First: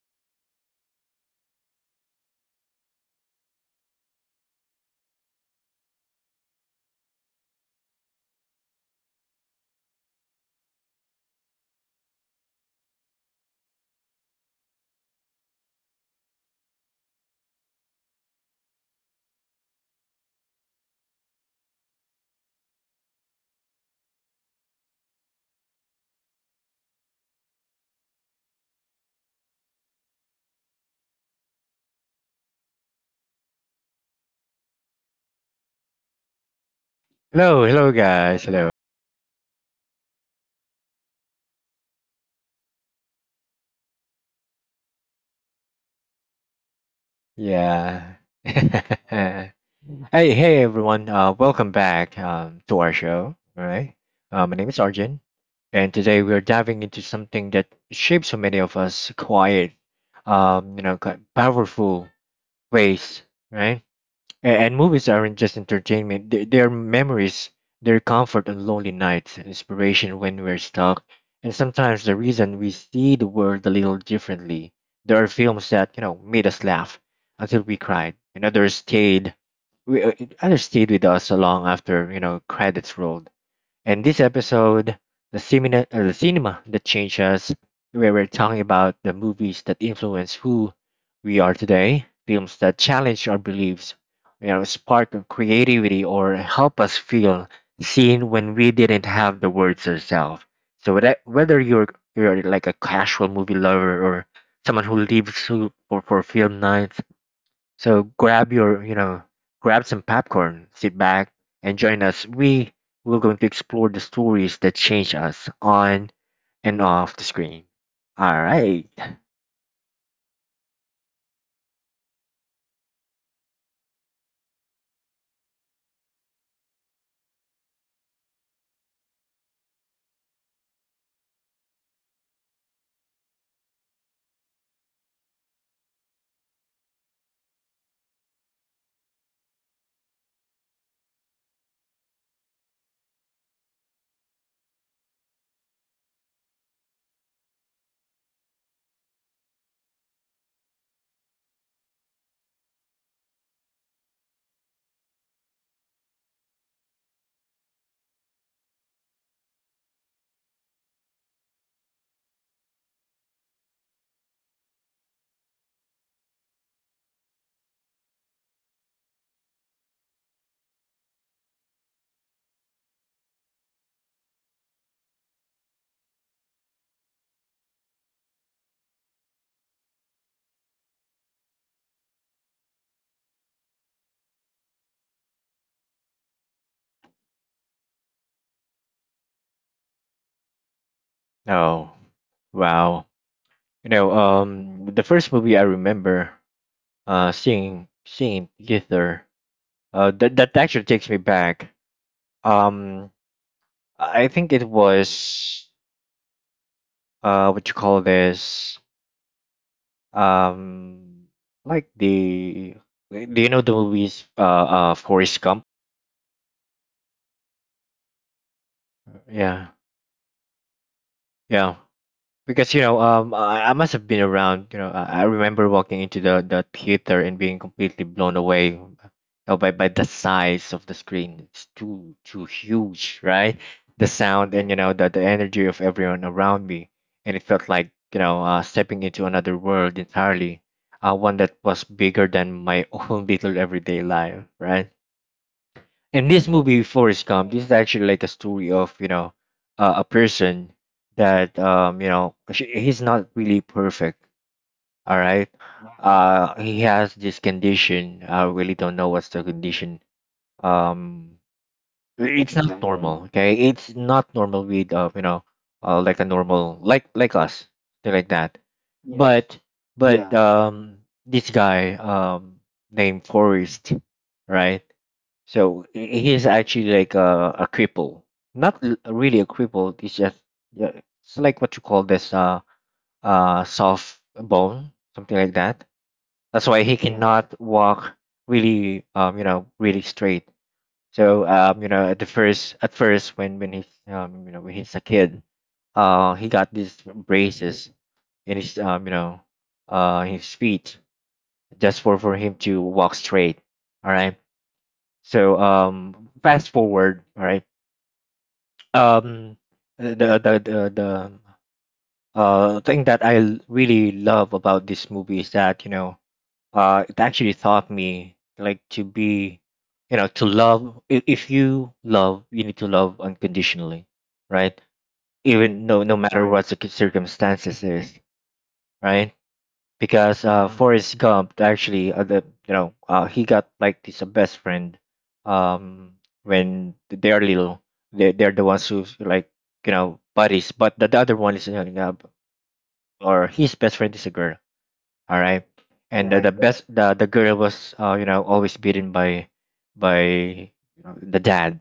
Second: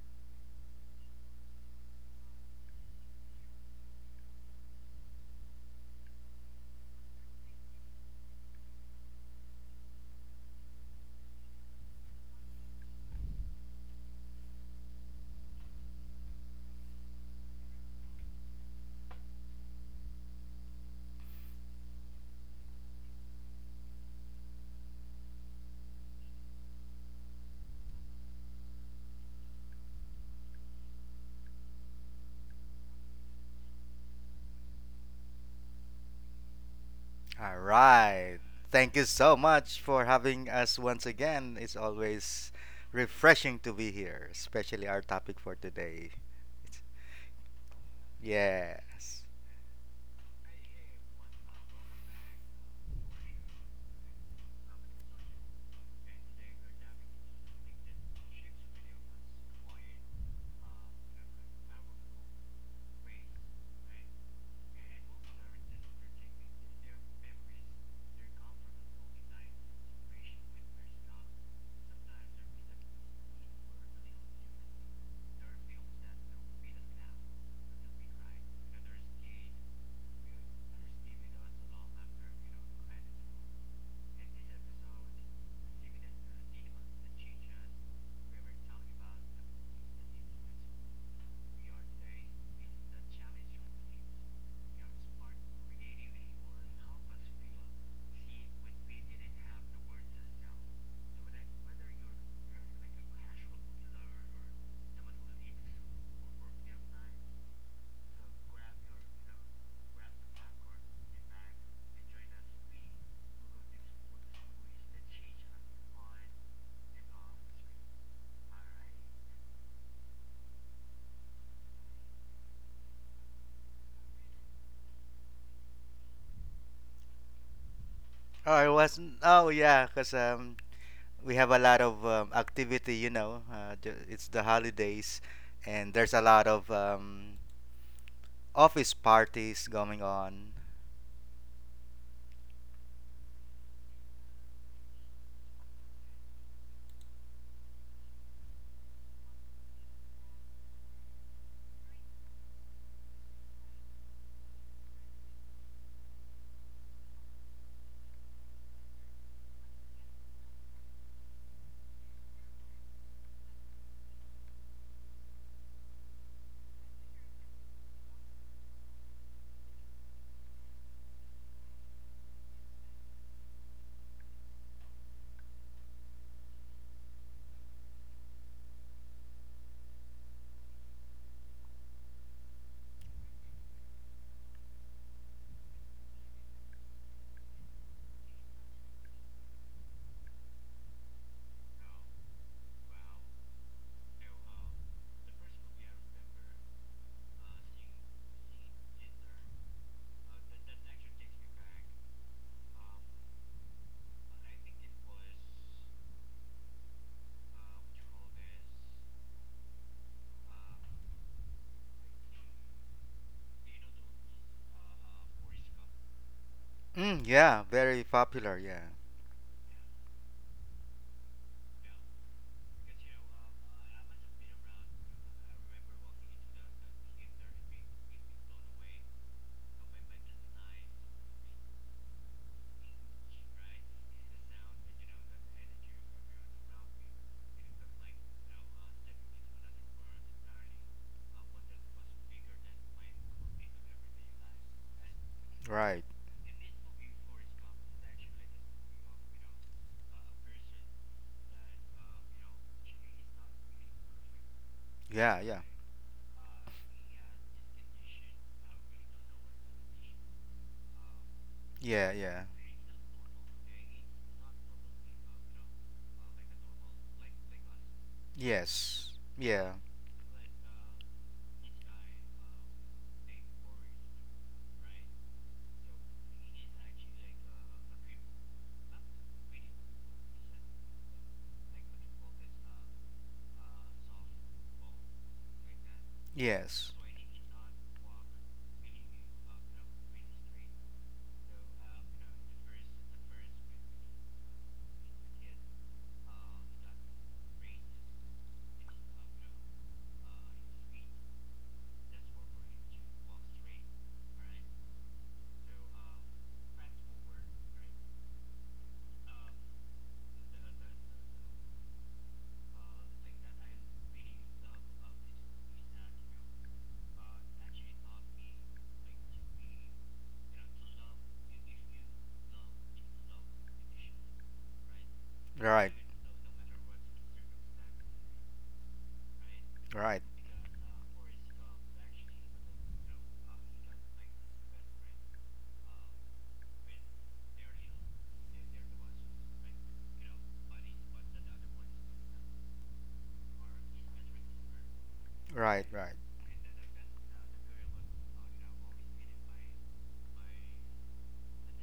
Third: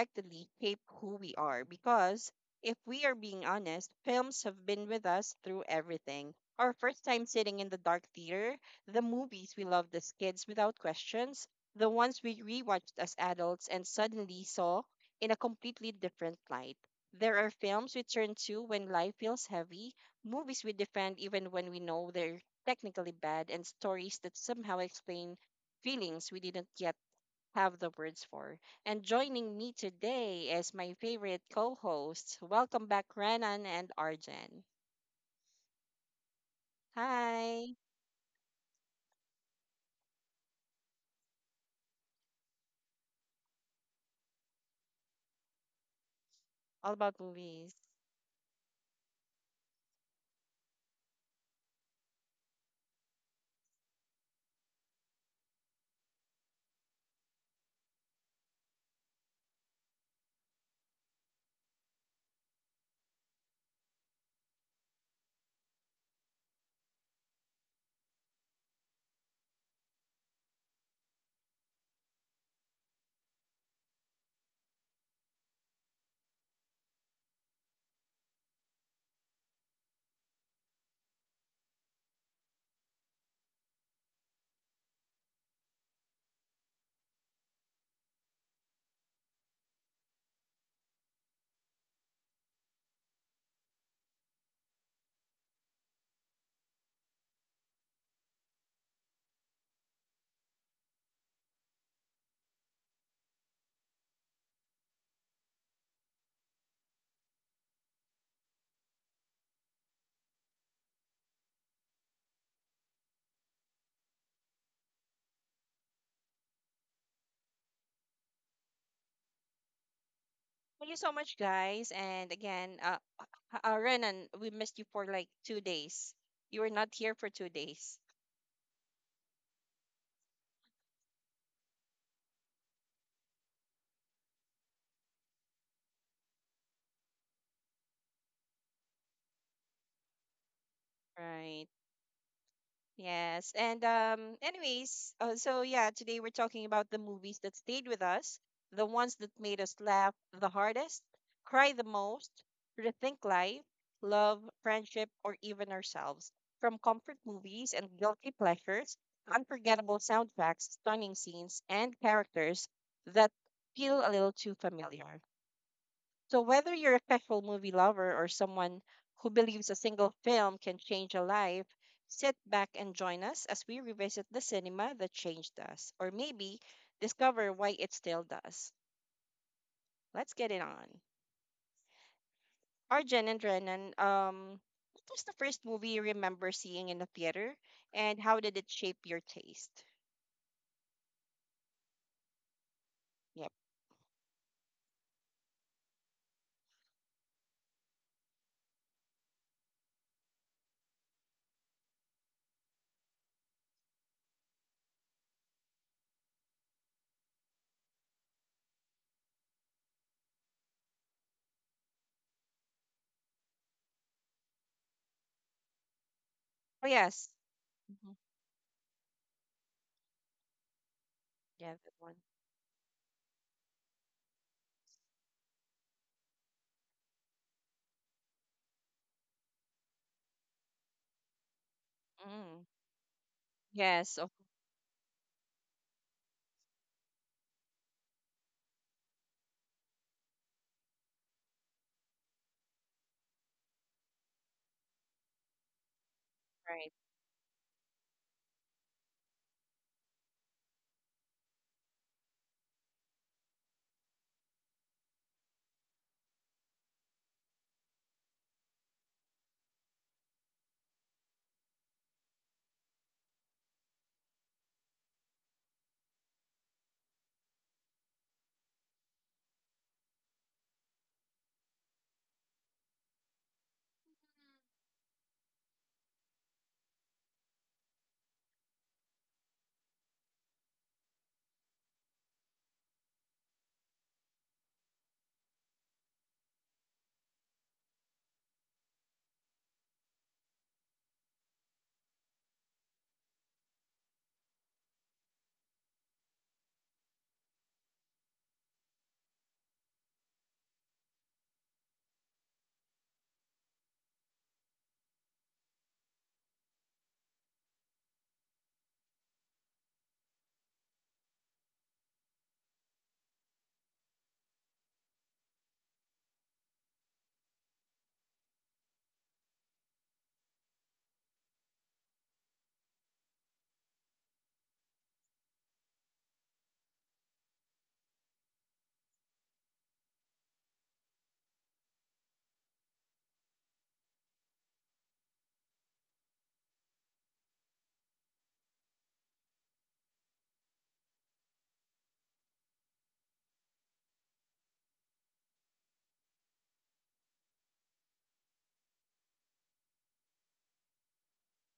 unexpectedly, shape who we are. Because if we are being honest, films have been with us through everything. Our first time sitting in the dark theater, the movies we loved as kids without questions, the ones we rewatched as adults and suddenly saw in a completely different light. There are films we turn to when life feels heavy, movies we defend even when we know they're technically bad, and stories that somehow explain feelings we didn't yet have the words for. And joining me today is my favorite co host. Welcome back, Renan and Arjen. All Hello, Hi, hello right. guys. Hello. Thank you so much for having us once again. It's always refreshing to be here, especially our topic for today. all about movies. Yeah. Yes. hey, hey everyone. Welcome back to our show, all right? My name is Arjun, and today we're diving into something that shapes so many of us quiet, quite powerful ways, right? And movies aren't just entertainment, they are memories, they're comfort on lonely nights, and inspiration when we're stuck, and sometimes the reason we see the world a little differently. There are films that, made us laugh until we cried, and others stayed. We, uh, others stayed with us so long after credits rolled. And this episode, the cinema that changed us, where we're talking about the movies that influence who we are today, films that challenge our beliefs, spark of creativity, or help us feel seen when we didn't have the words ourselves. So that, whether you're like a casual movie lover or someone who for film nights, so grab your, grab some popcorn, sit back, and join us. We're going to explore the stories that change us on and off the screen. All right. Thank you so much, guys. And again, Renan, we missed you for like 2 days. You were not here for 2 days. Oh, it wasn't. Oh, yeah, because we have a lot of activity, you know. It's the holidays, and there's a lot of office parties going on. Right. Yes. And anyways, so yeah, today we're talking about the movies that stayed with us, the ones that made us laugh the hardest, cry the most, rethink life, love, friendship, or even ourselves. From comfort movies and guilty pleasures, unforgettable soundtracks, stunning scenes, and characters that feel a little too familiar. So, whether you're a casual movie lover or someone who believes a single film can change a life, sit back and join us as we revisit the cinema that changed us, or maybe discover why it still does. Let's get it on. Arjen and Renan, what was the first movie you remember seeing in the theater, and how did it shape your taste? Oh wow. Yep. You know, the first movie I remember seeing in theater that actually takes me back. Um, I think it was what you call this. Um, like the Do you know the movies Forrest Gump? Oh, Mm, yes. yeah, very hmm popular, yeah. Yeah, yeah. Yeah, that one. Because you know, I must have been around. You know, I remember walking into the theater and being completely blown away, by the size of the screen. It's too Mm. huge, right? The Yes, of sound and the energy of everyone around me, and it felt like stepping into another world entirely, one that was bigger than my own little everyday life, right? Right. In this movie right. Forrest Gump, this is actually like a story of a person that he's not really perfect. All Yeah, right, yeah. He has this condition. I really don't know what's the condition. Um, Yeah, yeah. it's not normal. Okay, it's not normal with like a normal like us, something like that. Yes. But Yeah. but um this guy named Forrest, right? So he's actually like a cripple, not really a cripple. It's just, yeah, it's like what you call this, soft bone, something like that. That's why Yes. he, yeah, cannot walk really, really straight. So at the first at first when he's, when he's a kid, he got these braces in his, his feet just for him to walk straight. All right. So fast forward, all right. Um, the the the the thing that I really love about this movie is that, you know, it actually taught me like to be, you know, to love. If you love, you need to love unconditionally, right? Even, Right, no matter what the circumstances is, right? right, Because Forrest Gump actually, the you know he got like this a best friend um when they are little. They're the ones who, like, you know, buddies, but the other one is, or his best friend is a girl, all right. right, right. And the girl was, you know, always beaten by by you know, the dad.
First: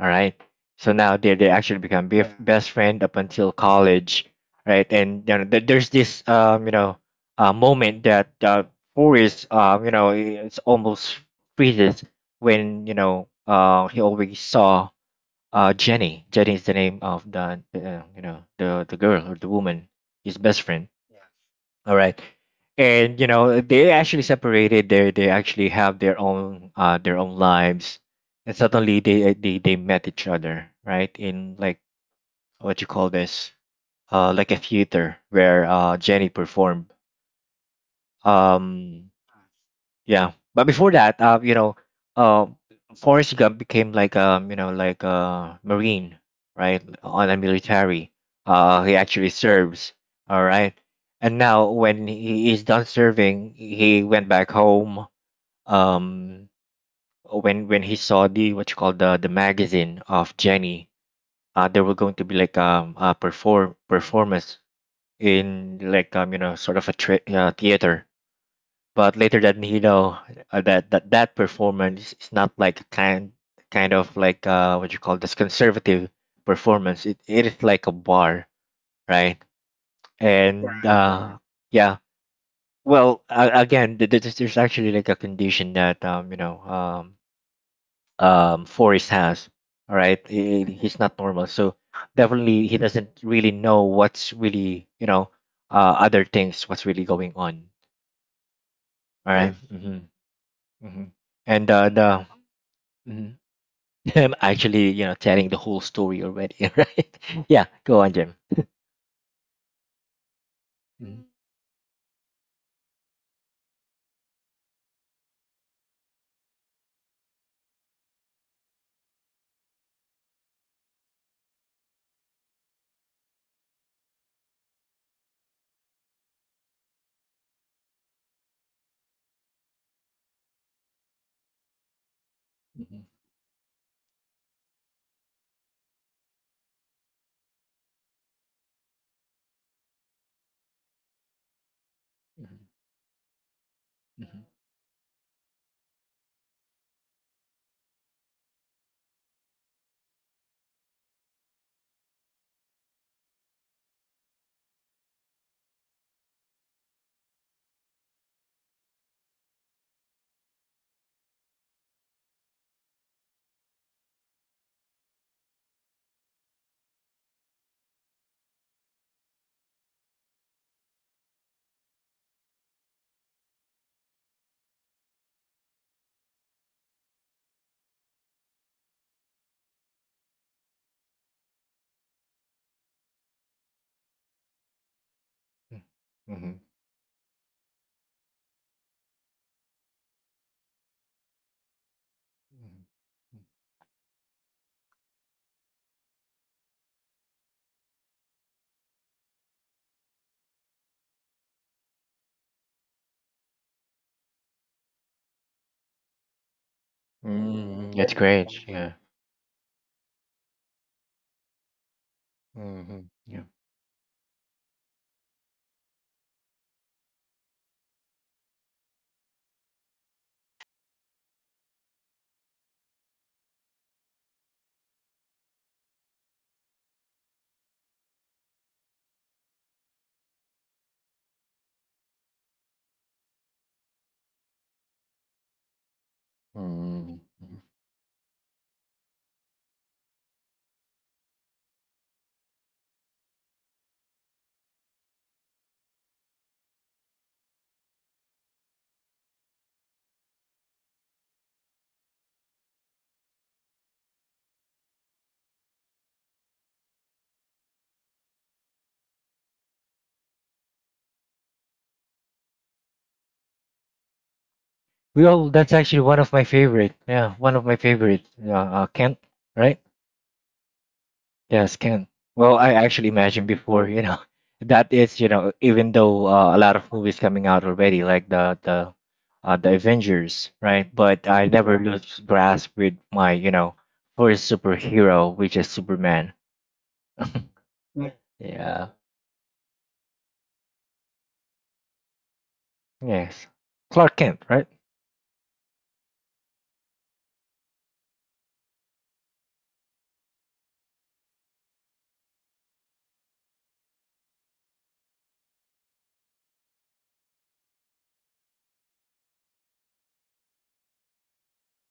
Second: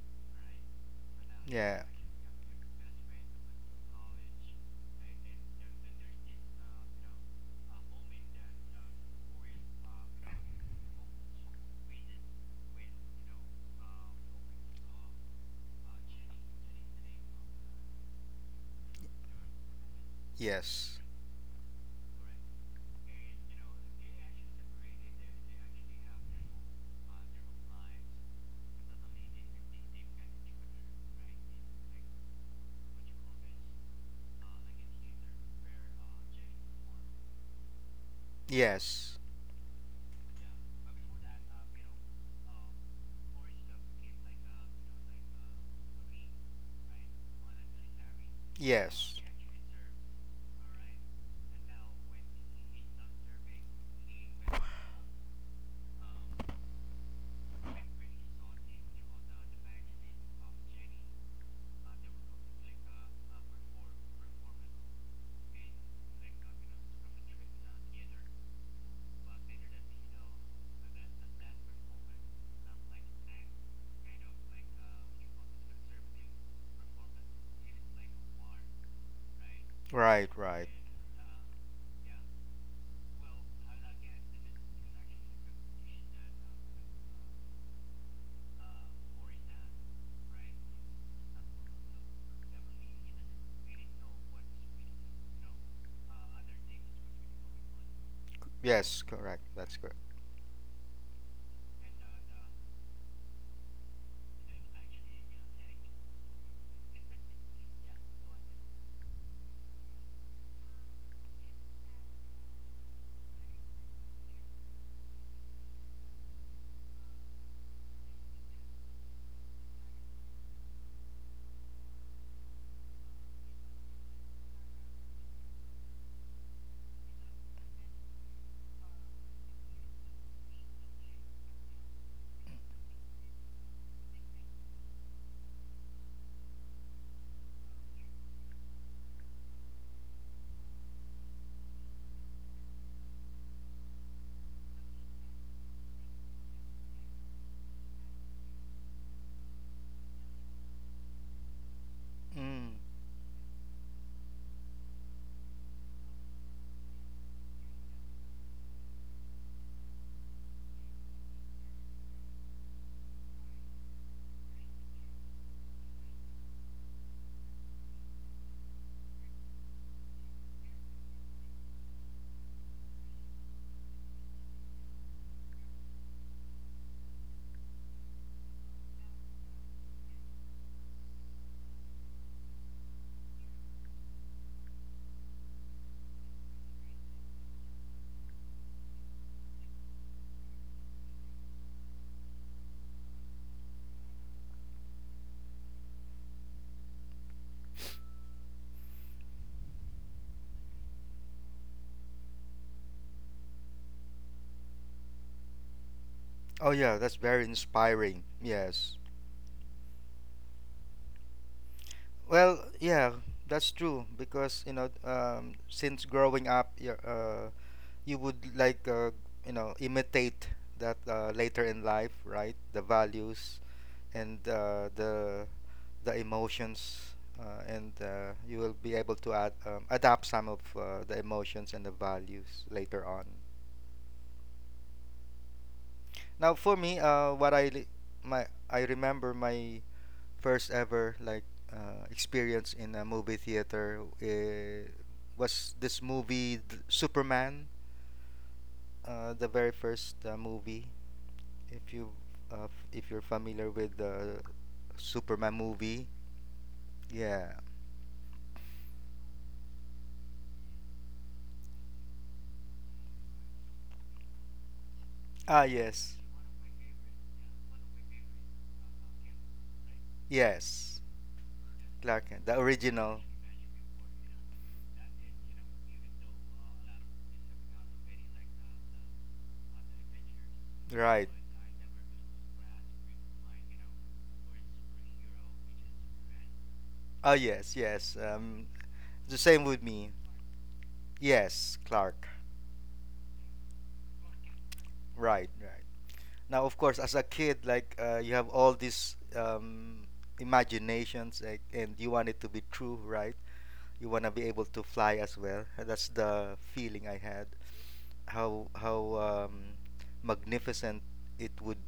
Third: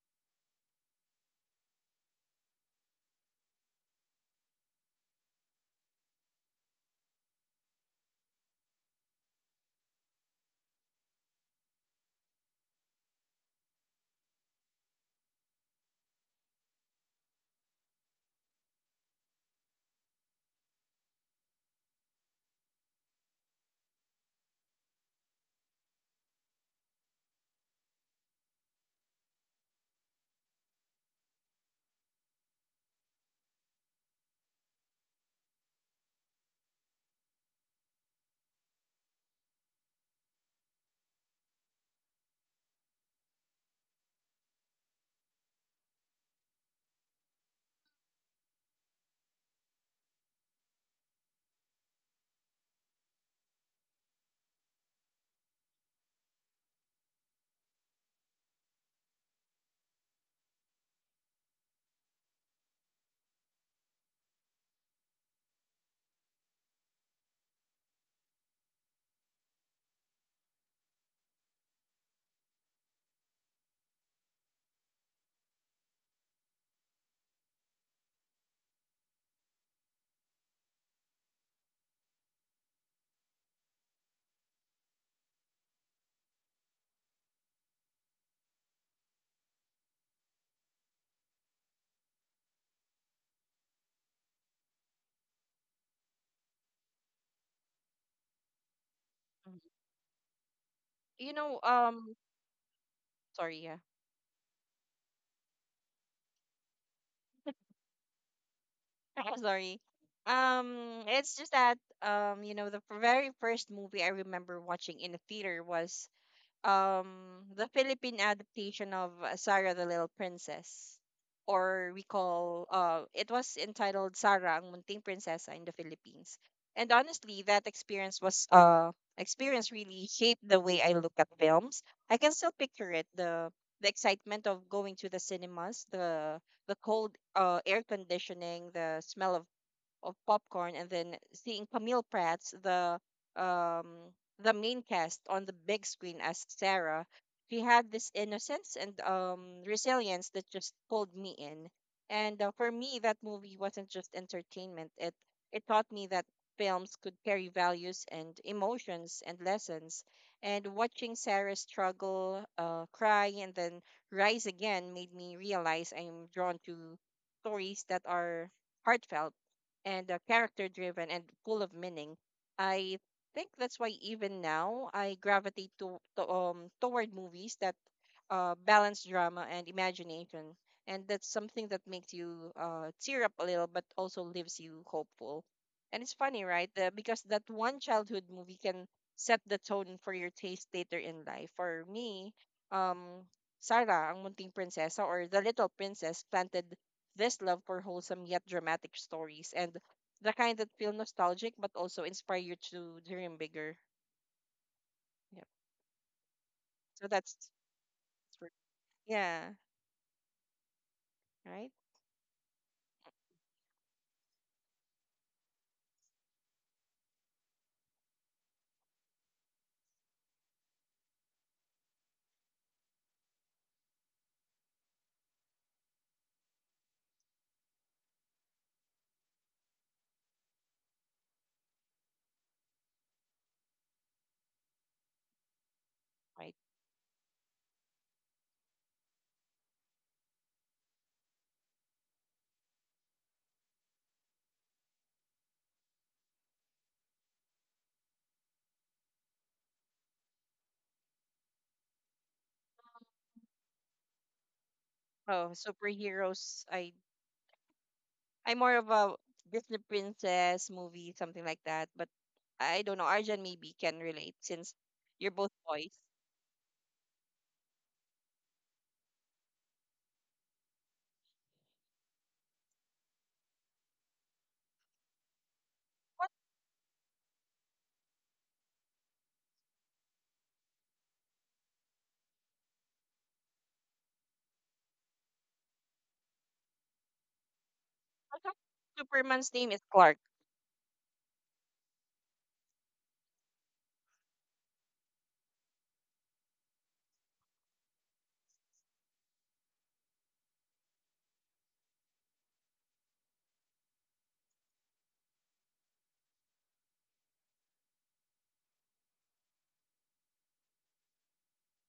All right. So now they actually Yeah, become best friend up until college, right? And you know, there's this, moment that, Forrest, it's almost freezes when, he always saw Jenny. Jenny is the name of the, the girl or the woman, his best friend. yes, All right. And you know, they actually separated. They actually have their own lives, and suddenly they met each other, right? In like what you call this, like a theater where Jenny performed. Um, yes, yeah, but before that, uh, Forrest Gump became like, like a Marine, right, on a military. He yes. actually serves, all right, and now when he is done serving, he went back home. Um, when he saw the, what you call, the magazine of Jenny, they were going to be like, a performance in like, sort of a theater, but later that, you know, that performance is not like, kind of like, what you call this, conservative performance. It is like a bar, right? Right, And right. Yeah, well, again, there's actually like a condition that, Forrest has. All right, he's not normal, so definitely he doesn't really know what's really, other things, what's really going on. Yes, All correct. right. Mhm. That's good. Mm-hmm. Mm-hmm. You know, And the Mhm. sorry, yeah. I'm actually, you know, telling the whole story already, right? Yeah, go on, Jim. Sorry. Um, Mhm, it's just that you know, the very first movie I remember watching in the theater was the Philippine adaptation of Sarah the Little Princess, or we call it was entitled Sarah ang Munting Prinsesa in the Philippines. And honestly, that experience was experience really shaped the way I look at films. I can still picture mhm, it, the excitement of going to the cinemas, the cold air conditioning, the smell of popcorn, and then seeing Camille Prats, mhm, um mhm, the main cast on the big screen as Sarah. She had this innocence and resilience that just pulled me in. And for Mm. me, that movie wasn't just entertainment. It taught me that films could carry values and emotions and lessons. And watching Sarah struggle, cry, and then rise again made me realize I'm drawn to stories that are heartfelt and character driven and full of meaning. I think that's why even now I gravitate to toward movies that balance drama and imagination, and that's something that makes you tear up a little, but also leaves you hopeful. And it's funny, mhm, mhm, right? Because that one childhood movie can set the tone for your taste later in life. For me, mhm. um, Sarah, ang munting prinsesa, or the little princess, planted this love for wholesome yet dramatic stories, and the kind that feel nostalgic but also inspire you to dream bigger. Yep. Oh, yeah, So that's very that's Mm, that's inspiring. for- great. Yeah. Yes. yeah, right? Well, Hmm. yeah, Yeah. that's true because, you know, since growing up, you're, you would like, you know, imitate that later in life, right? The values and the emotions, and you will be able to add adapt some of the emotions and the values later on. Right. Now for me, what I li- my I remember my first ever, like, experience in a movie theater, was this movie, Superman, the very first, movie, if you if you're familiar with the Oh, Superman movie. superheroes. Yeah. I'm more of a Disney princess movie, something like that. But I don't know. Arjan maybe can relate since you're Well, both Ah, that's boys. actually yes, one of my favorite. Yeah, one of my favorite. Kent, right? yes. Yes, can. Clark Kent, Well, the I actually original. imagined before, you know, that is, you know, even though, What? A lot of movies coming out already, like the, the Avengers, right? But Right. I never lose grasp with my, you know, first superhero, which is Superman. Oh, yes, yes. What kind Um, Yeah. the Superman's same name is with me. Clark. Yes, Clark. Yes. Clark Kent, right? Right, right. Now, of course, as a kid, like, you have all these imaginations, like, and you want it to be true, right? You want to be able to fly as well. And that's the feeling I had. How magnificent it would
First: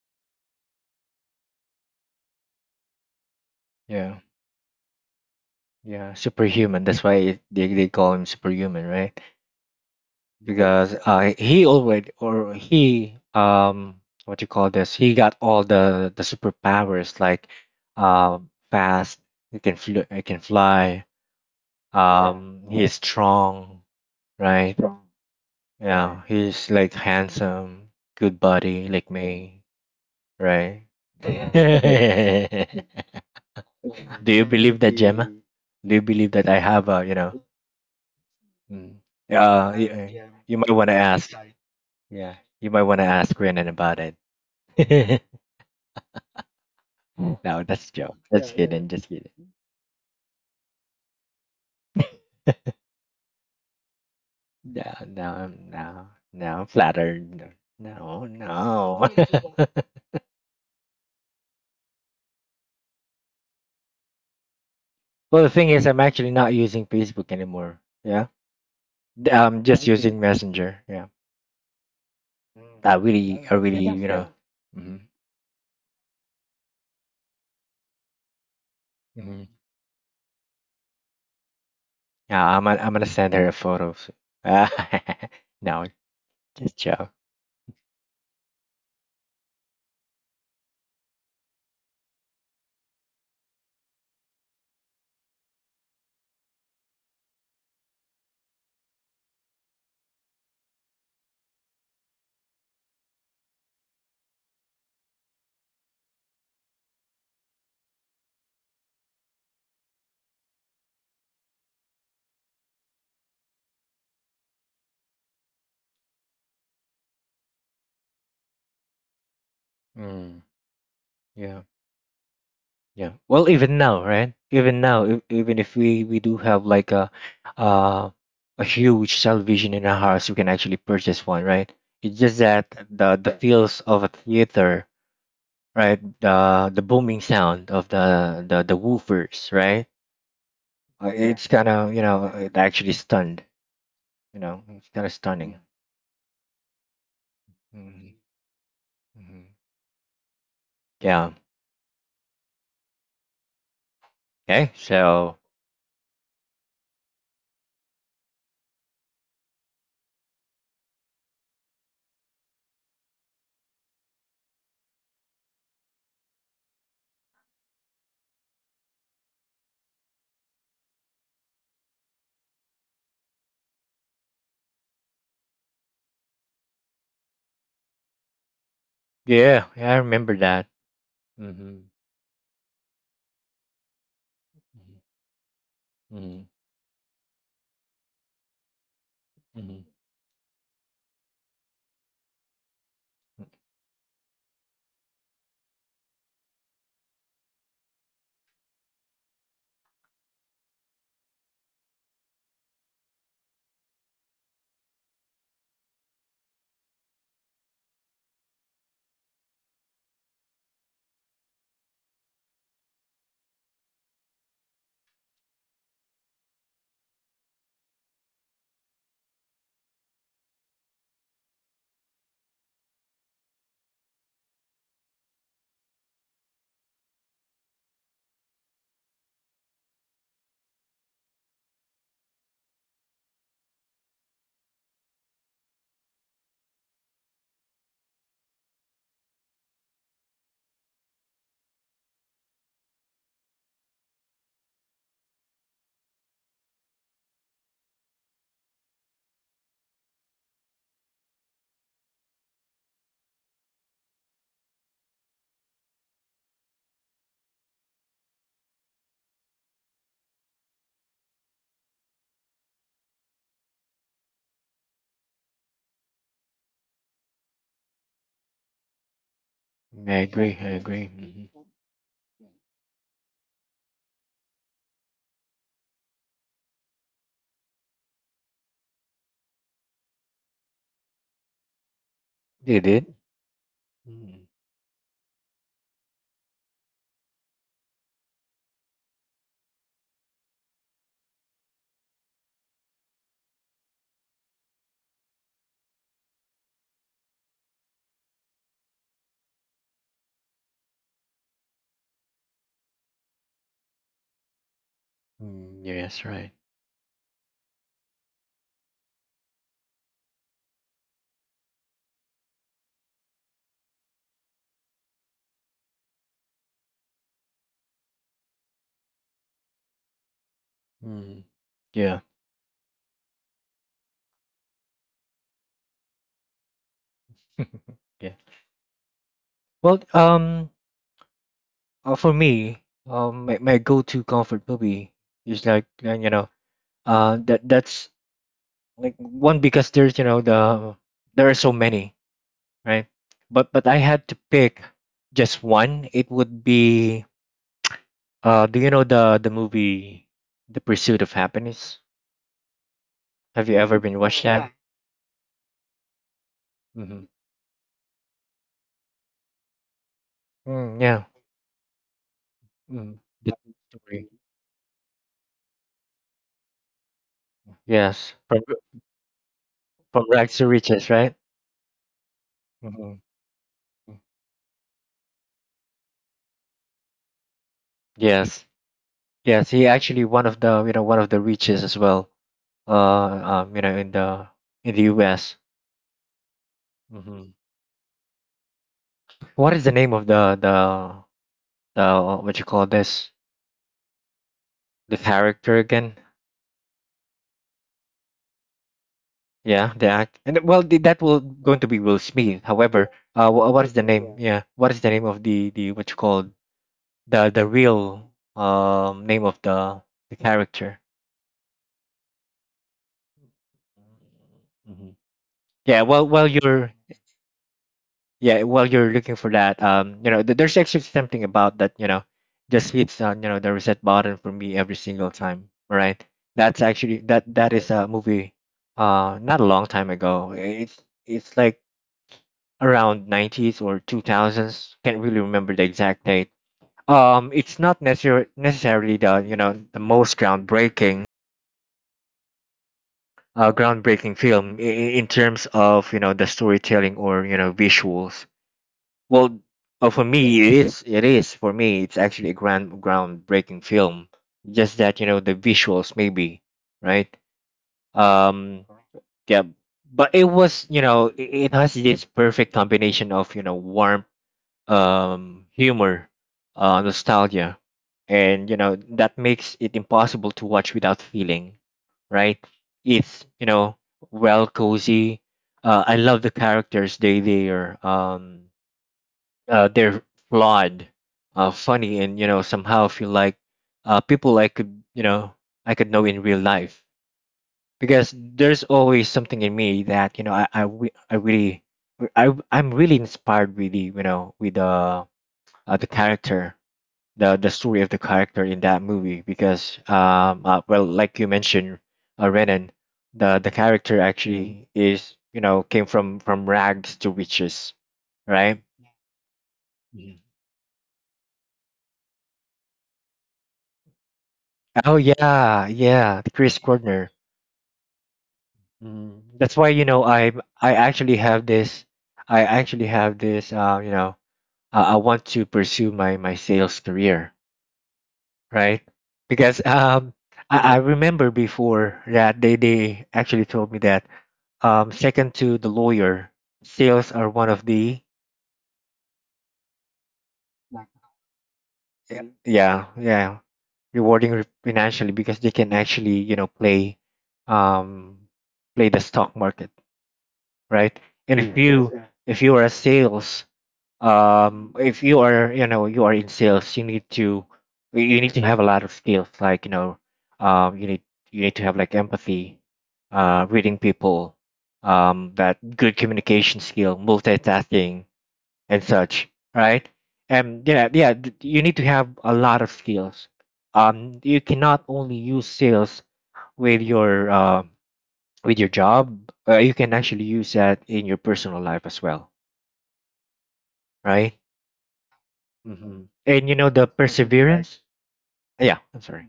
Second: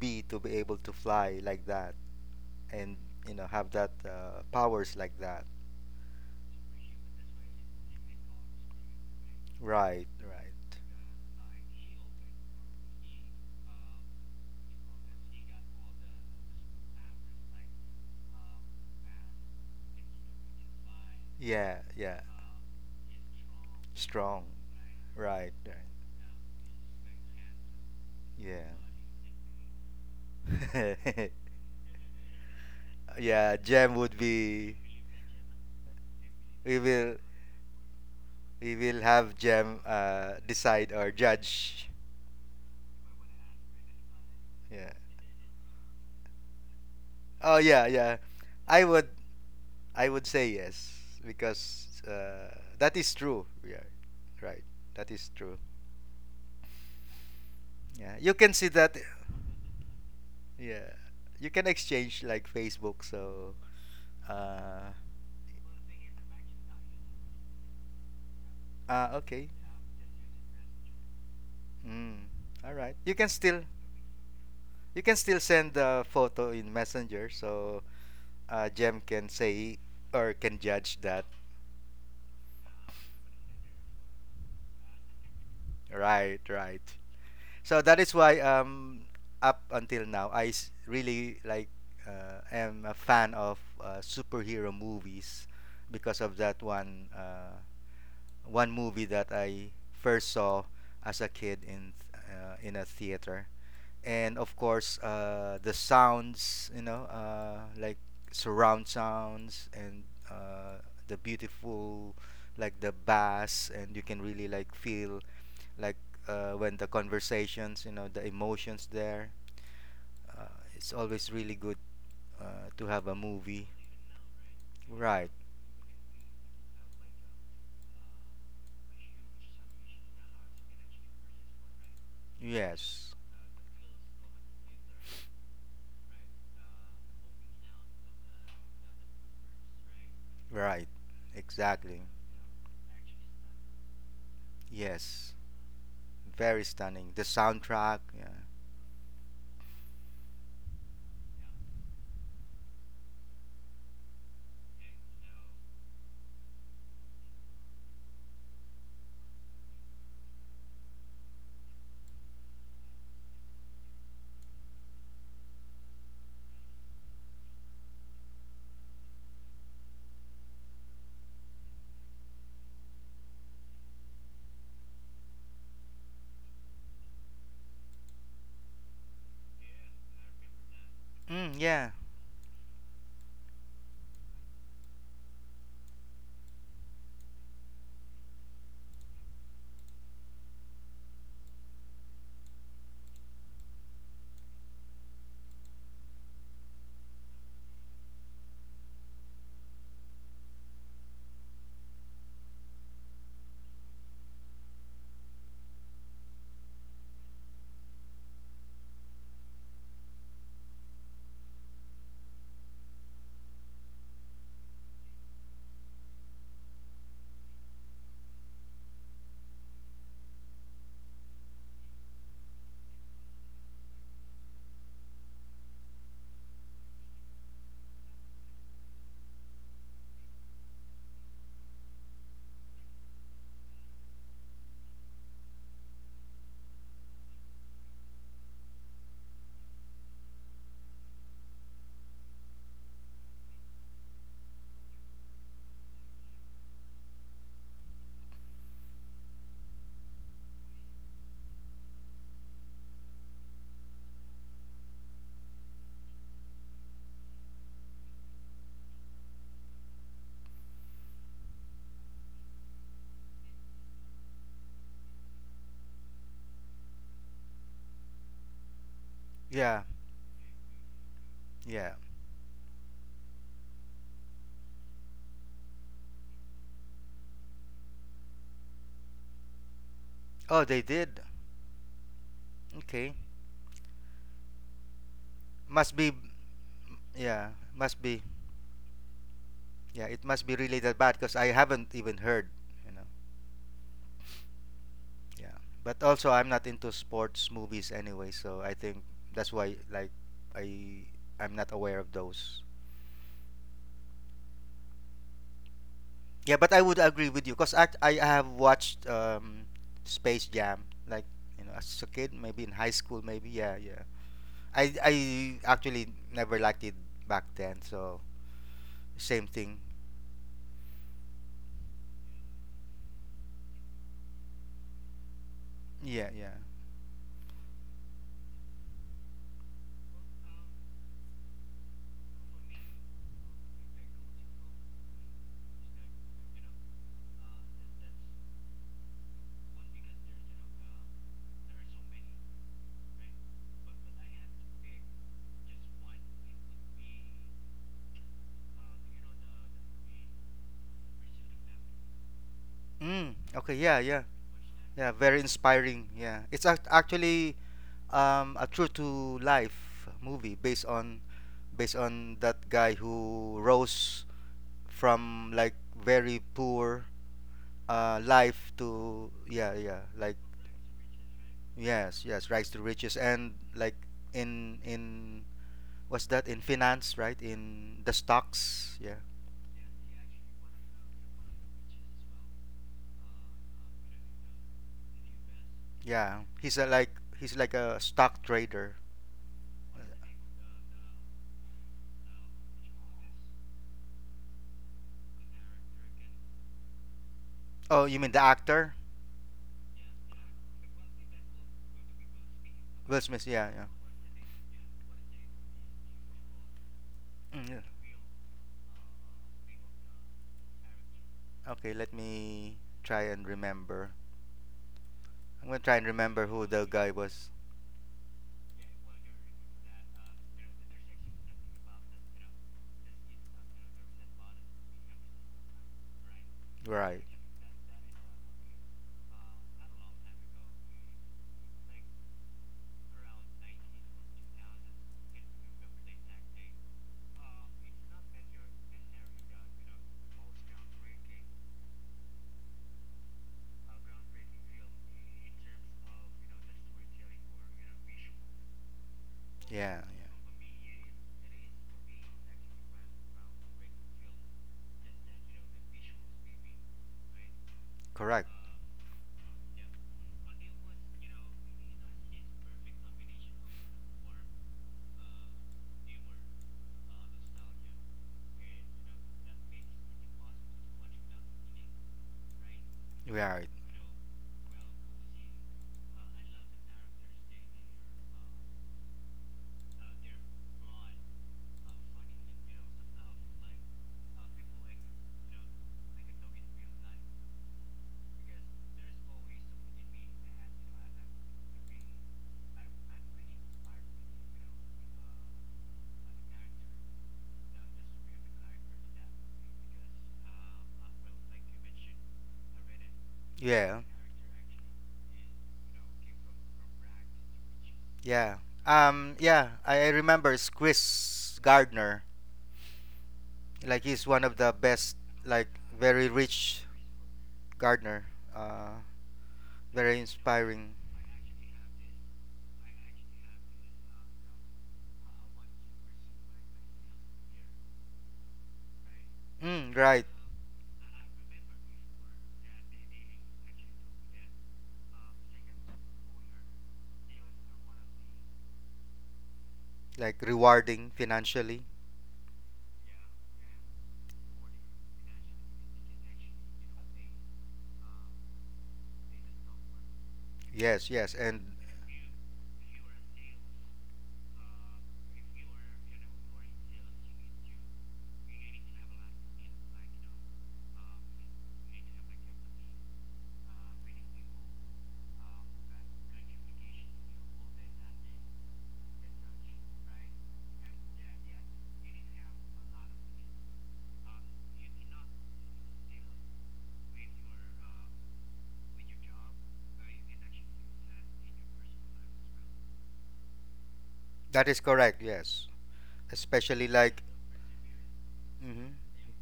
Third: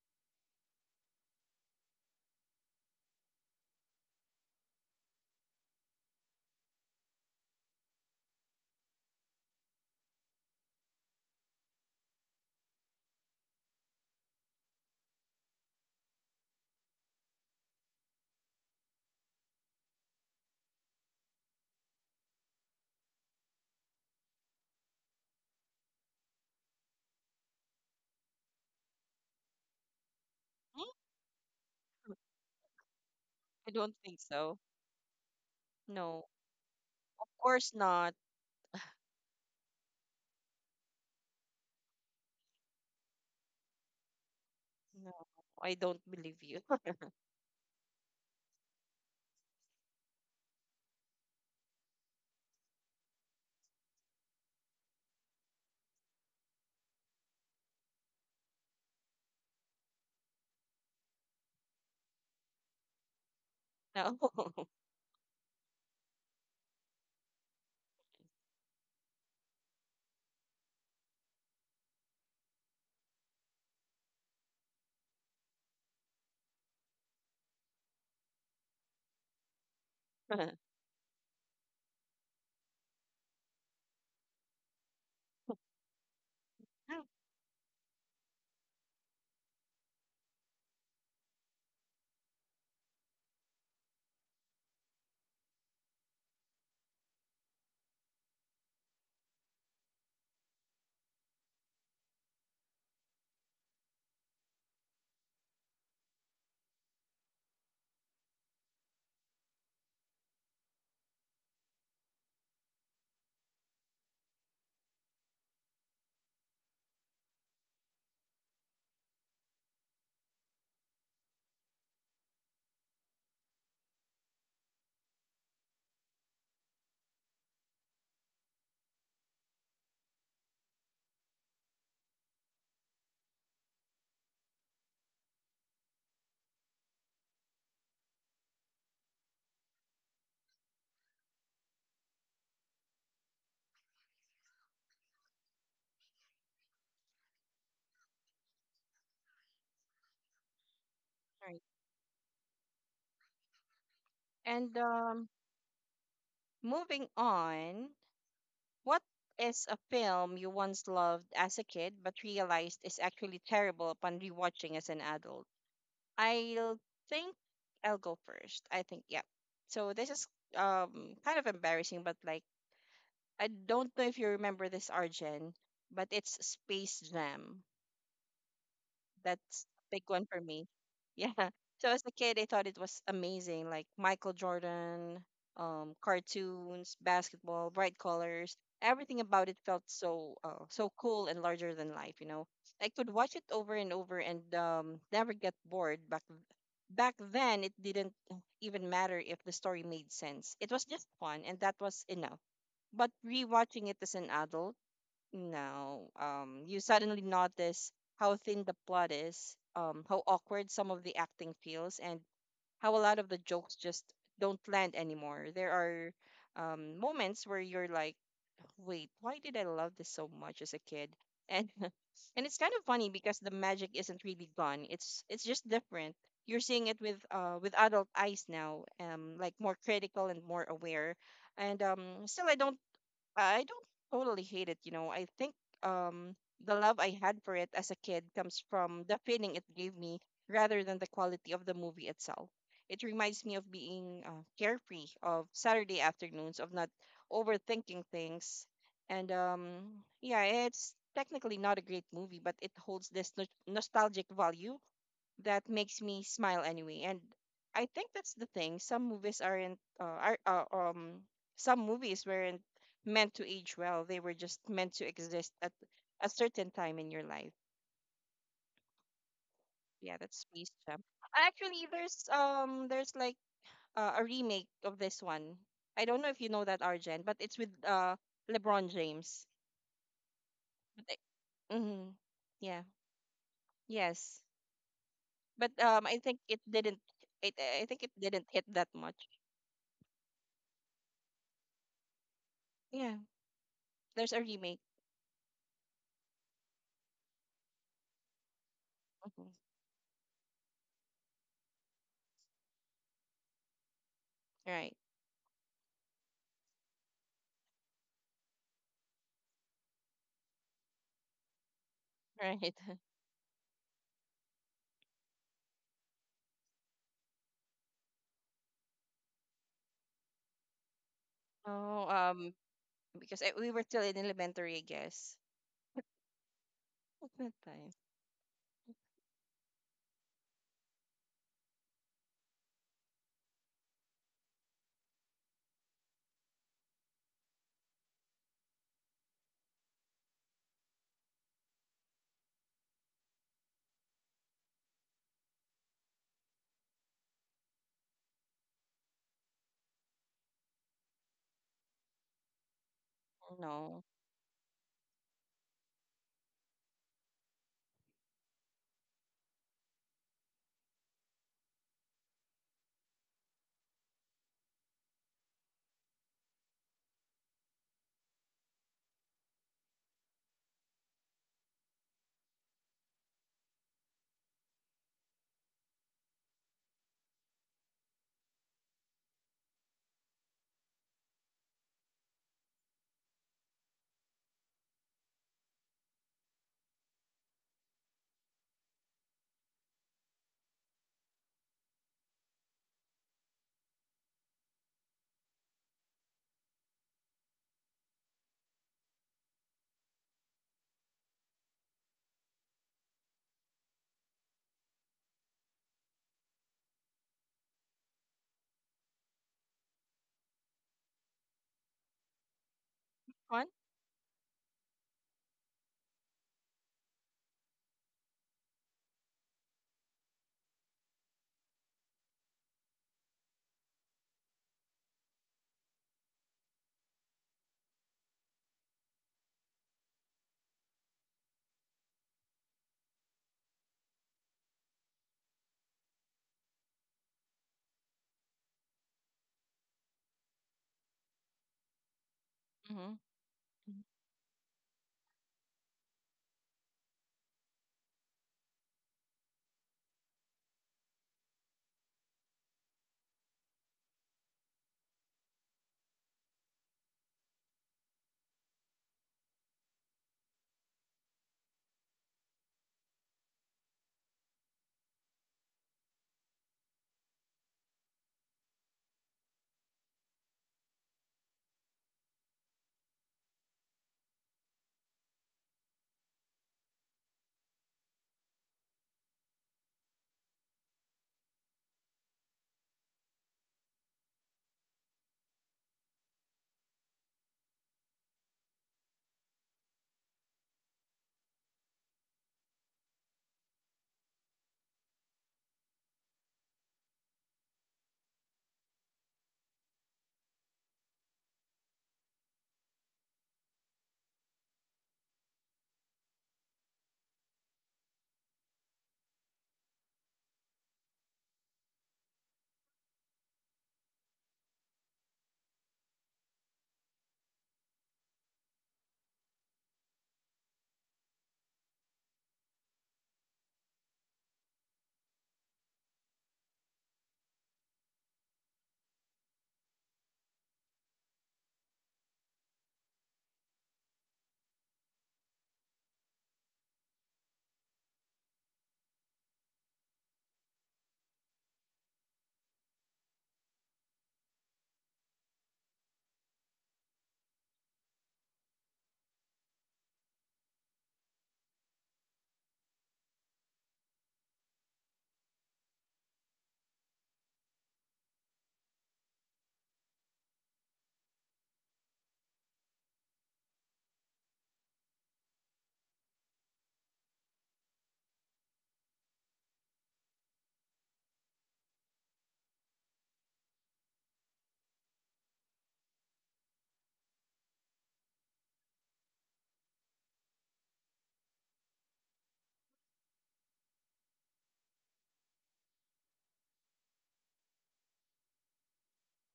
be to be able to fly like that, and you know have that Yeah. Powers like that. Yeah. Superhuman. That's why they call him superhuman, right? Right, right. Because he already, or he, what you call this, he got all the superpowers like, uh, fast, he he can fly. Yeah, yeah. Yeah. He's strong, Strong. right. Strong. Right, right. Right. Yeah, he's like handsome, good Yeah. body like me, right. Hmm, Yeah, I don't Jem would think Do you so. be. believe that, Gemma? Yeah. Do you No, believe that I we have a, you will of know? course not. we Mm, will have Jem yeah, you might want decide to or ask, judge. yeah, you might want to ask Renan about it. Yeah. No, I don't believe you. Oh, No, yeah, that's yeah. joke. Just I kidding. would Just kidding. I would say yes because that is true. Yeah. Right. Yeah, That is true. No. I'm flattered. Yeah. No, You can see that, no. yeah. You can exchange like Facebook, so No. uh Well, the thing is, I'm actually not using Facebook anymore. Yeah, ah, okay. I'm just using Messenger. Yeah, Mm. All right. You can I still really, you know. Good. Hmm. you can still send the photo in Messenger, so Jem can Hmm. say or can judge that. Yeah, I'm gonna send her a photo. No, Right, just right. ciao. So that is why up until now I, really like, am a fan of superhero movies because of that one movie that I first saw as a kid in, in a theater. And of course, the sounds, you know, like surround sounds, and uh, the beautiful, like the bass, and you can really like feel, like, when the conversations, you know, the emotions there, Mm, it's always really yeah, good, to have yeah. a Well, movie. even now, right? Even now, Right. even if we do have like a, uh a huge television in our house, we can actually purchase one, right? It's just that Yes. The feels of a theater, right? The booming sound of the the woofers, right? Right. Yeah. It's kind of, you Exactly. know, it actually stunned, you know, it's kind of, yeah, Yes, stunning. very stunning, the Yeah. soundtrack, Hmm. yeah. Hmm. Yeah. Right. Okay. And So moving on, what is a film you once loved as a kid but realized is actually terrible upon rewatching as an adult? I'll think I'll go first. I think, yeah. So this is kind of embarrassing, but like I don't know if you remember this, Arjun, but it's Space Jam. That's yeah, a yeah, I big one remember for me. that. Yeah. Mm, Mm-hmm. So yeah, as a kid, I thought it was amazing, like Michael Jordan, Hmm. cartoons, basketball, bright colors. Everything about it felt Hmm. so so cool and larger than life. You know, I could watch it over and over and never get bored. Back then, it didn't even matter if the story made sense. It was just fun, and that was enough. But rewatching it as an adult, no. You suddenly notice how thin the plot is, how awkward some of the acting feels, and how a lot of the jokes just don't land anymore. There are moments where you're like, wait, why did I love this so much as a kid? And and it's kind of funny because the magic isn't really gone. It's just different. You're seeing it with adult eyes now, like more critical and more aware. And still, I don't totally hate it, you know. I think um the love I had for it as a kid comes from the feeling it gave me rather than the quality of the movie itself. It reminds me of being carefree, of Saturday afternoons, of not overthinking things. And yeah, it's technically not a great movie, but it holds this nostalgic value that makes me smile anyway. And I think that's the thing. Some movies weren't meant to age well. They were just meant to exist at a certain time in your life. yeah, I Yeah, that's agree. I Space Jam. agree. Mm-hmm. Actually, yeah. There's like a remake of this one. I don't know if you know that, Argent, but it's with LeBron James. Oh, they did. Mm-hmm. They Yeah. did. Okay. Yes. Mm-hmm. But Must be, I think it didn't, yeah, it I must think it be, didn't hit that much. yeah, it must be really that bad because I haven't even heard, you know, Yeah. There's a remake. yeah. But also, I'm not into sports movies anyway, so I think Mhm. that's why, like, I I'm not aware of those. Right. Mm, yeah, that's right. Yeah, but I would agree with you because I have watched, Space Jam, like, as a kid, maybe in Right. high school, maybe, yeah, yeah. I actually never liked it back then, so same thing. Mm, Oh, yeah. Because we were still in elementary, I guess. Yeah, yeah. At that time. Yeah. Well, for me, my go-to comfort movie is like, that's like one, because there's, you know, there are so many, right, but I had to pick just one. It would be, do you know the movie The Pursuit of Happiness? Mm, Have you okay, ever yeah, No. been yeah. watched that? Yeah, very inspiring. Yeah, it's Mm-hmm. actually a true to life movie based Mm, on yeah. based on that guy Mm, the who true rose story. from, like, very poor, Yes, life to, yeah, yeah, from like, rags to riches, right. yes, yes, rise to Hmm. riches, and like, in what's that, in finance, right, in the Yes, stocks, yeah, yes, he actually one of the, you know, one of the riches as well, you know, in the US. yeah, he's a like Hmm. he's like a stock trader. What is the name of the what you call this, the character again? Oh, you mean the actor. Yeah, the act, and well, the, that will going to be Will Smith, however, Will Smith? Yeah, what is yeah. the name? Yeah. Yeah, what is the name of the, what you call, the Mm, yeah. real name of the character? Okay, let me try and Fun? remember. Mhm. I'm gonna try and While remember who the you're, guy was. yeah, while you're looking for that, there's actually something about that, you know, just hits on, you know, the reset button for me every single time, right. That's actually Right. That is a movie, not a long time ago. It's like around 90s or 2000s, can't really remember the exact date. It's not necessarily the, you know, the most groundbreaking, Mm-hmm. Hmm groundbreaking film in terms of, you know, the storytelling or, you know, visuals. Well, Yeah, for yeah. me, it is. It is for me. It's actually a grand groundbreaking film. Just that, you know, the visuals, maybe, right? Correct. Um, yeah. But it was, you know, it has this perfect combination of, you know, warmth, humor, nostalgia, and, you know, that makes it impossible to watch without feeling, right? It's you Right. know well, cozy. I love the characters. They're flawed, funny, and you know somehow feel like people I could I could know in real life, because there's always something in me that you know I really I'm really inspired with the you know with the character, the story of the character in that movie because well, like you mentioned, Renan, the Yeah. character actually is you know came from rags to riches, Yeah. right? Yeah, I remember Squiz Gardner. Like, he's one of the Oh best, like, yeah, very yeah, the Chris rich Gardner. gardener. Uh That's why you know Very I inspiring. actually have this. I actually have this. I want to pursue my sales career, right? Because Mm, right. I remember before that they actually told me that second to the lawyer, sales are one of the Like rewarding financially. yeah, yeah, yeah, rewarding financially, because they can actually you know play, um play the stock market, Yes, right? yes. And And if yes, you yeah. If you are a sales, if you are you know you are in sales, you need to you need to have a lot of skills. Like you know, um, you need you need to have like empathy, reading people, that good communication skill, multitasking, and such, right? And yeah, yeah, you need to have a lot of skills. You cannot only use sales with your uh, with your job. You can actually use that in your personal life as well, right? that is correct. Yes. Hmm. And you know Especially, the right, like. perseverance. Yeah, Mhm. I'm sorry.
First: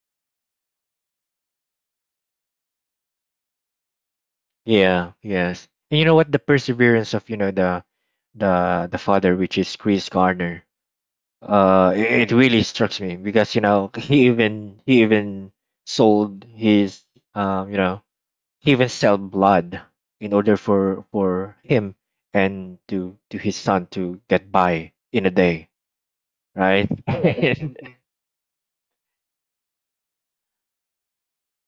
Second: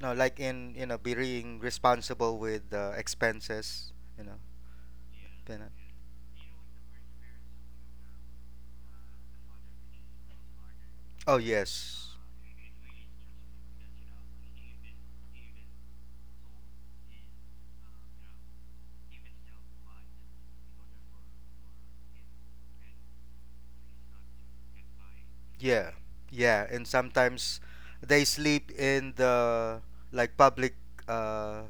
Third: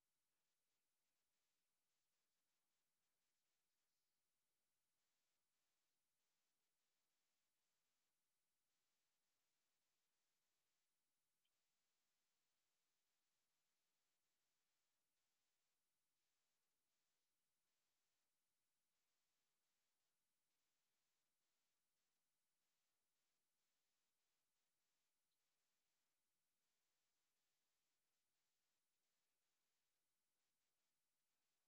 No, like, in being responsible with the expenses. Yeah, yes. Pina- And you know what? The perseverance of you know the the father, which is Chris Garner. Oh, It yes, right, really strikes me because you know he even sold his you know, he even sell blood in order for him and to his son to get by in a day, yeah, yeah, and right? sometimes they sleep in the, like, uh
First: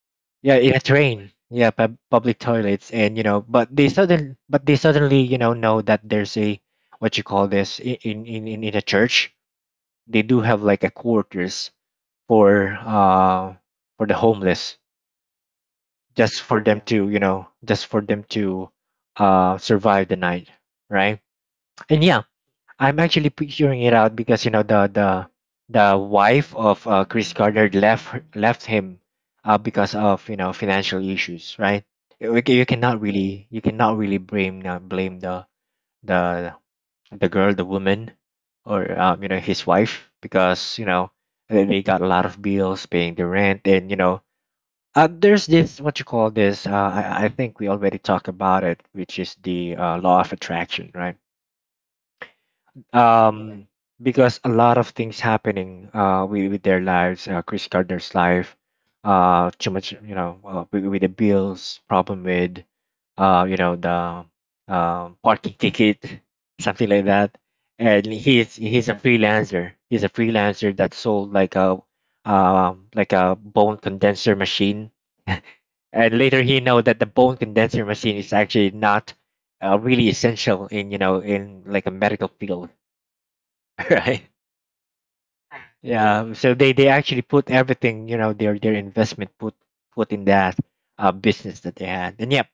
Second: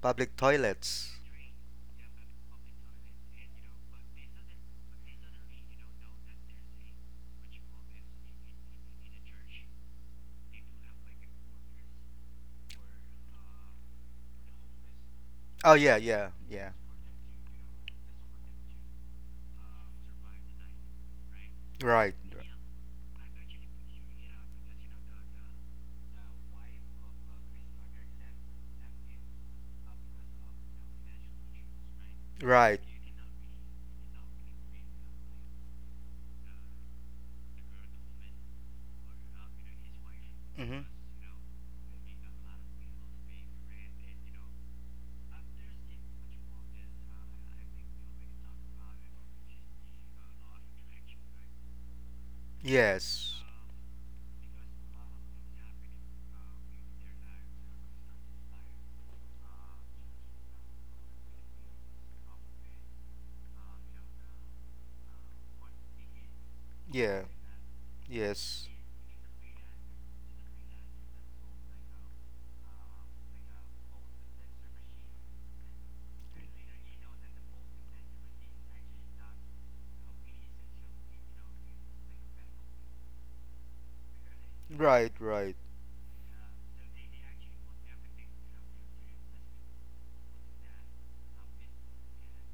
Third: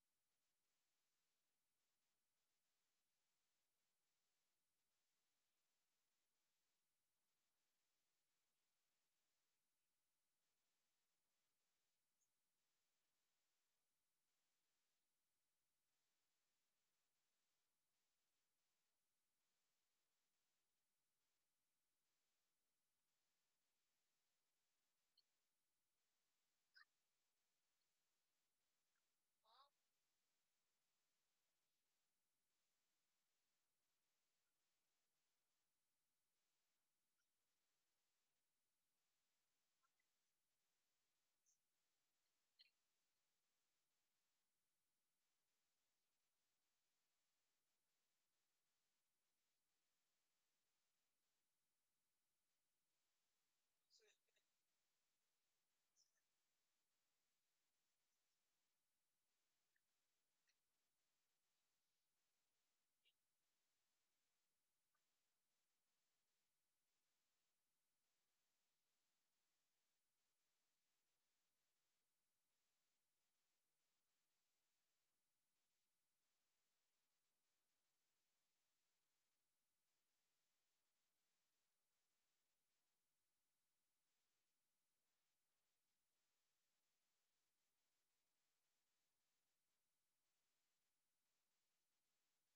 public Yeah, in a toilets. train. Yeah, public toilets, and you know, but they sudden, but they suddenly, you know that there's a what you call this in a church. They do have like a quarters for uh for the homeless, Oh, yeah, yeah, just for yeah. them to you know, just for them to survive the night, right? And Right, yeah, right. I'm actually picturing it out because you know the wife of Chris Gardner left him, because of you know financial issues, right? Right. You cannot really blame blame the the the girl, the woman, or you know his wife, because Mhm. you know they got a lot of bills, paying the rent, and you know, there's this what you call this. I think we already talked about it, which is the law of attraction, right? Yes, um because a lot of things happening with their lives, Chris Gardner's life, too much you know, with the bills problem with you know the parking ticket, something like yeah, that. And he's yes. he's a freelancer, he's a freelancer that sold like a bone condenser machine, and later he know that the bone condenser machine is actually not really essential in you know in like a medical field, right? Right, right, Yeah, so they actually put everything you know their investment, put put in that business that they had, and yep,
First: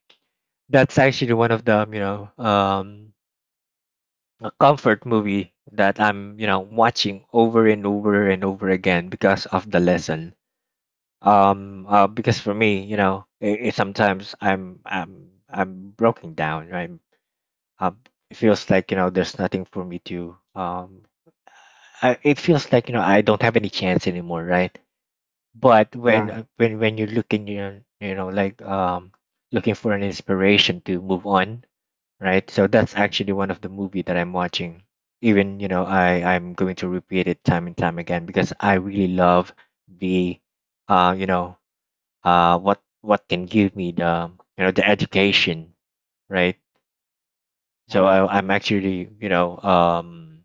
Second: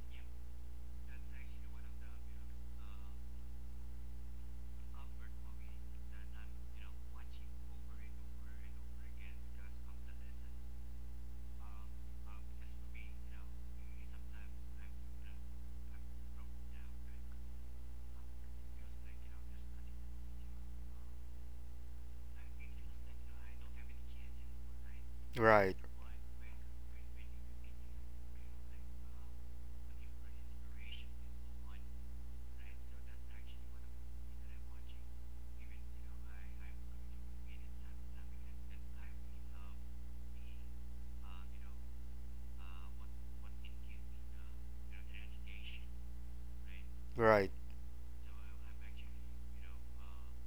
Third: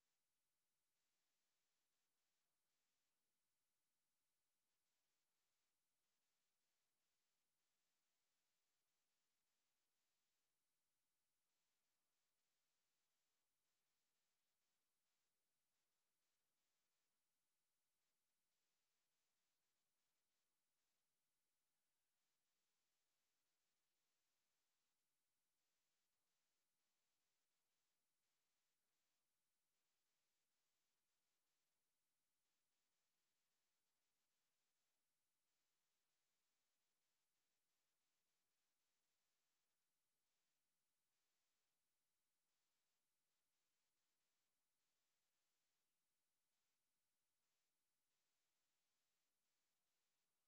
that's actually one of the you know a comfort movie that I'm you know watching over and over and over again because of the lesson. Because for me you know, it sometimes I'm broken down, right? um, it feels like you know there's nothing for me to I, it feels like you know I don't have any chance anymore, right? right, But when when you're looking, you know, like looking for an inspiration to move on, right? So that's actually one of the movie that I'm watching. Even you know, I'm going to repeat it time and time again because I really love the, uh, you know, what can give me the you know the education, right? right. So yeah. I, I'm actually you know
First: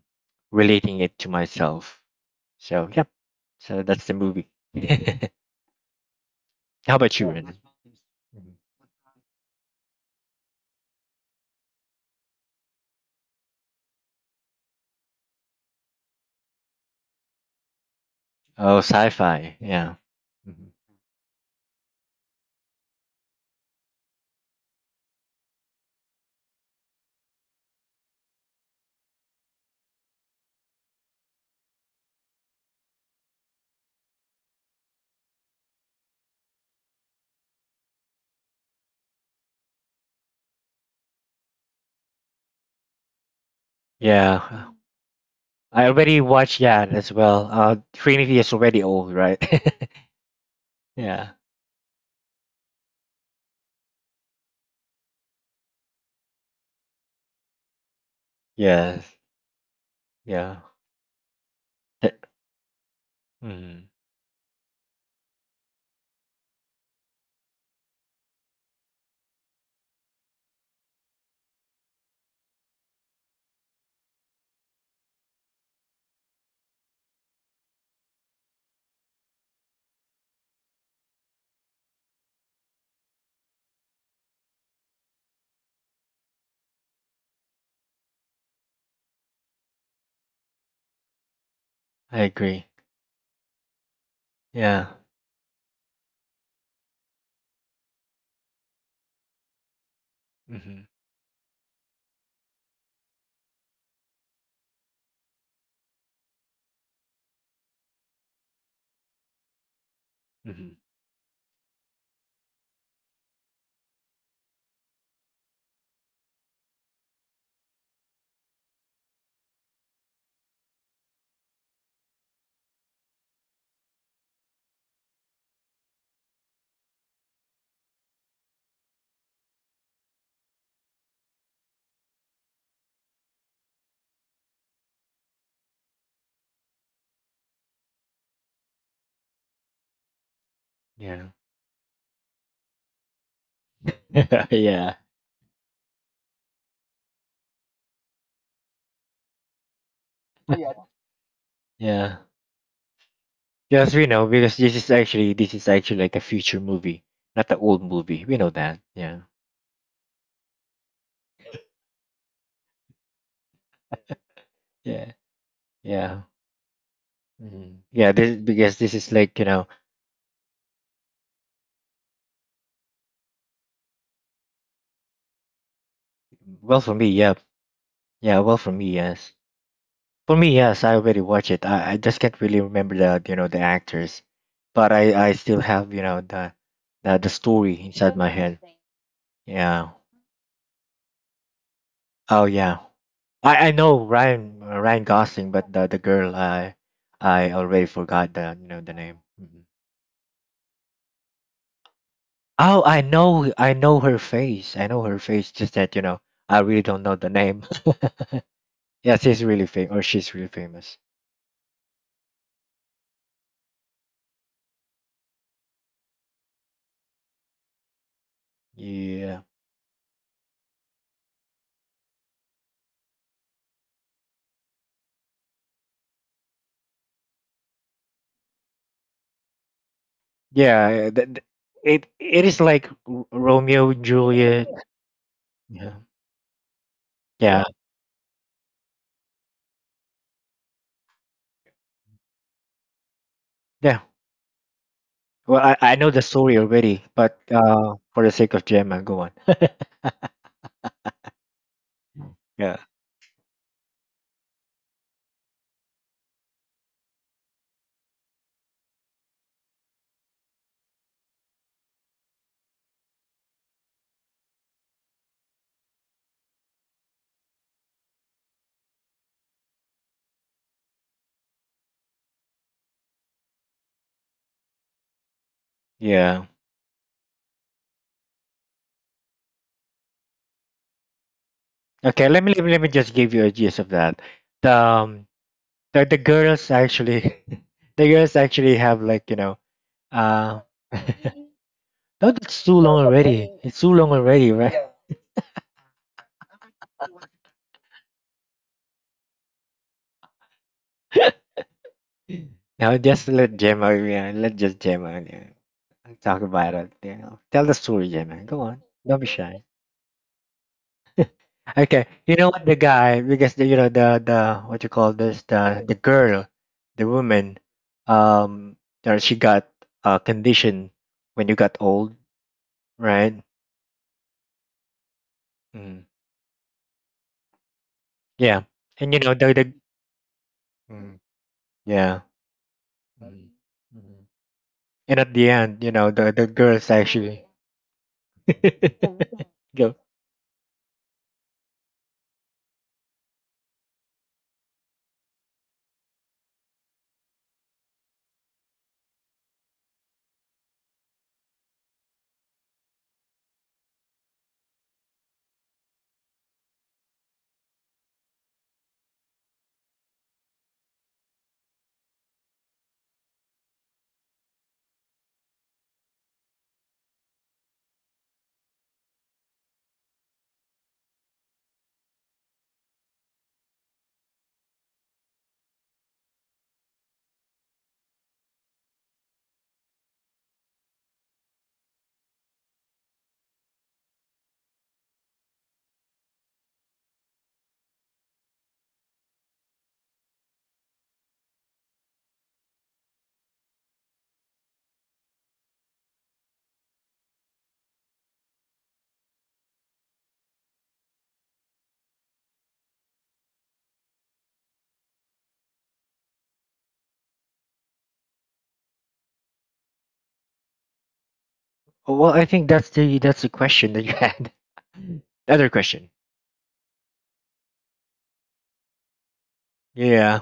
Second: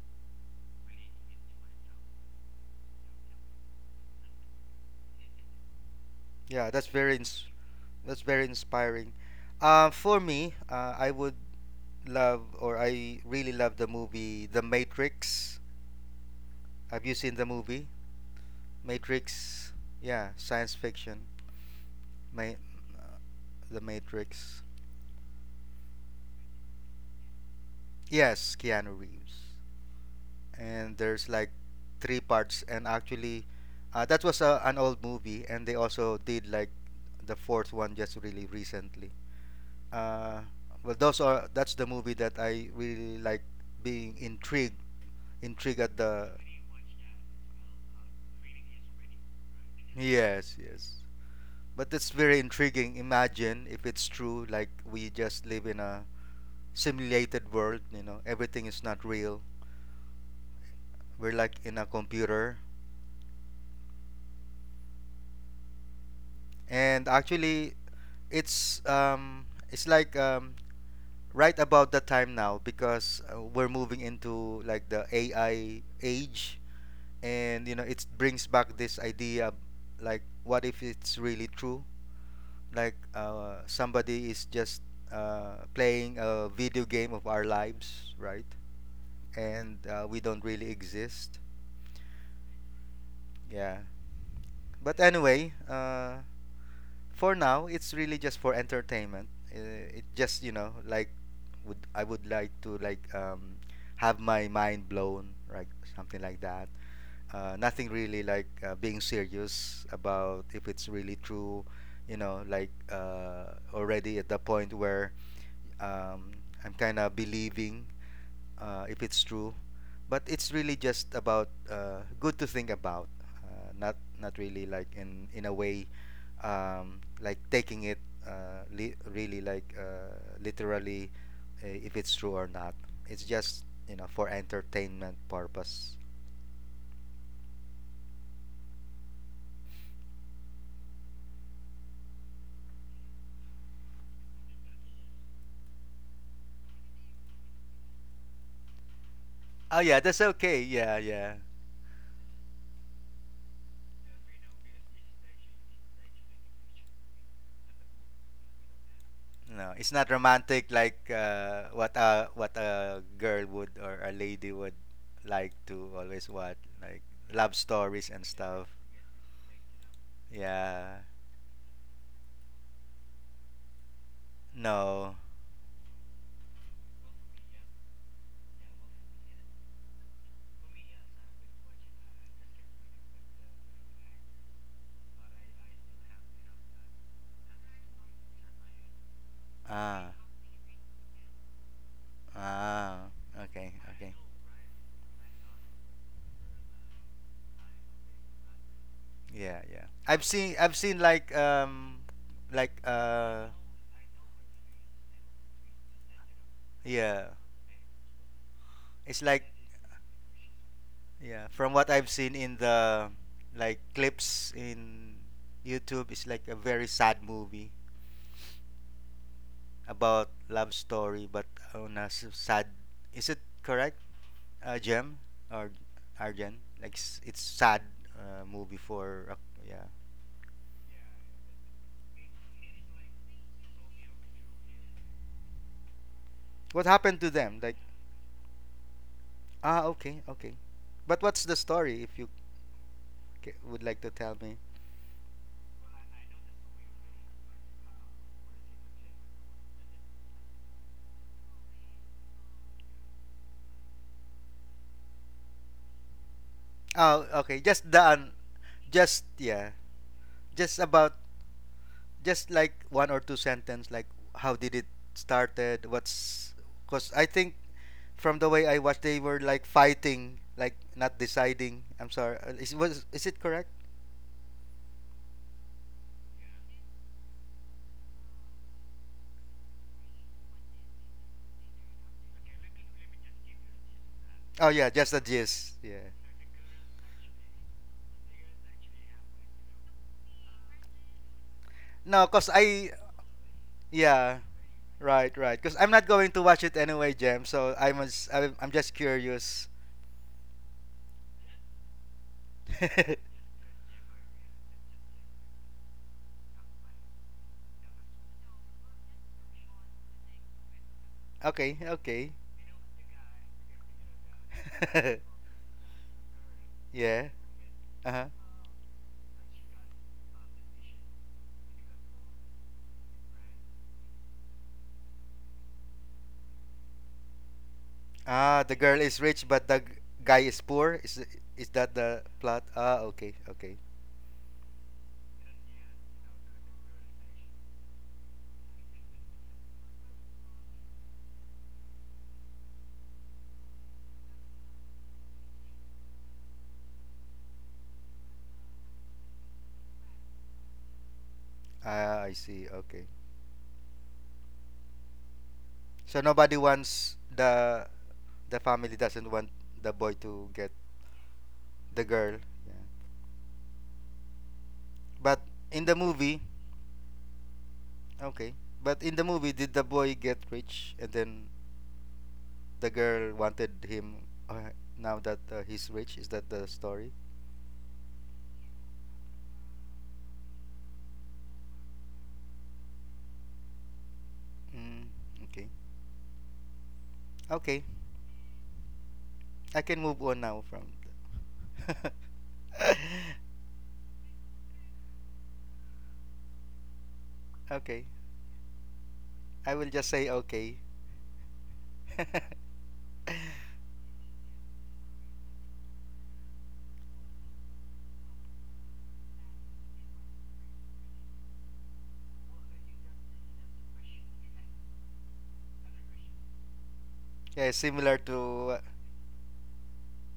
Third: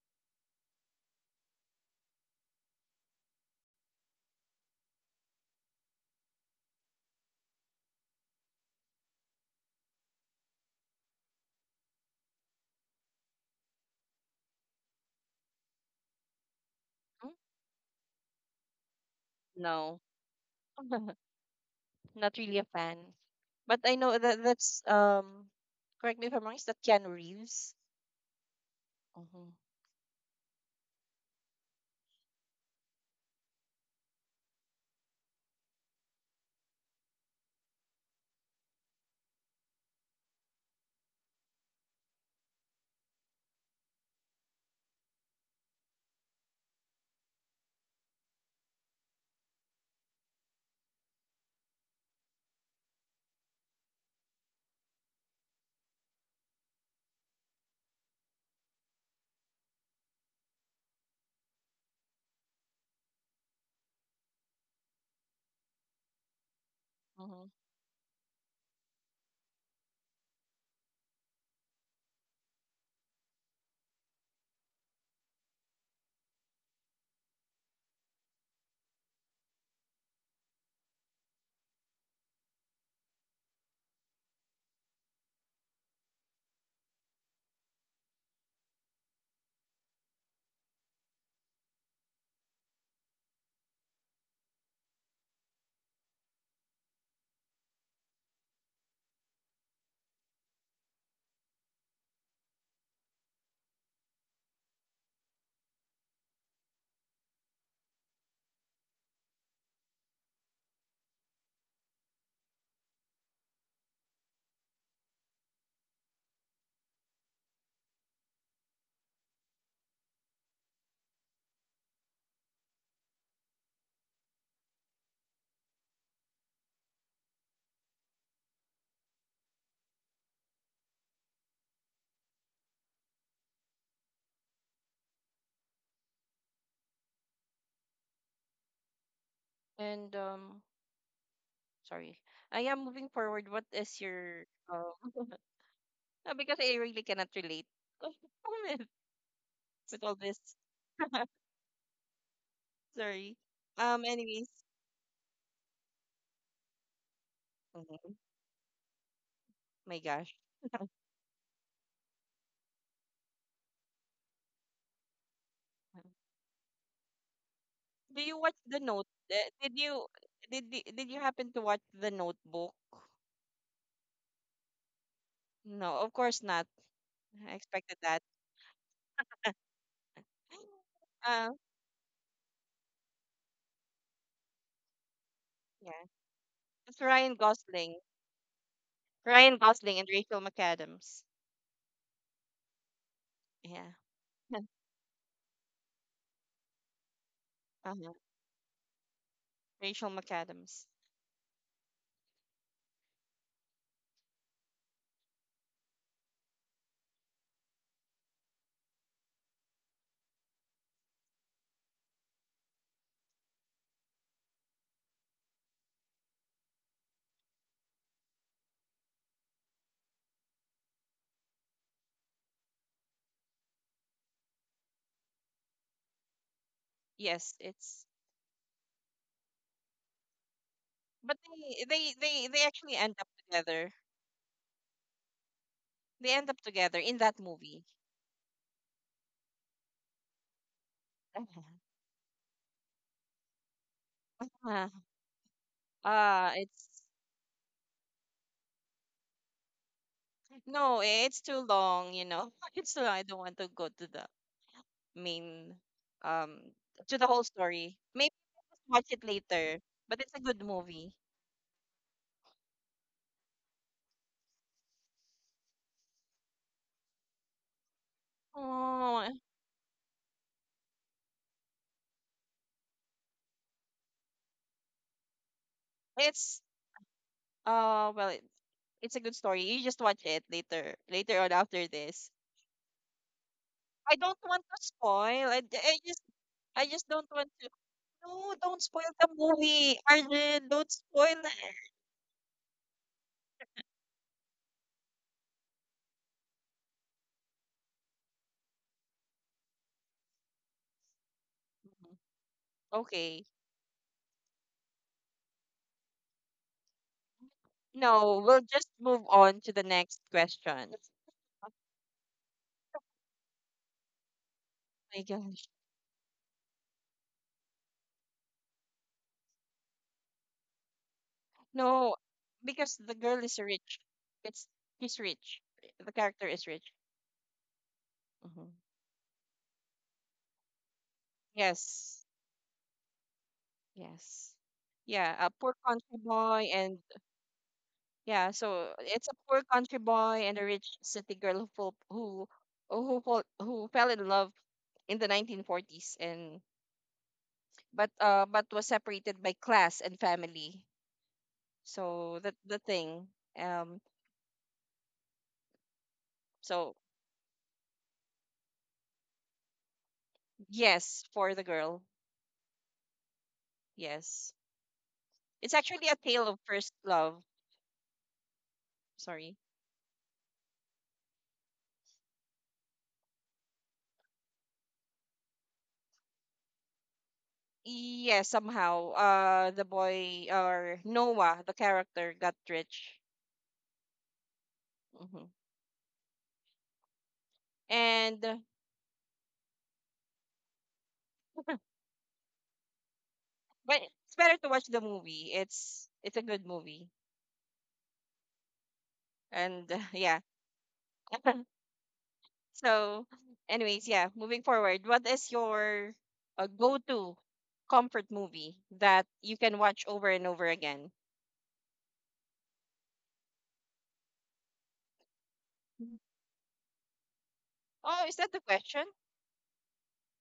relating it to myself. So yeah, so that's the movie. Yeah, that's How very about you, Ren? that's very inspiring. For me, I really love the movie The Matrix. Have you seen the movie Oh, sci-fi. Matrix? Yeah. No. Yeah, science fiction. Not Ma- really a fan. uh, But the I know that Matrix. that's correct me if I'm wrong, is that Keanu Reeves? Yes, Keanu Mm-hmm. Reeves. And there's like three parts, and actually, that was an old movie, and they also did, like, the fourth one just really recently. Uh, well, those are that's the movie that I really like being Yeah, intrigued I at already the. watched that as well. Trinity is already old, right? Yes, yes. Yeah. But it's very intriguing. Imagine if it's true, like we just live in a simulated world, you know, everything is not Yes. real. Yeah. We're like in a That- computer. mhm. And Mm-hmm. actually, it's like right about the time now because, we're moving into like the AI age, and you know it brings back this idea, like what if it's really true, like, somebody is just, playing a video game of our lives, right? And we don't really exist. I agree. Yeah. Yeah. But anyway, for now, it's really just for entertainment. It just Hmm. like would I would like to, like, have my mind blown, like something like that. Nothing really, like, being serious about if Hmm. it's really true, like, already at the point where um, I'm kind of believing, if it's true. But it's really just about, good to think about, not really like in a way, like taking it, li- really like literally, if it's true or not. It's just for entertainment purpose. And Yeah. sorry. I am moving forward. What is your Yeah. um because I really cannot relate Oh, with yeah, all that's this. okay. Yeah, yeah. Yeah. Sorry. Yes, Um, we know, anyways. because this is actually like a future movie, not the old Mhm. movie. We know that. Yeah. No, it's My not gosh. romantic like, what a girl would or a lady would Yeah. like to Yeah. always watch, like love Hmm. Yeah, stories Do and this, you watch because stuff. the this note? is like, you know, Yeah. Did you happen to watch the Notebook? No. No, of course not. well for me, yeah. I expected that. Yeah, well for me, yes. For me, yes, I already watched Uh, it. I just can't really remember the you know the actors, but I still have you yeah, know the it's the story inside my head. Ryan Yeah. Gosling and Ah. Rachel McAdams. Oh yeah. Ah. I Okay. Yeah, know Okay. Ryan Ryan Gosling, but the girl I already uh-huh. forgot the you know the name. Mhm. Yeah. Yeah. Rachel I've seen. McAdams. Like, like, Oh, I know, I know her face. I know her face. Just that you know I really don't know the yeah. name. Yes, It's she's like, really famous, or she's really famous. yeah. From what I've seen in the, like, clips in YouTube, it's like a very sad movie Yeah. about love story, but, on a sad, is it correct, gem or arjen, like, it's Yes, sad, it's. Movie for, yeah. Yeah. But It it is they like actually end up Romeo and together. Juliet. Yeah. They end up What together happened in to that Yeah. them, like, movie. Okay, okay, but what's the story if you, would Yeah. like to tell me. Uh, Well, I know the story already, it's but for the sake of Gemma, go on. No, it's too long. You know, Yeah. it's too long. I don't want to go to the main um Oh, to the whole okay, just the story. Maybe just watch just, it yeah, later. But it's a good just about, movie. just like one or two sentence, like, how did it started, what's, because I think, from the way I watched, they were Oh, like fighting, like not deciding, I'm sorry, is it correct? Yeah. it's well, it's a good story. You just watch it later, later on after Okay. Let this. me let me, let me just give you a gist of that. I don't Oh, The want yeah, to just the um, spoil. gist, yeah. the I just, girls I just actually, don't want to. the girls No, actually have don't like spoil you the know, movie, uh, Arjun. no, Don't spoil it. No, because that's too I, long already. It's too long yeah, already, right? right, right, because I'm not going to watch it anyway, Jam, so I'm just curious. Mhm. Yeah. Now just let Okay. Gemma. Yeah, let just Gemma. Yeah, talk about it. Yeah. Tell the story, Gemma. No, Go we'll on. just Don't be move shy. on to the next question. Oh Okay, Okay, okay. you know what the guy, because the, you know the what you call my this gosh. The girl, the Yeah, woman, uh-huh. um, or she got a condition when you got old, No, because the right? girl is rich. It's He's rich. Mm. The character is rich. Yeah, Ah, Hmm the girl and you is know rich, but the the guy is poor. Is that yeah, the Yes. plot? Ah, okay, hmm, okay. mm-hmm, Yes. and at Yeah, the a poor end, you know country the boy girls and actually yeah, so it's a poor go. country boy and a rich city girl who fall, who fell in love in the 1940s, and but was separated by class and family. Ah, I So that see. the Okay. thing. Um So nobody so wants The family doesn't want the boy to get yes, for the girl. the girl. Yeah. Yes. But It's in the actually a movie, tale of first love. okay. Sorry. did the boy get rich, and then the girl wanted him, now that, he's rich? Is that the story? Yeah, somehow, the boy, or Noah, the character, got rich. Mm, Mm-hmm. okay. Okay. And I can move on now from. The but it's better to watch the movie. It's a good movie, okay. I and will just say yeah. okay. So, anyways, yeah. Moving forward, what is your go-to comfort movie that you can watch over and over again? Well, I think that's the question that you had. The other question. Yeah, similar Oh, is that the to. question? Yeah,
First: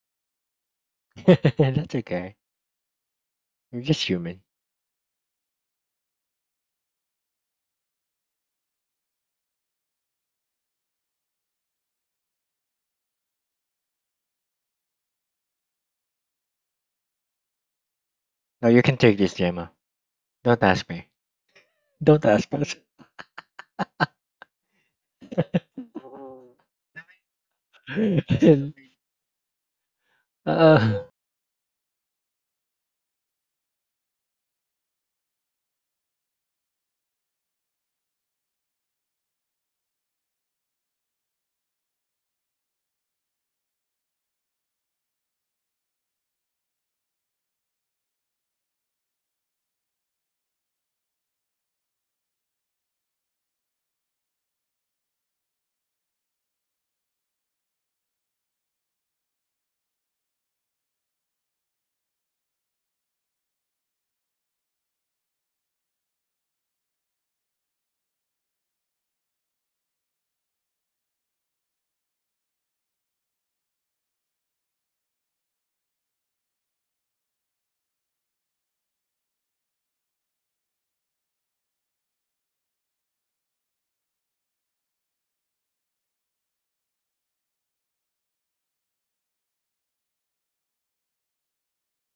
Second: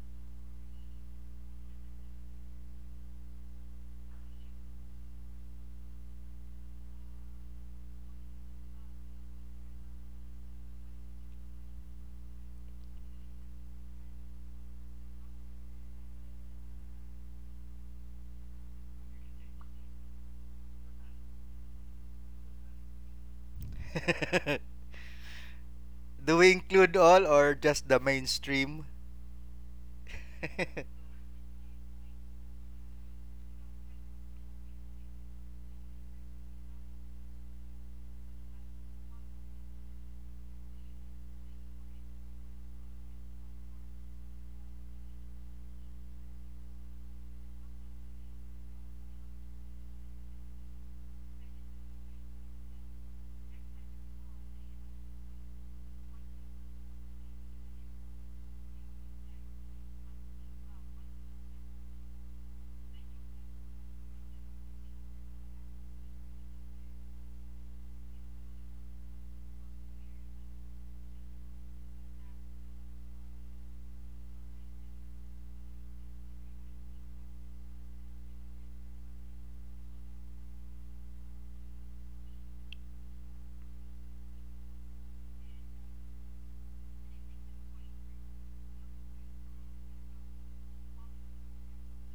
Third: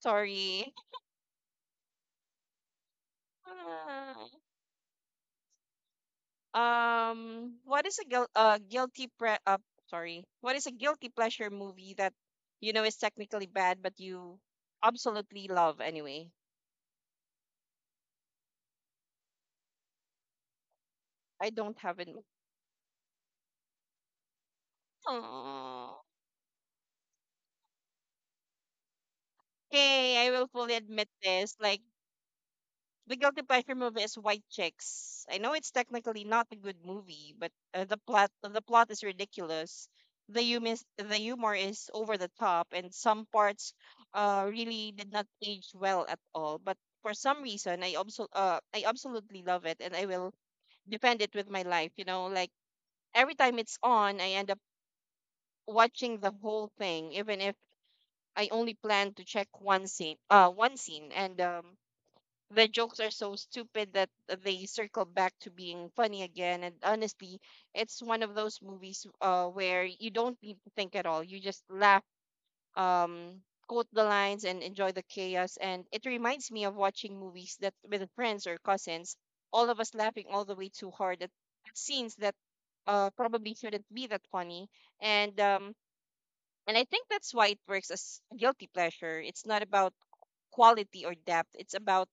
Sorry. that's okay. You're just human. What is a guil guilty pre sorry, what is a guilty pleasure movie that you know is technically bad but you absolutely love anyway? No, you can take this, Gemma. Don't ask me. I don't have it. Don't ask us. Oh, Do we include all or just the mainstream? okay, I will fully uh, admit this. Like the guilty pleasure movie is White Chicks. I know it's technically not a good movie, but the plot is ridiculous. The humor is over the top, and some parts really did not age well at all. But for some reason, I absolutely love it, and I will defend it with my life. You know, like every time it's on, I end up watching the whole thing, even if I only plan to check one scene. One scene, and the jokes are so stupid that they circle back to being funny again. And honestly, it's one of those movies where you don't need to think at all. You just laugh, um, quote the lines, and enjoy the chaos. And it reminds me of watching movies that with friends or cousins, all of us laughing all the way too hard at scenes that probably shouldn't be that funny. And um, and I think that's why it works as a guilty pleasure. It's not about quality or depth. It's about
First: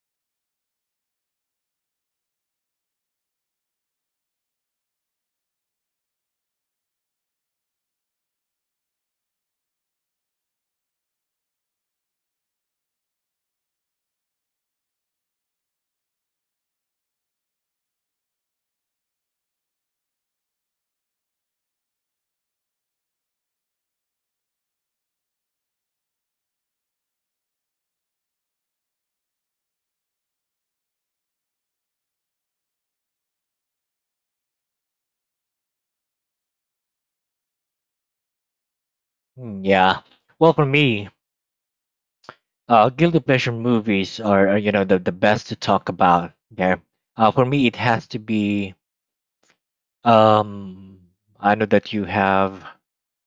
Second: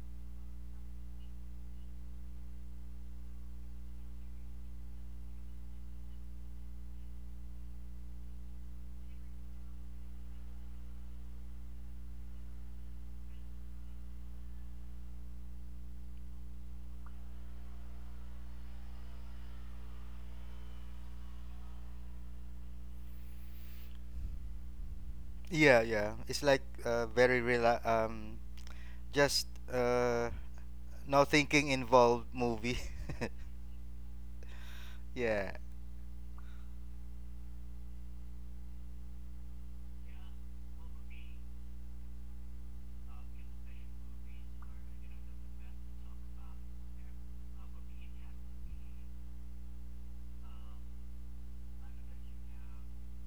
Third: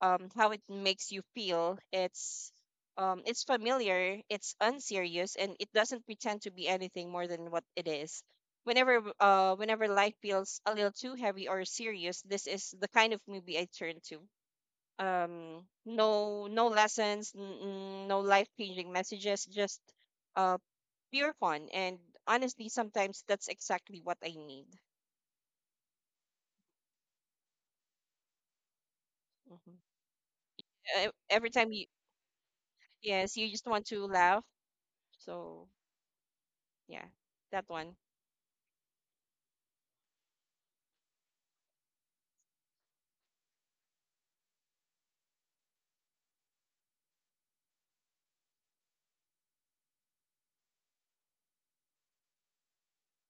how it makes you feel. It's familiar, it's unserious, and it doesn't pretend to be anything more than what it is. Whenever life feels a little too heavy or serious, this is the kind of movie I turn to. No lessons, no life changing messages, just uh, pure fun. And honestly, sometimes that's exactly what I need. Yeah, yeah. It's like, very real. Um, just Mhm. uh, E- no Every thinking time you involved movie. yes, you just want to laugh. Yeah. So yeah, that one. hmm, yeah. Well, for me, guilty pleasure movies are, you know the best to talk about. Okay. For me, it has to be. Um, I know that you have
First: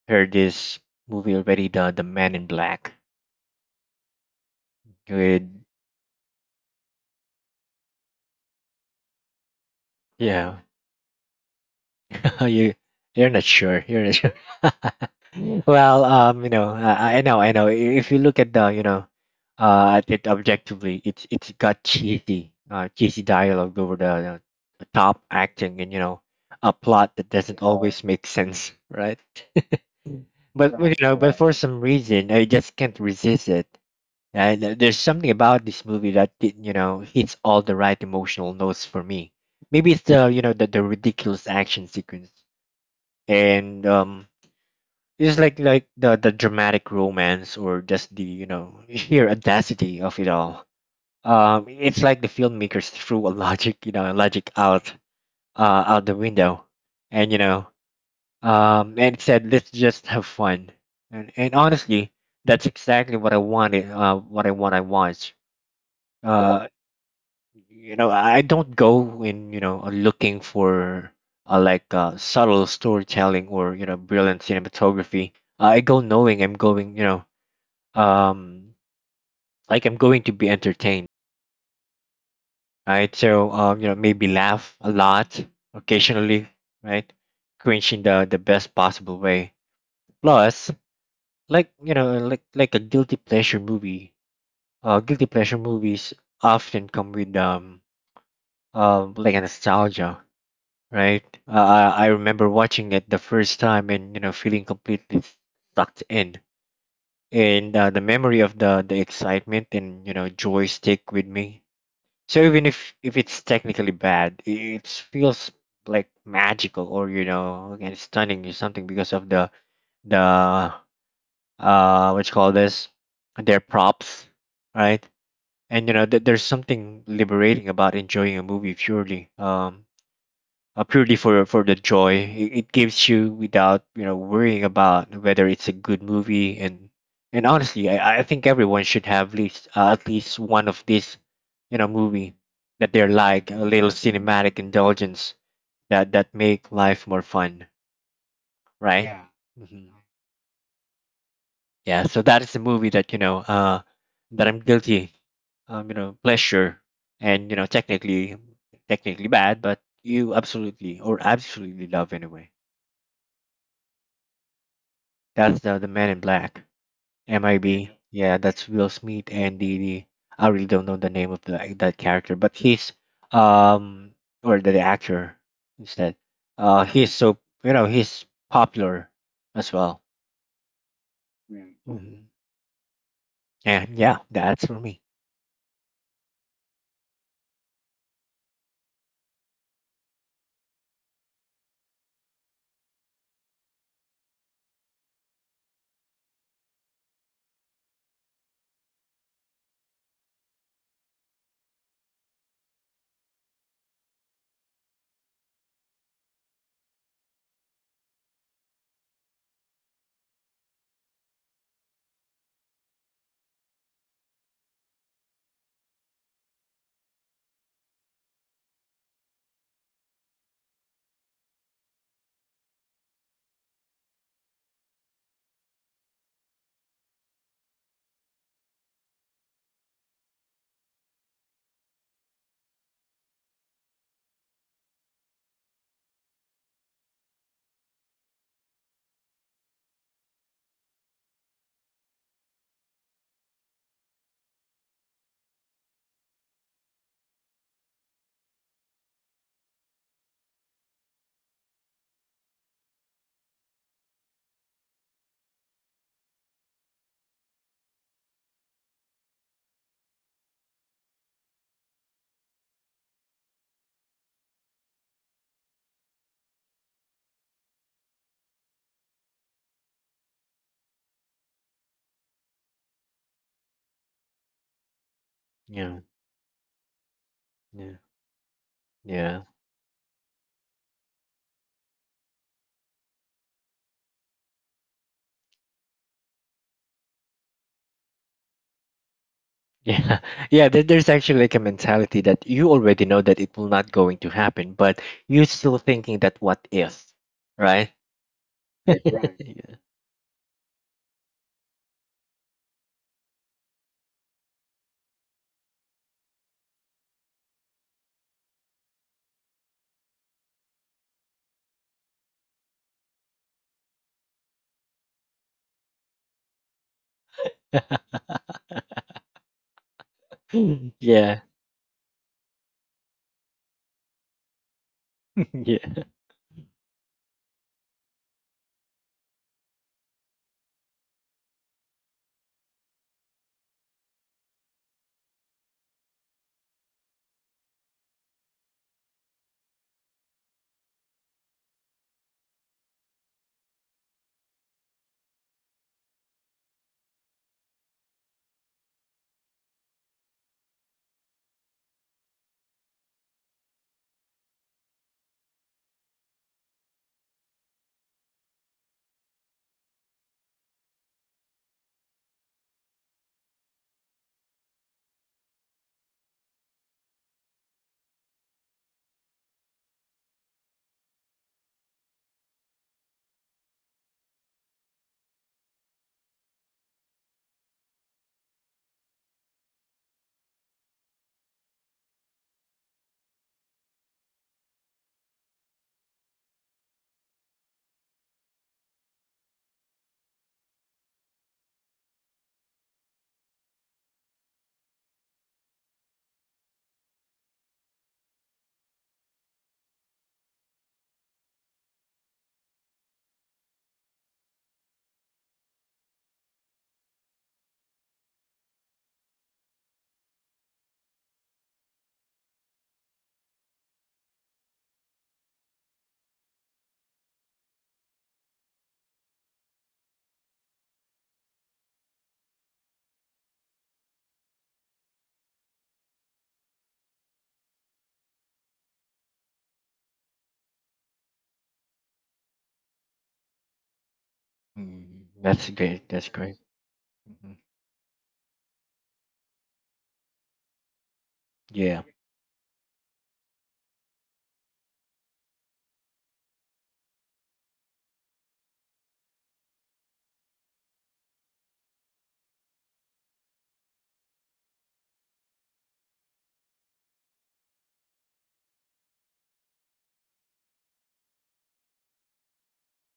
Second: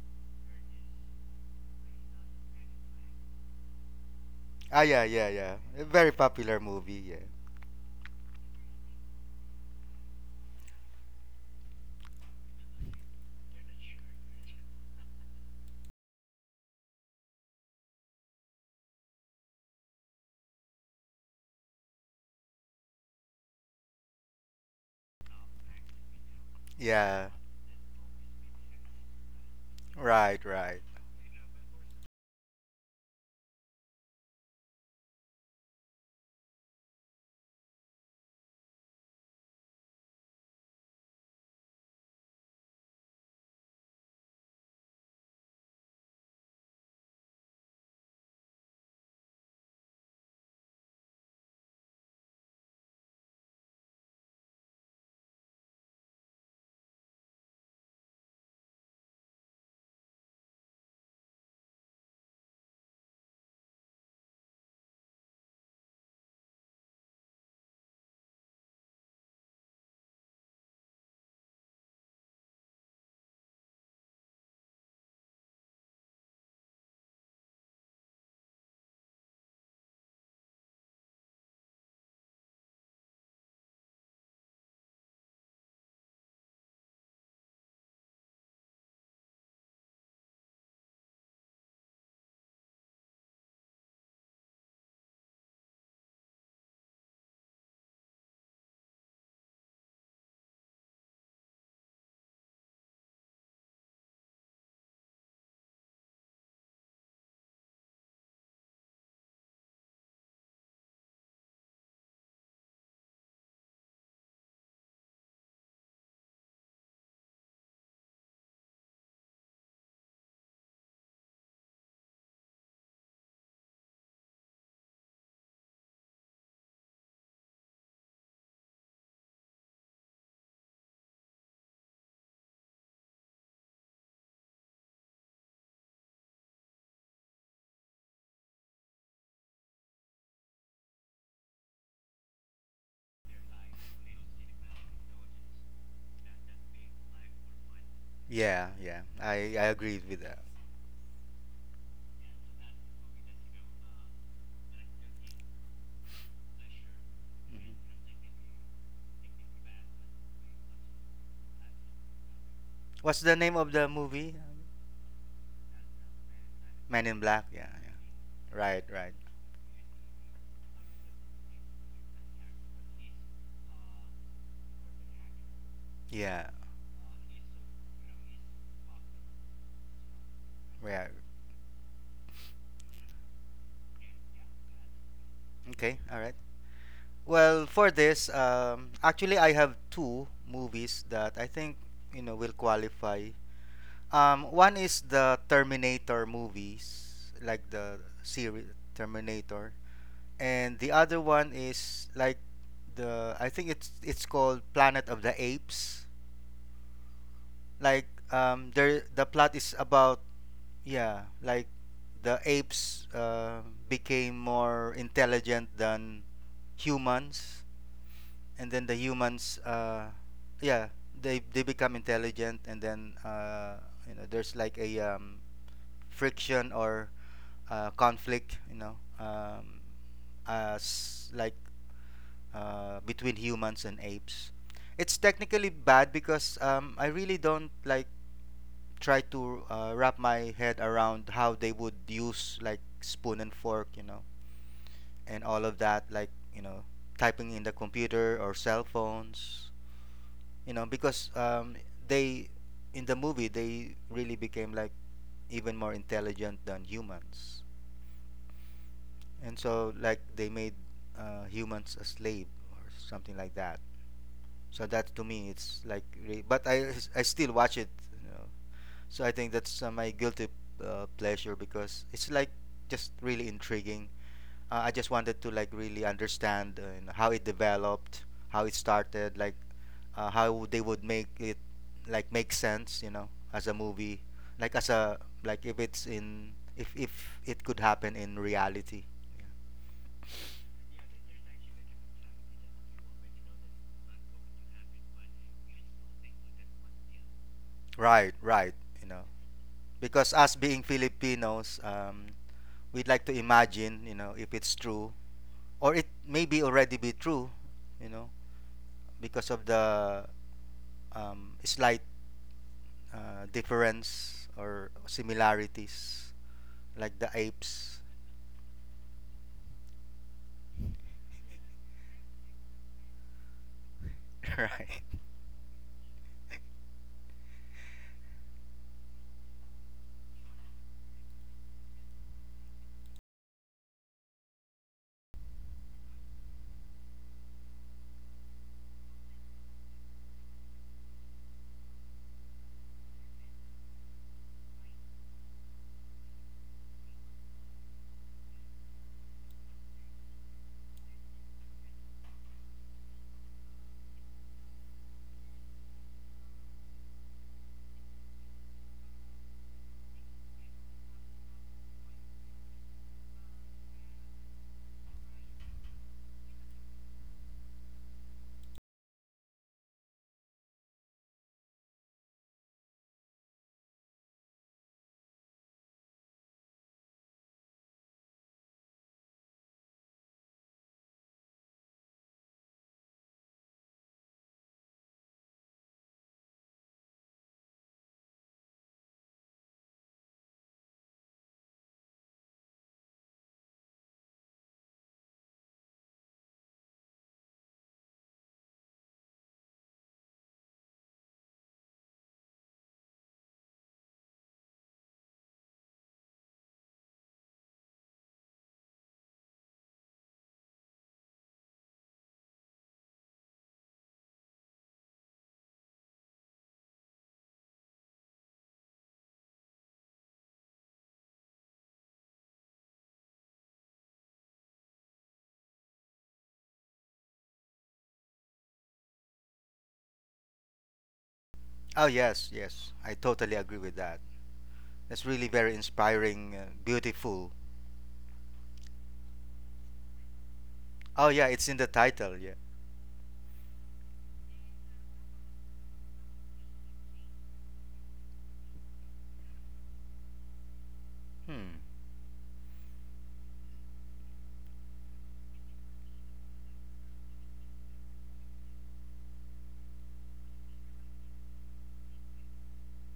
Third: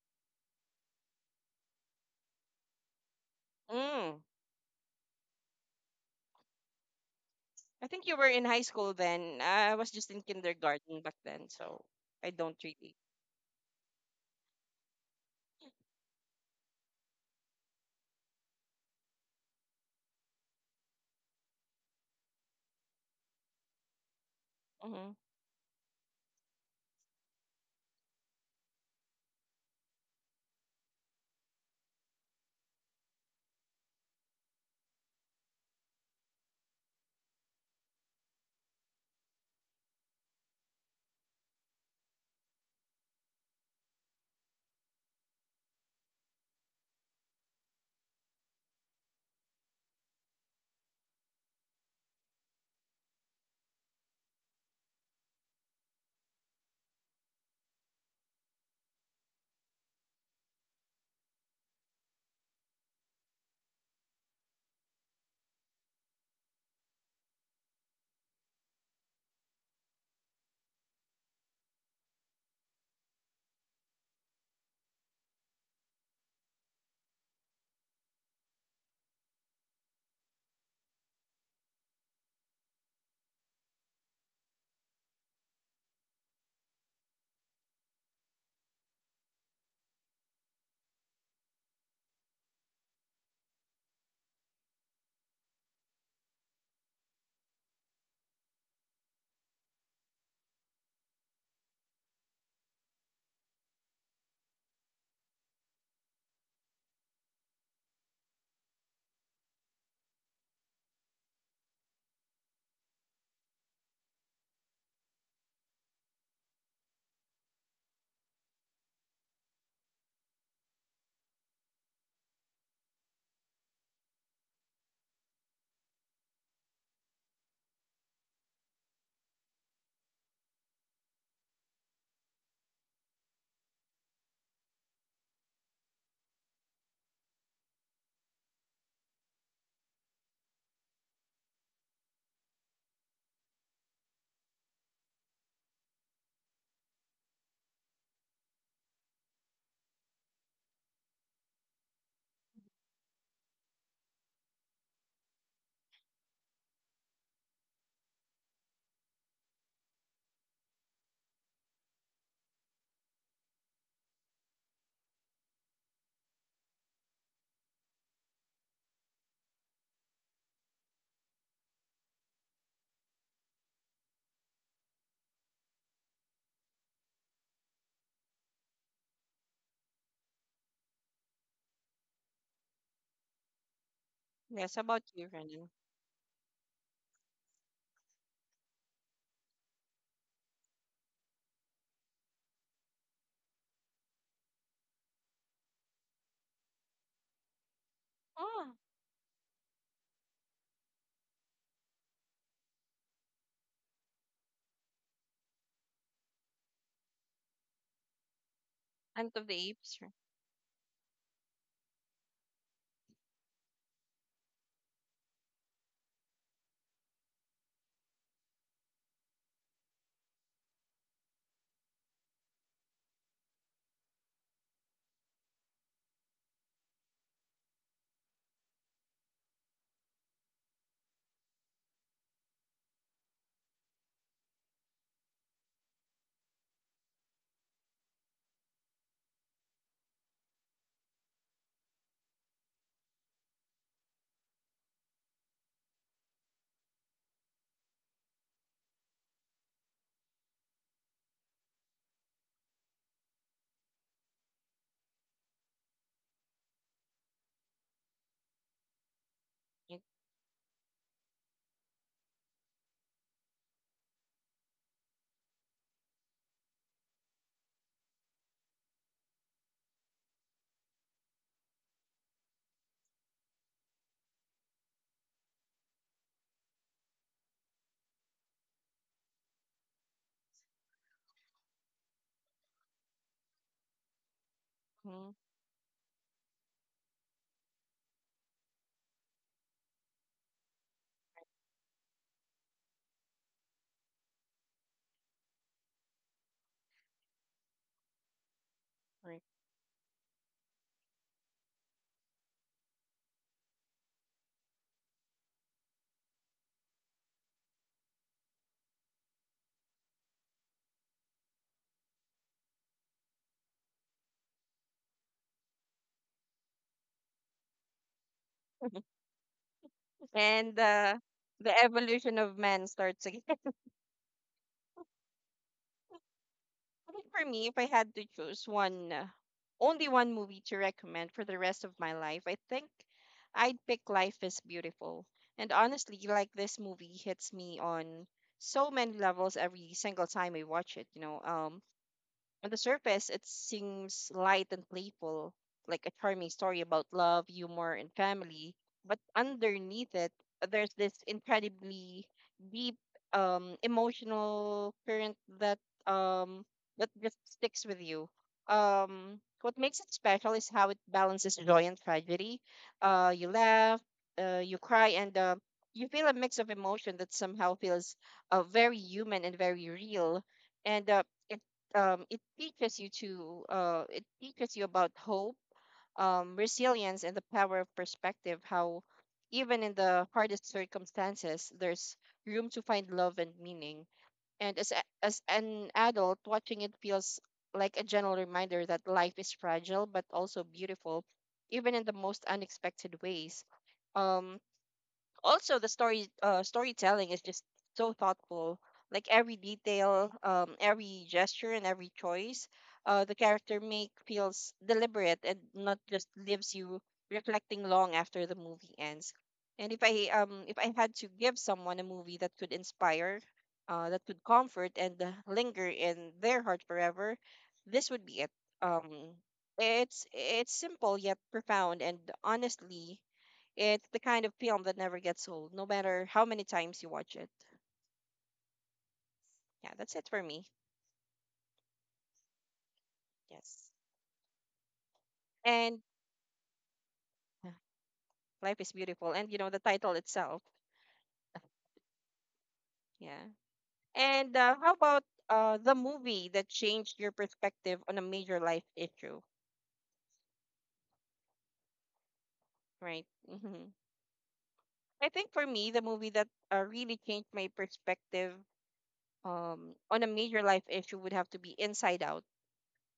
heard this movie already, the Man in Black. Mm. Ah, yeah, yeah, yeah. Good. A very popular movie. Yeah. I think you were in high school then. I was just in Yeah. kindergarten back then, so I don't you really. you're not sure. You're not sure. Well, you know, I know, I know. If you look at the, you know, at it objectively, it's got cheesy, cheesy dialogue over the, you know, the Mm-hmm. top acting and you know, a plot that Yeah. doesn't always make sense, right? Right, But right. you know, but for some reason, I just can't resist it. And there's something about this movie that it, you know hits all the right emotional notes for me. Maybe it's the you know the ridiculous action sequence and it's like the dramatic romance, or just the you know sheer audacity of it all. It's like the filmmakers threw a logic you know logic out out the window, and you know and said, let's just have fun. And honestly, that's exactly what I wanted, what I want I watch. uh you know, I don't go in you know looking for subtle storytelling or you know brilliant cinematography. I go knowing I'm going you know um like I'm going to be entertained, right? So you know, maybe laugh a lot, occasionally, right, cringe in the best possible way. Plus, like you know, like a guilty pleasure movie, guilty pleasure movies often come with like a nostalgia, right? I remember watching it the first time and you know feeling completely sucked in, and the memory of the excitement and you know joy stick with me. So even if it's technically bad, it feels like magical or you know and stunning or something because of the the what you call this, their props, right? And you know th- There's something liberating about enjoying a movie purely purely for the joy it gives you without worrying about whether it's a good movie and honestly I think everyone should have least at least one of these movie that they're, like, a little cinematic indulgence that make life more fun. Yeah, yeah. Right. I Hmm. agree with that. Yeah, so that is the movie that that I'm guilty, you know, pleasure, and technically bad, but you absolutely, or absolutely, love anyway. What's the name of the movie? That's the Man in Black. Men in Black. Yeah, MIB. yeah. Yeah, that's Right, Will right. Smith and the I really don't know the name of the that character, but he's um or the actor instead. Yeah, He's so, you know, he's popular as well. yeah. Mhm. And yeah, that's Yes, for how me. about you, Renan? Okay, all right. Well, for this, actually, I have two movies that I think will qualify. One is the Terminator movies, like the series Oh, Terminator, and the other one is, like, the I think it's called Planet of the Apes. There the Ant of plot the is Apes, right? about yeah, like the apes became more intelligent than humans. And then the humans yeah, they become intelligent. And then there's like a friction or conflict, as like between humans and apes. It's technically bad because I really don't like try to wrap my head around how they would use like spoon and fork, and all of that, you know typing in the computer or cell phones, you know because they, in the movie, they really became like even more intelligent than humans. And so like they made humans a slave or something like that. So that to me it's like but I still watch it. So I think that's my guilty pleasure because it's like just really intriguing. I just wanted to like Yeah, really understand, you know, how it yeah, developed, how it started, yeah. like how they would make it like make sense, you know, as a movie, like as a Mm-hmm. like if it's in if it could happen in reality. Yeah, yeah. There, there's actually, like, a mentality that you already know that it will not going to happen, but you're still thinking that what if, right? Right, right, Right. you know, Right. because us being Filipinos, we'd like to imagine, you know, if it's true, or it may be already be true, you know, because of the slight difference or similarities like the yeah. apes And yeah. the evolution of man starts again. right. Yeah. I think for me, if I had to choose one, only one movie to recommend for the rest of my life, I think I'd pick Life is Beautiful. And honestly, like this movie hits me on so many levels every single time I watch it. You know, on the surface, it seems light and playful, like a charming story about love, humor, and family. But underneath it, there's this incredibly deep emotional current that um, that just sticks with you. What makes it special is how it balances joy and tragedy. You laugh, you cry, and you feel a mix of emotion that somehow feels very human and very real. And it it teaches you to it teaches you about hope, resilience, and the power of perspective. How even in the hardest circumstances, there's room to find love and meaning. As an adult, watching it feels like a gentle reminder that life is fragile but also beautiful, even in the most unexpected ways. Um, also the storytelling is just so thoughtful, like every detail, every gesture, and every choice the character make feels deliberate and not just leaves you reflecting long after the movie ends. And if I had to give someone a movie that could inspire, that could comfort and linger in their heart forever, this would be it. um it's simple yet profound, and honestly, it's the kind of film that never gets old, no matter how many times you watch it. Yeah, that's it for me. Oh, yes, I totally agree Yes. with that. That's Mm, really that's very And great. That's inspiring, great. Movies. beautiful. Hmm. yeah, Life is Beautiful. And, you know, the title itself. Oh yeah, it's in the Yeah. title, yeah. Yeah. And how about the movie that changed your perspective on a major life issue? Hmm. Right. Hmm. I think for me, the movie that really changed my perspective on a major life issue would have to be Inside Out.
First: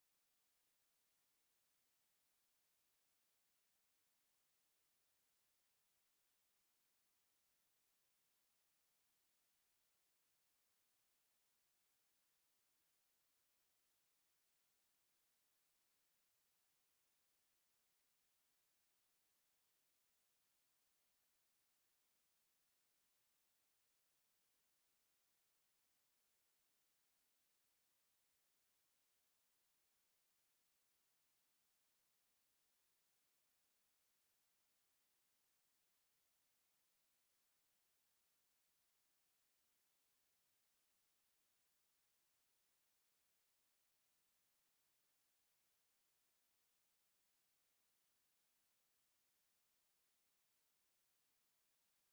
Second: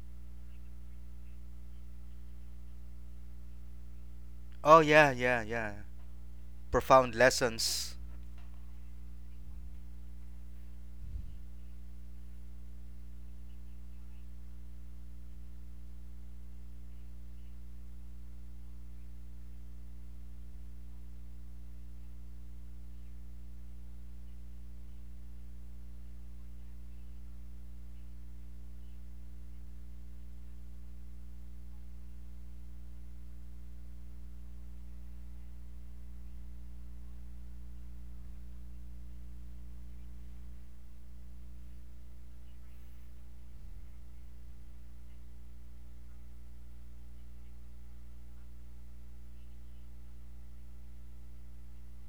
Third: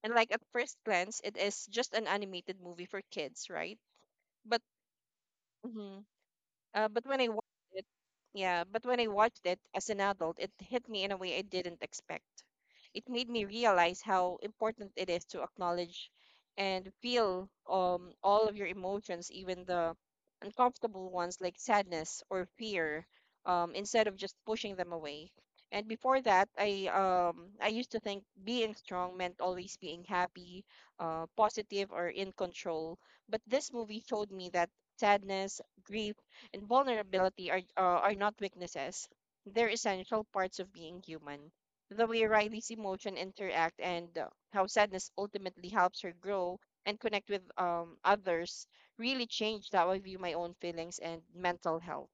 And, like, at first glance, it is just an animated movie for kids, right? But Oh yeah, mhm. But profound when I watched it, lessons. yeah, but when I watched it as an adult, it hit me in a way I didn't expect. It made me realize how important it is to acknowledge and feel all of your emotions, even the uncomfortable ones like sadness or fear, instead of just pushing them away. And before that, I used to think being strong meant always being happy, positive or in control. But this movie showed me that sadness, grief, and vulnerability are not weaknesses. They're essential parts of being human. The way Riley's emotion interact and how sadness ultimately helps her grow and connect with others really changed how I view my own feelings and mental health.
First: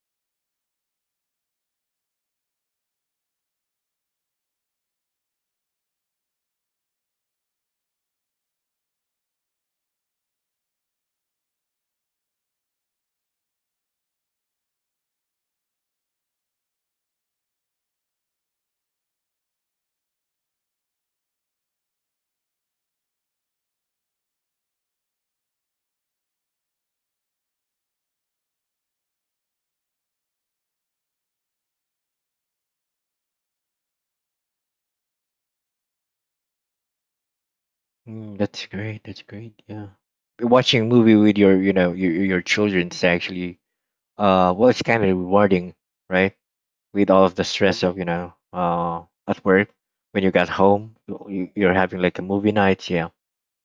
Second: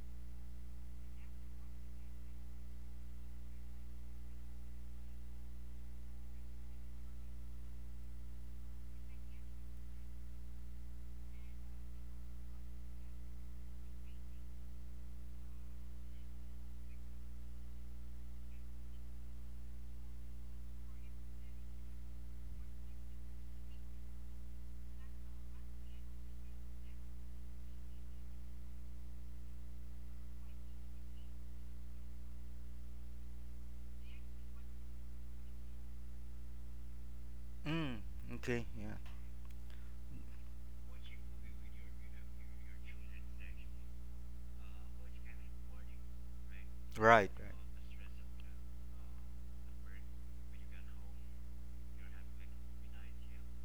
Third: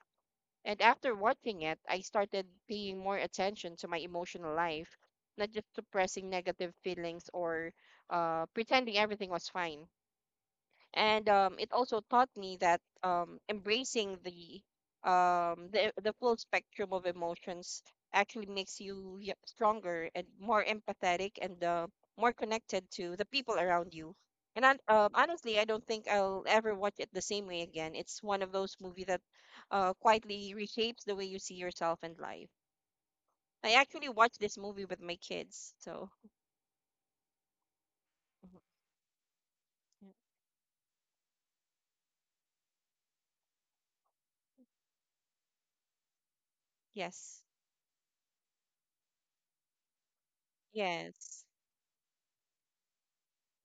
And after watching it, I started paying more attention to my emotional life, not just suppressing negative feelings or pretending everything was fine. And it also taught me that embracing the the full spectrum of emotions actually makes you stronger and more empathetic and more connected to the people around you. And honestly, I don't think I'll ever watch it the same way again. It's one of those movies that quietly reshapes the way you see yourself and life. I actually watched this movie with my kids, so Mm, Mm, mhm. okay, that's yeah. great. That's great. Yeah, watching a movie with your, you know, your your children is actually, well, it's kind of rewarding, right? With all Right, of Yes, the right. stress of, you know, at work, when you got home, yes, you're having, like, a movie night. Yeah.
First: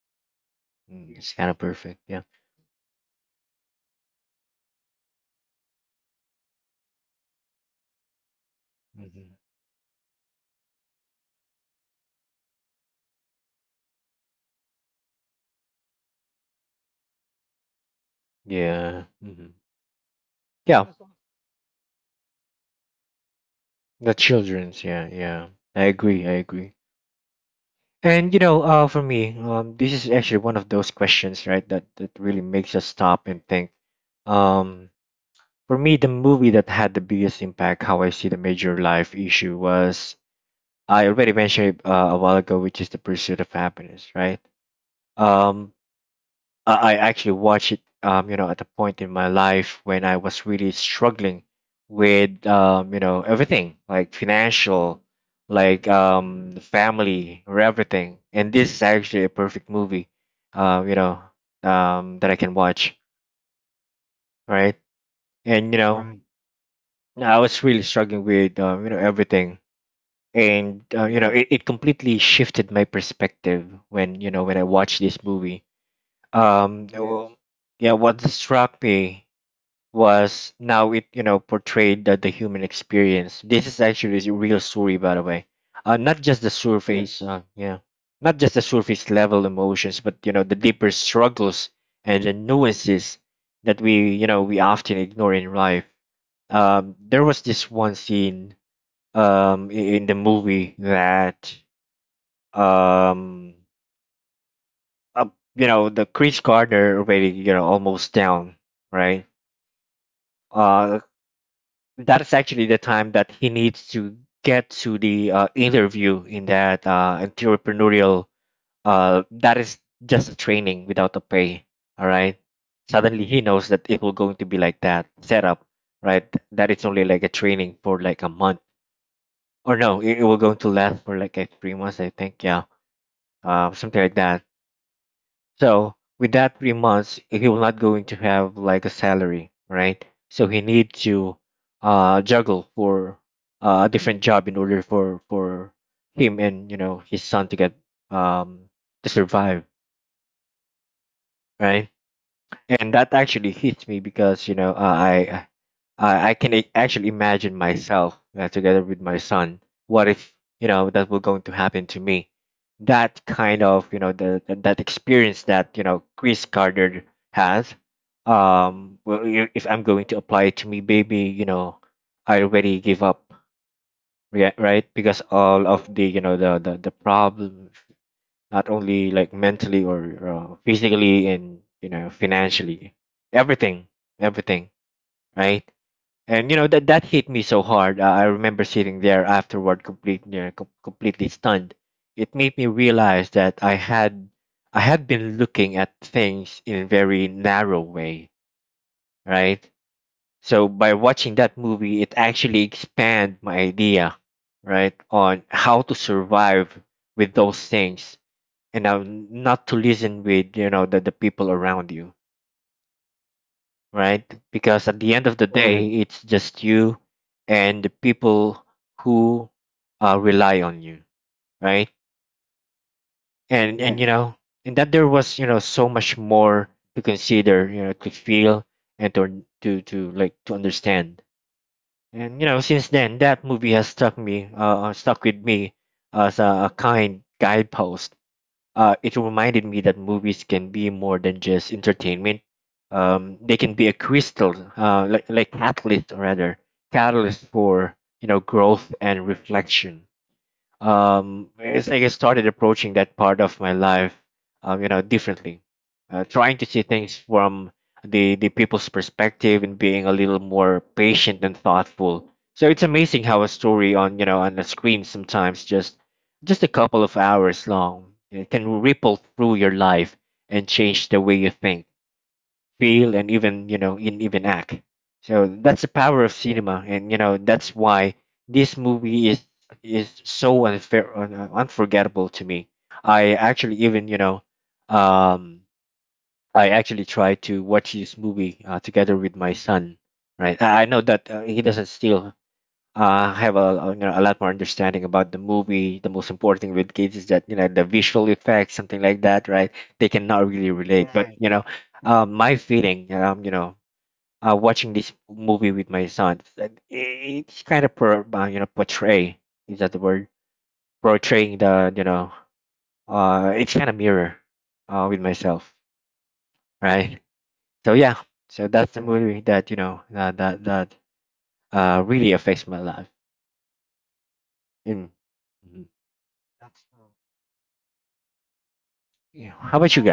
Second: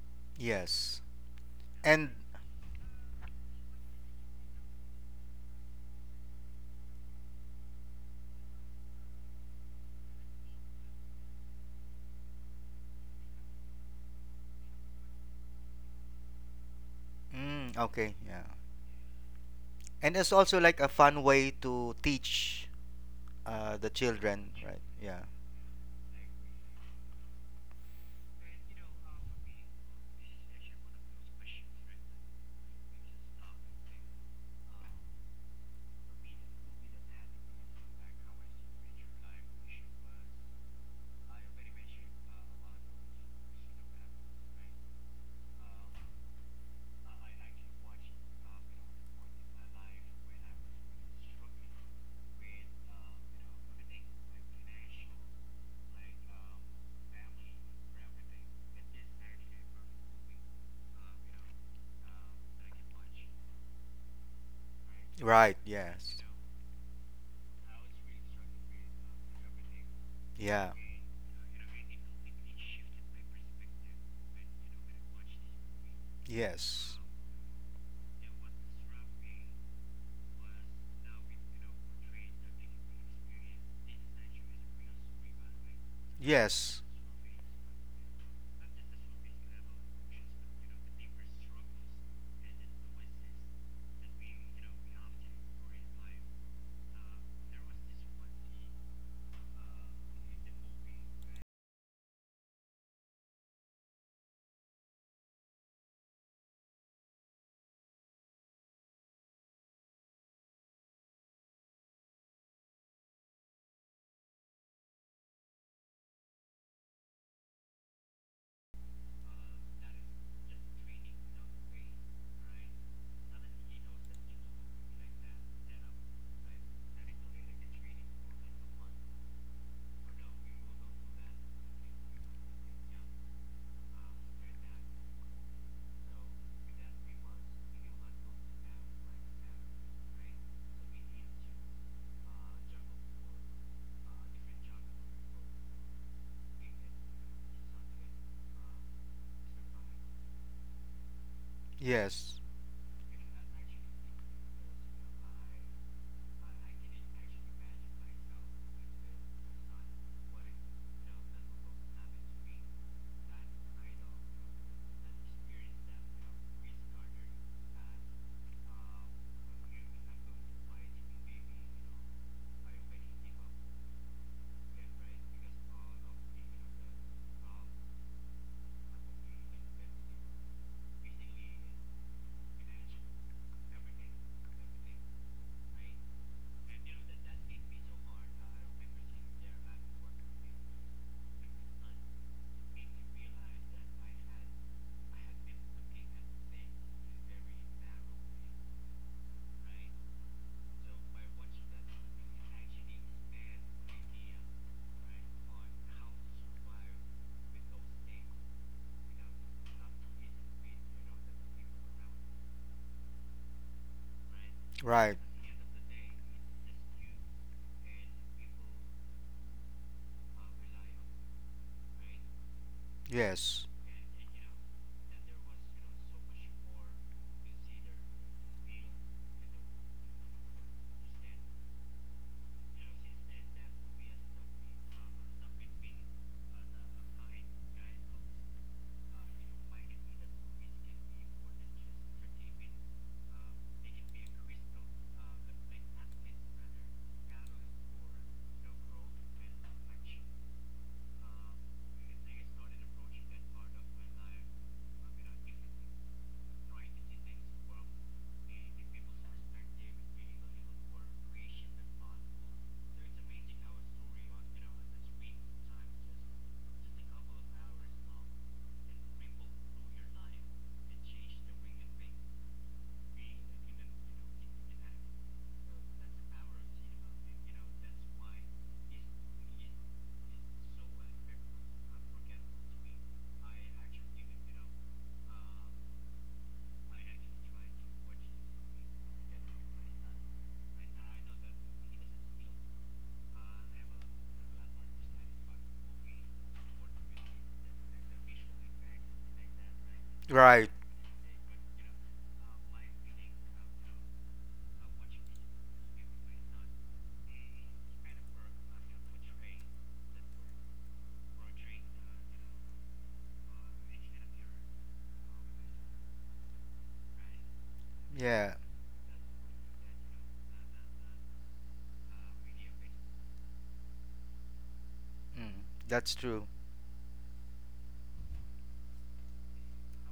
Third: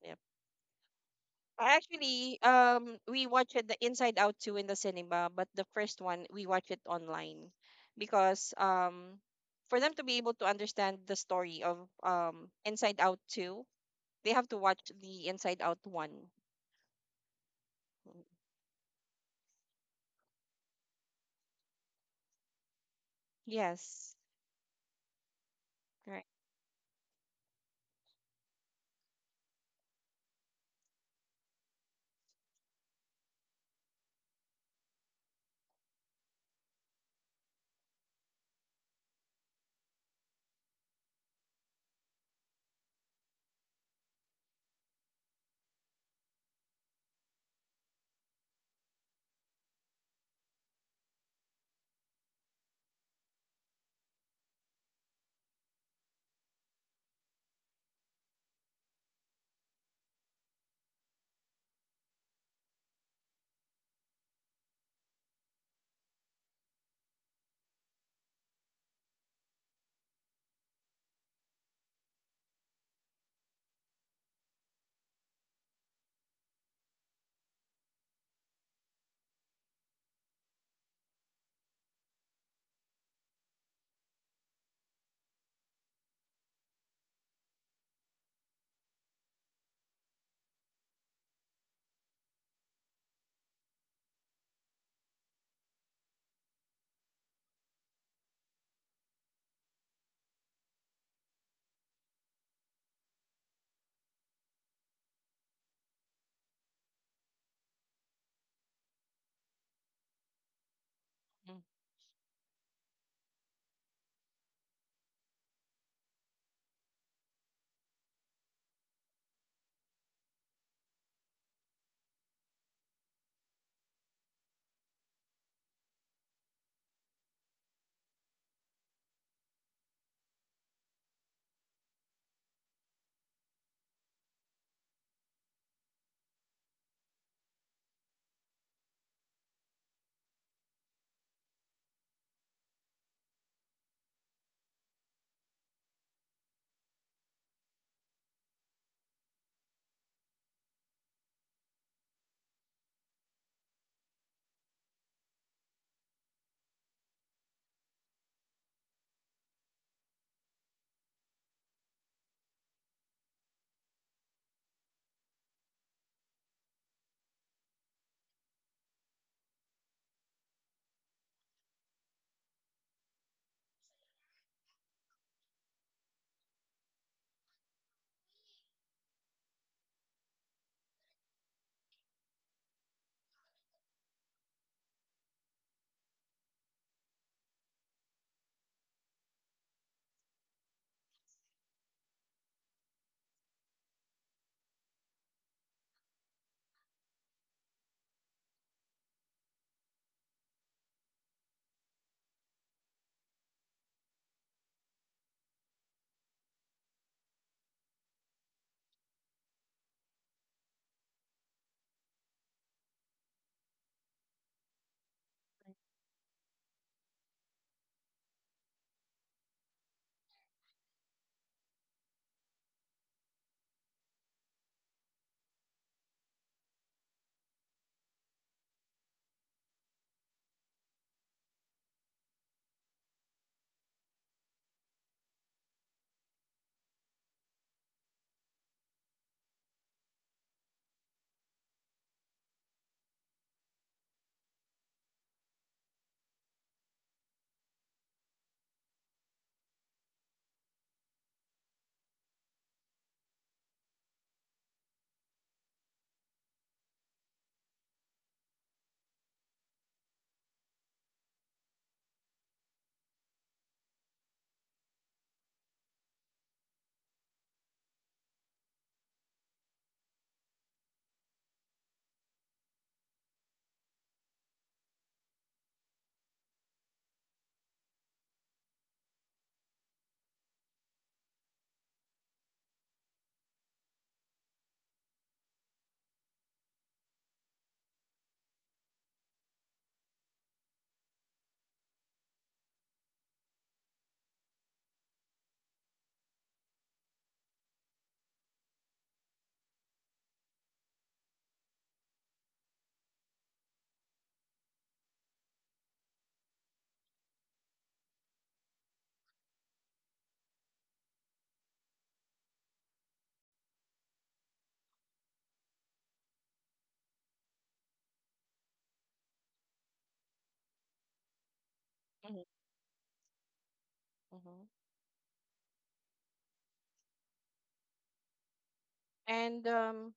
yes. Yes. Mm, it's kind of perfect. And Yeah. Actually, we watched it, the Inside Out 2 in the cinema, but the first one we watched it online because Hmm. for them to be able to understand the story of Inside Out 2, they have to watch the Inside Out 1. mm, okay, Mm. yeah. Yeah. Hmm. And it's also like Yeah. a fun way to teach the The Yes, children, right? children's. Yeah, Yeah, yeah. I agree. correct. I agree. And you know, for me, this is actually one of those questions, right, that that really makes us stop and think. Um, for me, the movie that had the biggest impact how I see the major life issue was, I already mentioned it a while ago, which is The Pursuit of Happiness, right? Um, I actually watched it, you know, at a point in my life when I was really struggling with, you know, everything, like financial, like the family, or everything. And this is actually a perfect movie, you know, that I can watch, right? right, And you yes, know, right, I was really struggling with, you know, everything. yeah. And you know, it completely shifted my perspective when you know when I watched this movie. Yes. Yes. Well, yeah, what struck me was now it you know portrayed the human experience. This is actually a real story, by the way. Not just the Yes. surface, yeah, not just the surface level emotions, but you know the deeper struggles and the nuances that we you know we often ignore in life. There was this one scene in the movie that um uh, you know the Chris Gardner already you know almost down, right. uh that is actually the time that he needs to get to the interview in that entrepreneurial, that is just a training without a pay, all right. Suddenly he knows that it will going to be like that setup, right, that it's only like a training for like a month, or no it will going to last for like 3 months I think, yeah, something like that. So with that 3 months, he will not going to have like a salary, right? So he need to juggle for a different job in order for him and you know his son to get um to survive, right? Yes. And that actually hits me because I I can actually imagine myself together with my son. What if you know that were going to happen to me? That kind of you know the that experience that you know Chris Gardner has. Well, if I'm going to apply it to me, baby, you know, I already give up, yeah, right? Because all of the you know the the problems, not only like mentally or physically and you know financially, everything, everything, right? And you know that that hit me so hard. I remember sitting there afterward, you know, completely stunned. It made me realize that I had been looking at things in a very narrow way, right? So by watching that movie, it actually expanded my idea, right, on how to survive with those things, and now not to listen with you know the people around you, right? Because at the Right. end of the day, it's just you and the people who rely on you, right? Yes. And you know, and that there was you know so much more to consider, you know, to feel and to like to understand. And you know, since then, that movie has stuck me, stuck with me as a kind guidepost. It reminded me that movies can be more than just entertainment. They can be a like catalyst rather, catalyst for you know growth and reflection. It's like I started approaching that part of my life, you know, differently, trying to see things from the people's perspective and being a little more patient and thoughtful. So it's amazing how a story on you know on the screen, sometimes just a couple of hours long, it can ripple through your life and change the way you think, feel, and even you know, in even act. So that's the power of cinema, and you know that's why this movie is so unfair, unforgettable to me. I actually even you know, um, I actually tried to watch this movie together with my son. Right, I know that he doesn't still have you know, a lot more understanding about the movie. The most important thing with kids is that you know the visual effects, something like that, right? They cannot Right. really relate. But you know, my feeling, you know, watching this movie with my son, it's like, it's kind of you know portray, is that the word, portraying the you know it's kind of mirror with myself, right? So yeah, Yeah. so that's the movie that you know that really Mm-hmm, affects my life. hmm. And Mm. Mhm. That's true. Yeah, And how about you?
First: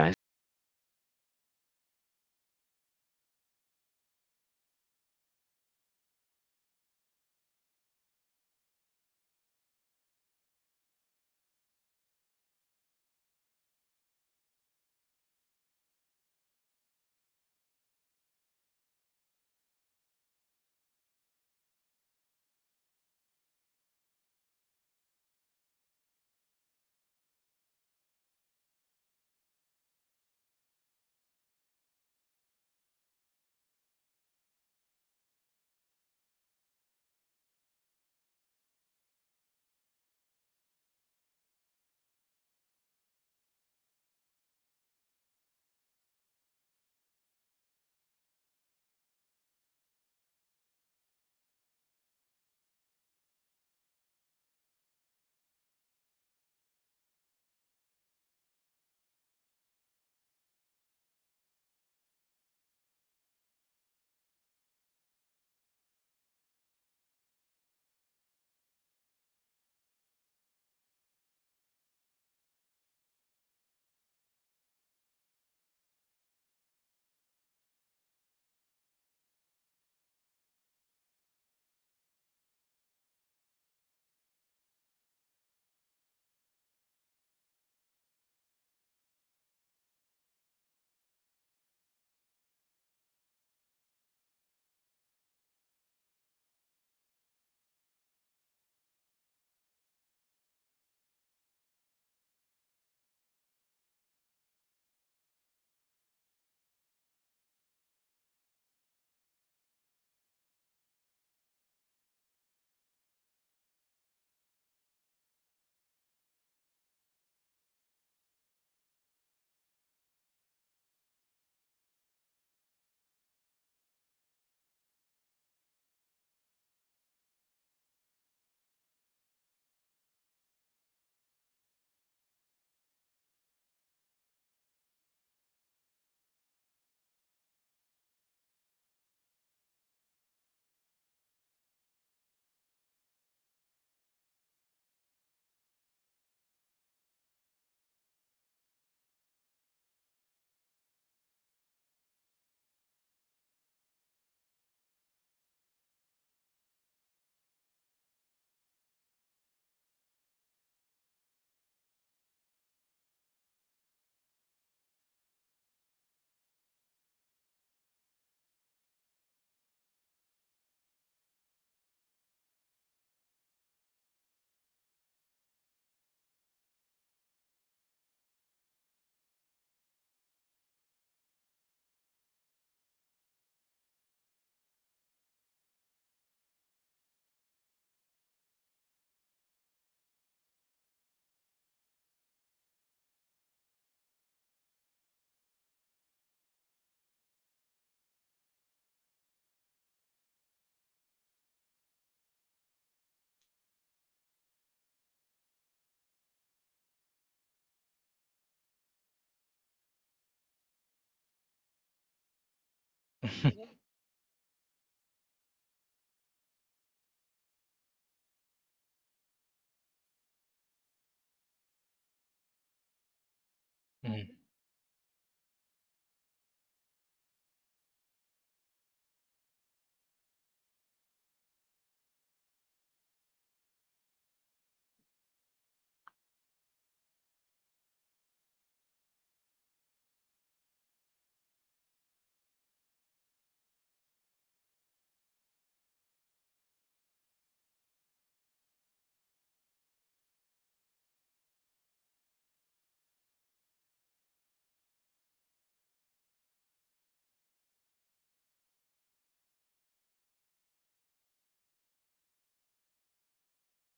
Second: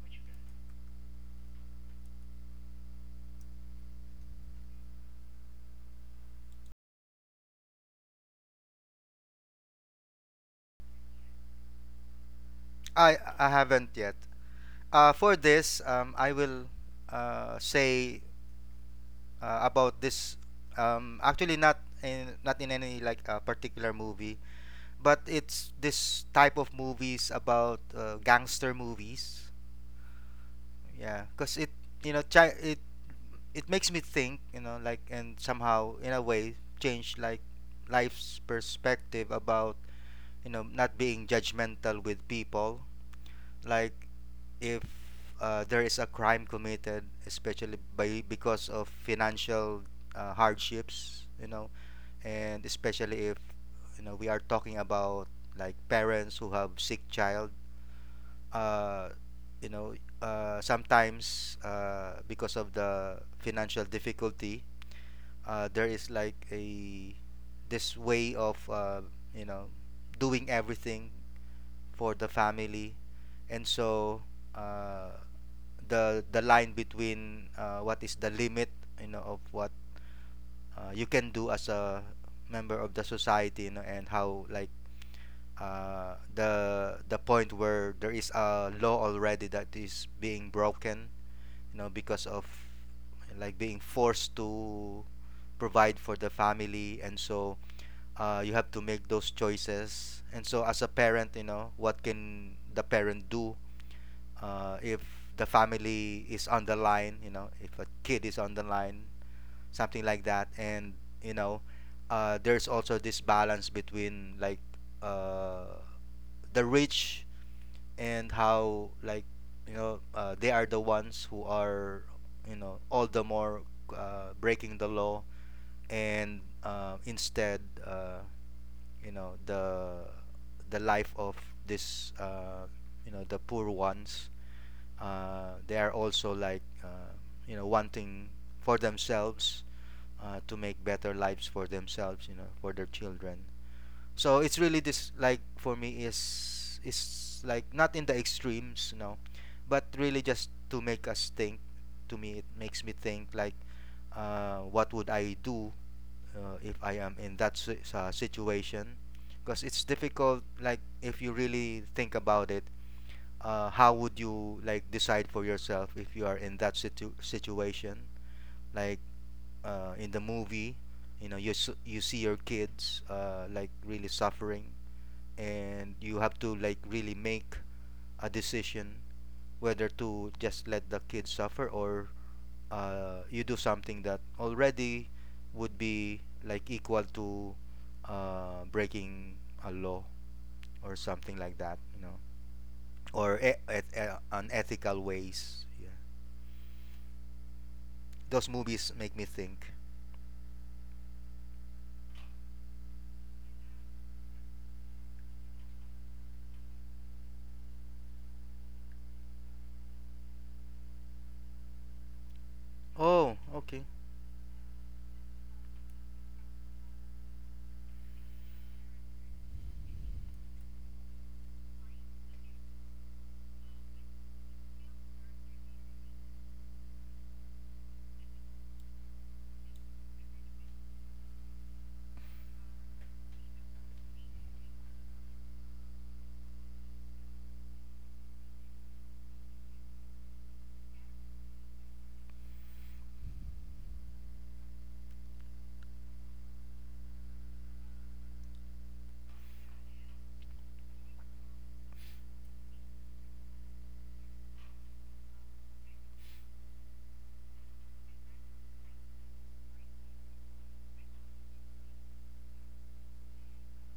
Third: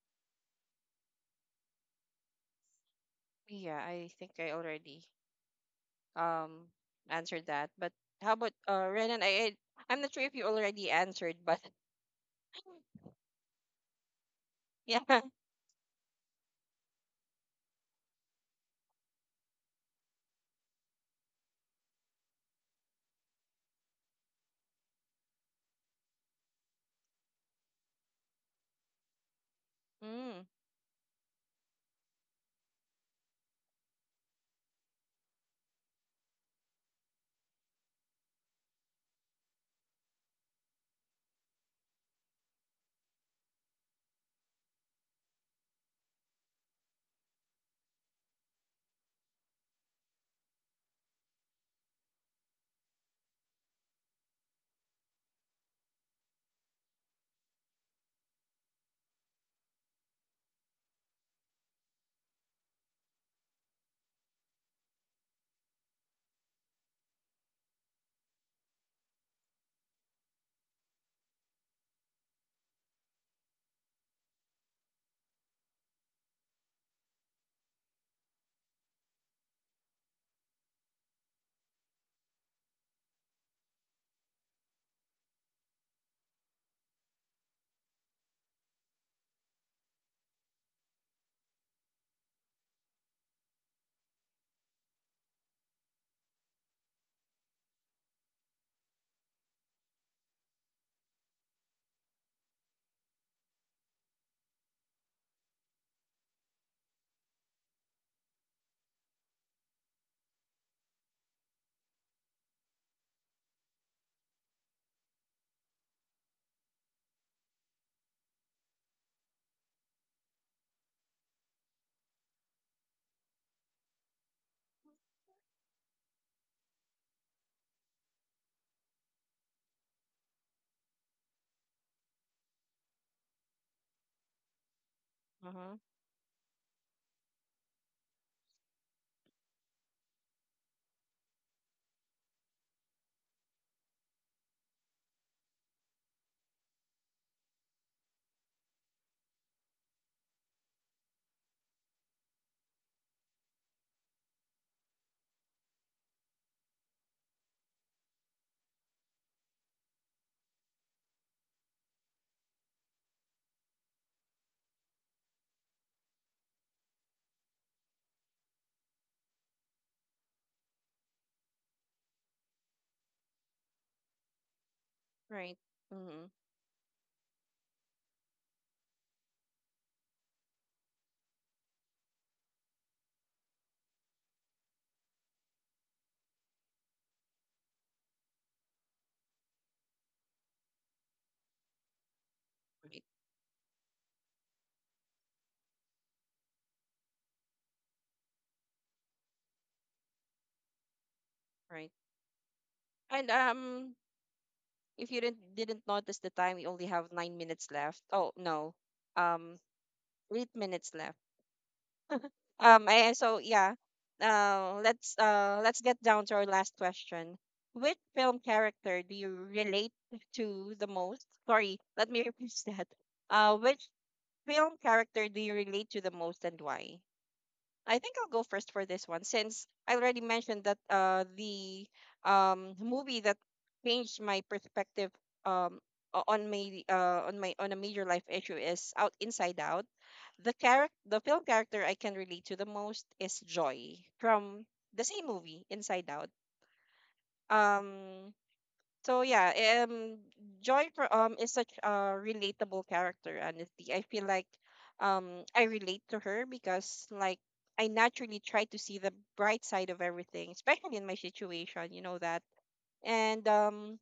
yeah, I think I already um answered that. But how about Renan? I'm not sure if you already answered, but I haven't yet. Yeah. For this, I will say about this. Actually, not in any like particular movie, but it's this type of movies about gangster movies. Mm, Yeah, because it it it makes me think, you know, like and somehow in a way change like life's perspective about, you know, not being judgmental with people. Like if there is a crime committed, especially by because of financial hardships, you know, and especially if you know we are talking about like parents who have sick child, uh, you know, sometimes because of the financial difficulty, there is like a this way of you know doing everything for the family, and so uh, the line between what is the limit you know of what you can do as a member of the society, you know, and how like the point where there is a law already that is being broken, you know, because of like being forced to provide for the family. And so you have to make those choices. And so as a parent, you know, what can the parent do if the family is on the line, you know, if a kid is on the line, something like that. And you know there's also this balance between like uh, the rich and how like you know they are the ones who are you know all the more breaking the law. And instead uh, you know the life of this you know the poor ones, uh-huh, they are also like you know wanting for themselves to make better lives for themselves, you know, for their children. So it's really this like for me is like not in the extremes, you know, but really just to make us think. To me it makes me think like what would I do if I am in that situation, because it's difficult like if you really think about it, how would you like decide for yourself if you are in that situation. Like in the movie, you know, you you see your kids like really suffering, right. and you Mm-hmm. have to like really make a decision whether to just let the kids suffer or you do something that already would be like equal to breaking a law or something like that, you know, Right. or unethical ways, yeah. Those movies make me think. Right. And if you didn't notice the time, we only have 9 minutes left. Oh no, um, 8 minutes left. So Oh, yeah, okay. Let's get down to our last question. Which film character do you relate to the most? Sorry, let me repeat that. Which film character do you relate to the most and why? I think I'll go first for this one since I already mentioned that the movie that changed my perspective um on my on my on a major life issue is Out Inside Out. The film character I can relate to the most is Joy from the same movie Inside Out. Um yeah, Joy is such a relatable character. Honestly, I feel like I relate to her because like I naturally try to see the bright side of everything, especially in my situation. You know that, and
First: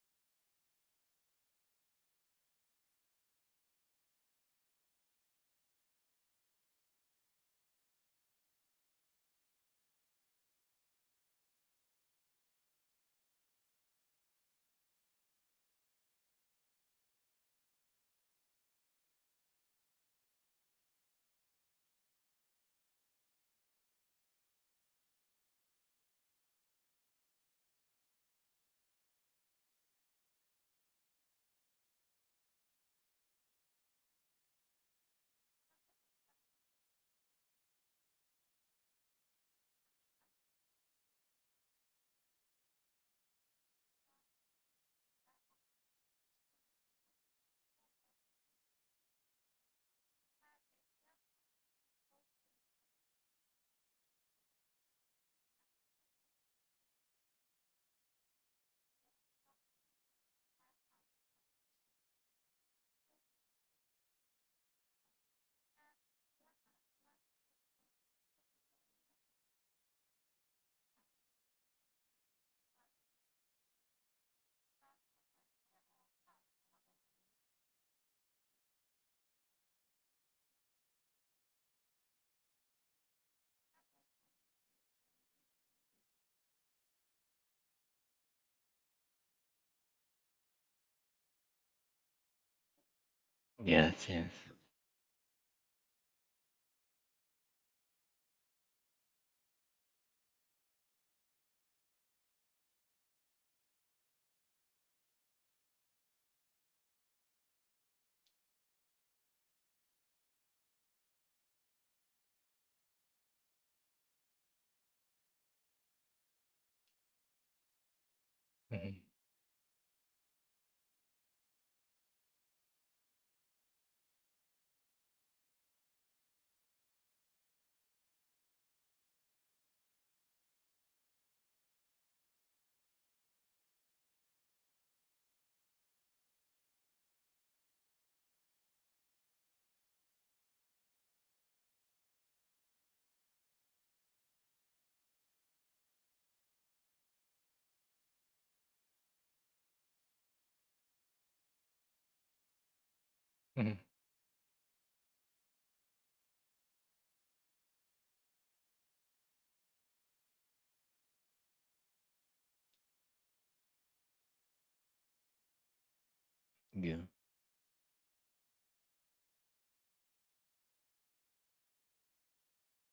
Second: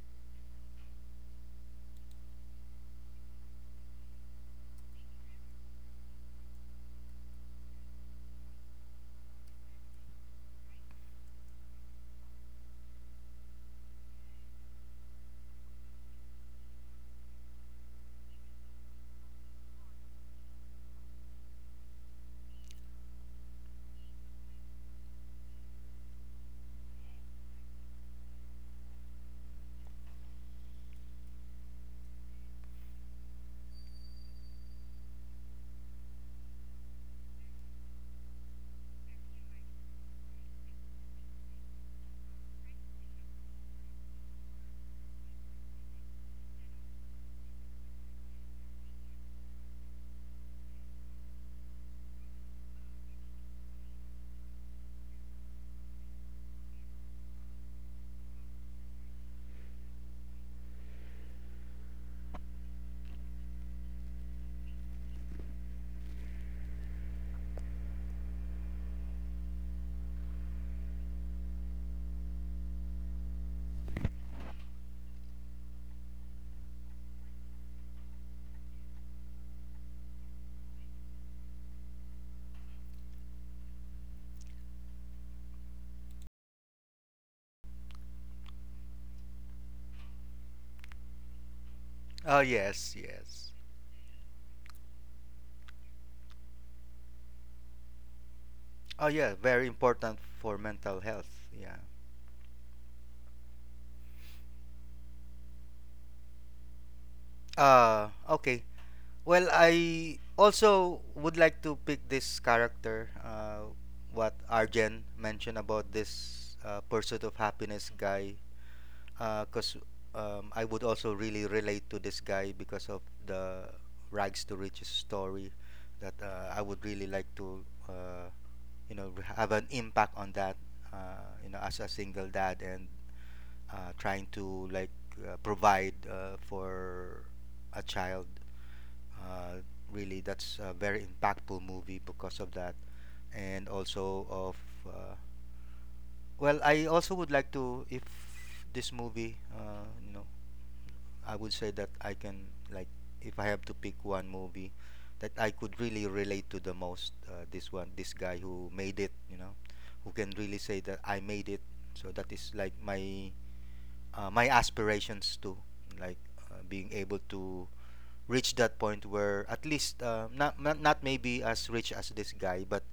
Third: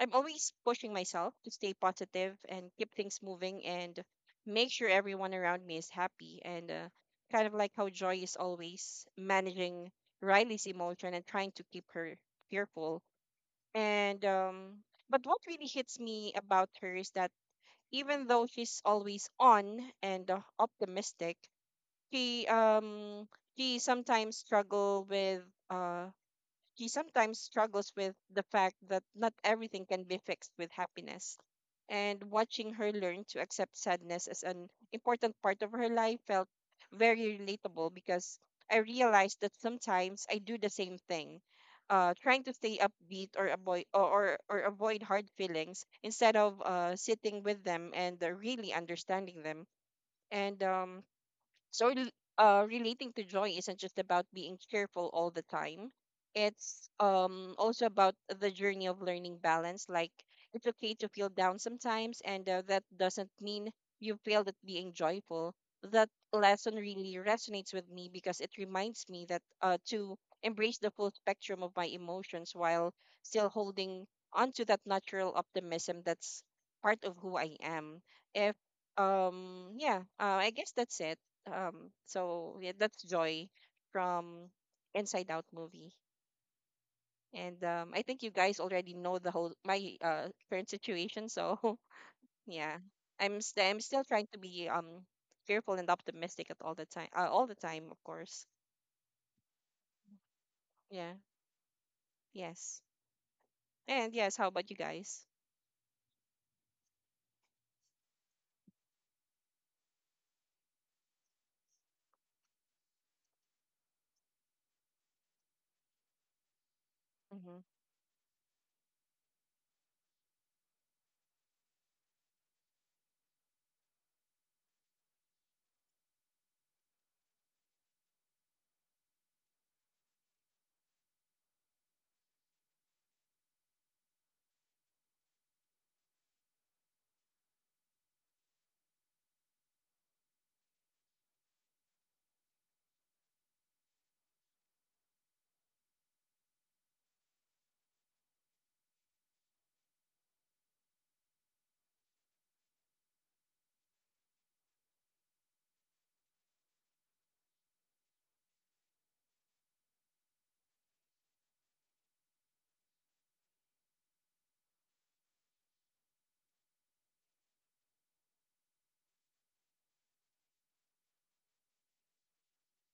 I'm always pushing myself to stay positive and keep things moving and make sure everyone around me is happy and kind of like how Joy is always managing Riley's emotion and trying to keep her fearful and but what really hits me about her is that even though she's always on and optimistic, she um she sometimes struggle with uh she sometimes struggles with the fact that not everything can be fixed with happiness. And watching her learn to accept sadness as an important part of her life felt very relatable because I realized that sometimes I do the same thing, trying to stay upbeat or avoid hard feelings instead of sitting with them and really understanding them. And so, rel- relating to joy isn't just about being cheerful all the time. It's also about the journey of learning balance. Like it's okay to feel down sometimes, and that doesn't mean you failed at being joyful. That lesson really resonates with me because it reminds me that to embrace the full spectrum of my emotions while still holding onto that natural optimism that's part of who I am. If yeah, I guess that's it. Yeah, that's Joy from Inside Out movie. And I think you guys already know the whole my current situation. So Oh, yeah, yes, yes. I'm still Yes, trying yes. to be careful and optimistic at all the time. All the time, of course. Oh yeah, very important for mental Yeah. health, yeah. Yes. And yes. How about you guys? Okay. Well, I also would like to pick this character, what Arjen mentioned about this pursuit of Mm-hmm. happiness guy, because I would also really relate to this guy because of the rags to riches story. That I would really like to, you know, have an impact on that, you know, as a single dad and trying to like provide for a child. uh, Really, that's a very impactful movie because of that. And also of uh, well, I also would like to if this movie, you know, I would say that I can like if I have to pick one movie that I could really relate to the most, this one, this guy who made it, you know, who can really say that I made it. So that is like my my aspirations too, like being able to reach that point where at least not, not maybe as rich as this guy, but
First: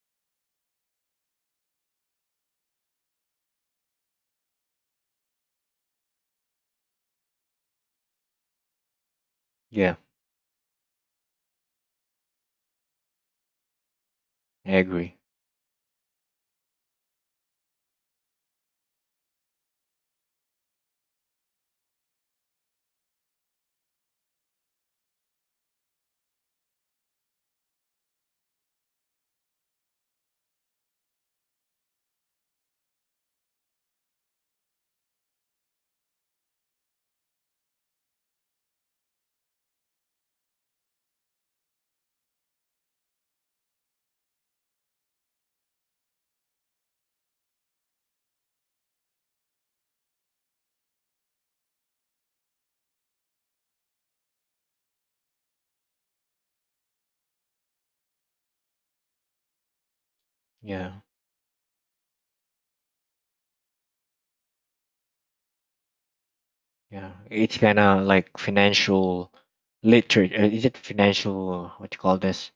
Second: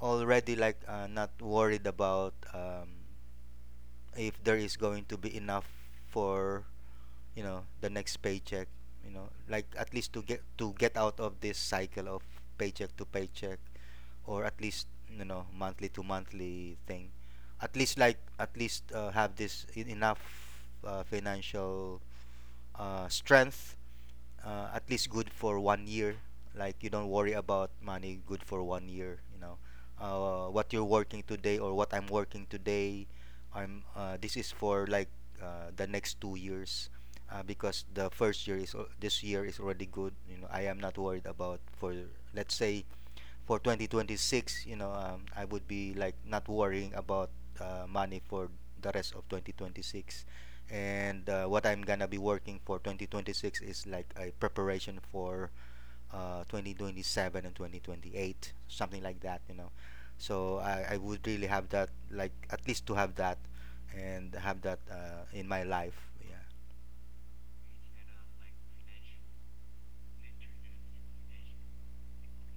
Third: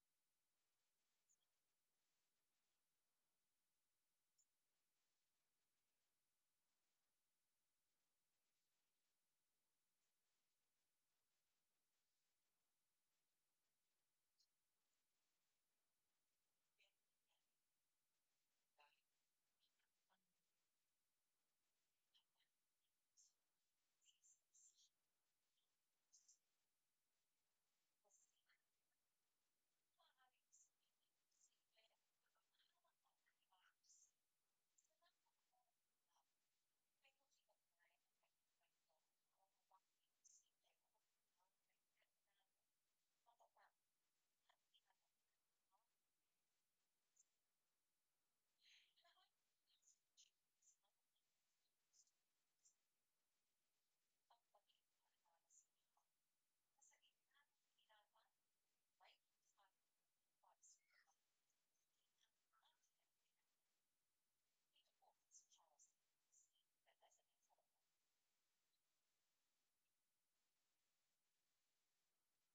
already like not worried about if there is going to be enough for you know the next paycheck. You know, like at Yeah, least to get out of this cycle of paycheck to paycheck, or at I least agree. you know monthly to monthly thing. At least like at least have this enough financial strength at least good for 1 year. Like you don't worry about money, good for 1 year. You know, what you're working today or what I'm working today, I'm. This is for like the next 2 years, because the first year is this year is already good. You know, I am not worried about for let's say for 2026, you know, I would be like not worrying about money for the rest of 2026. And what I'm gonna be working for 2026 is like a preparation for 2027 and 2028, something like that, you know. So I Yeah, would really have that, like at least to have that, and have that in my life. Yeah. yeah. It's kind of like financial literature. Is it financial? What you call this?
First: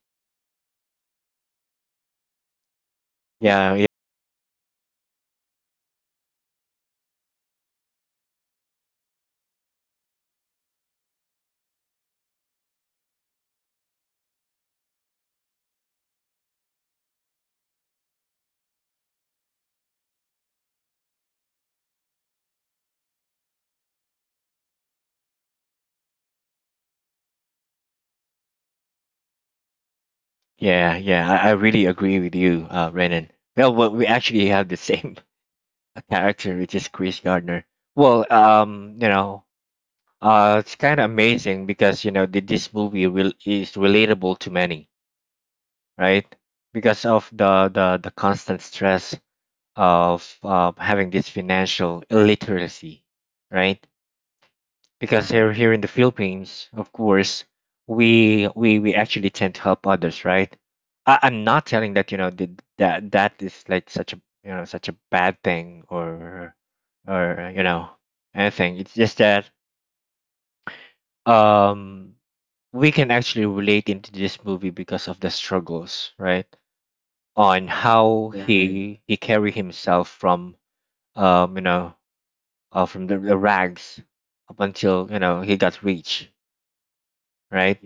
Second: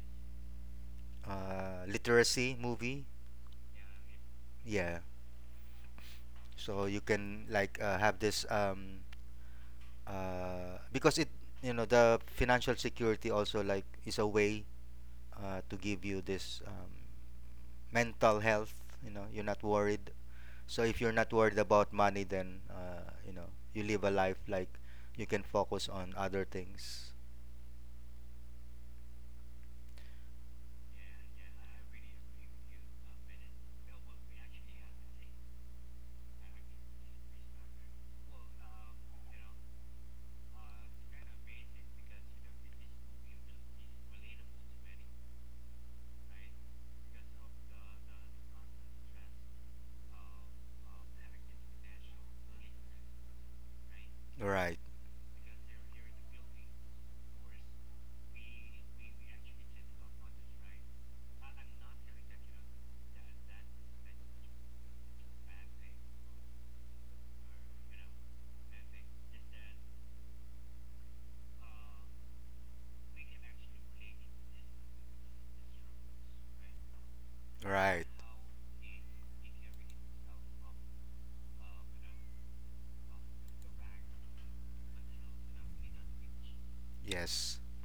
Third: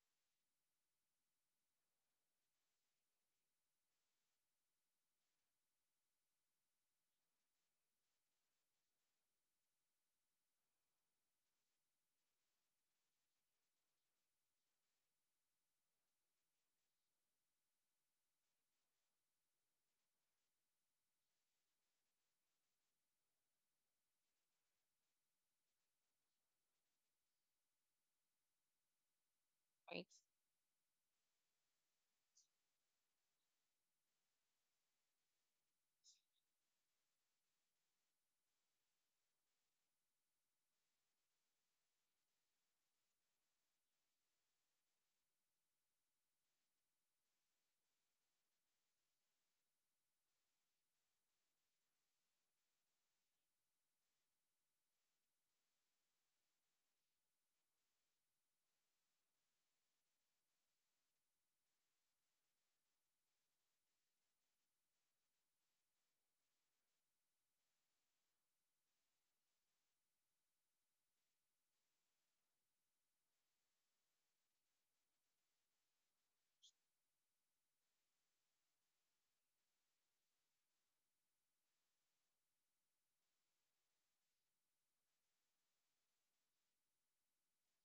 Literacy movie, Yeah, yeah. So you can like have this because it you know the financial security also like is a way to give you this mental health, you know you're not worried. So if you're not worried about money, then you know you live a life like you can focus on other things, Right. Yeah. I really agree with you, Renan. Well, we actually have the same character, which is Chris Gardner. Well, you know, it's kind of amazing because you know this movie will is relatable to many, right? Because of the constant stress of having this financial illiteracy, right? right, Because here, here in the Philippines, of course, we actually tend to help others, right? I'm not telling that you know that that is like such a you know such a bad thing or you know anything. It's just that um we can actually relate into this movie because of the struggles, right? On right, how he carry himself from you know from the rags up until you know he got rich, yes, right?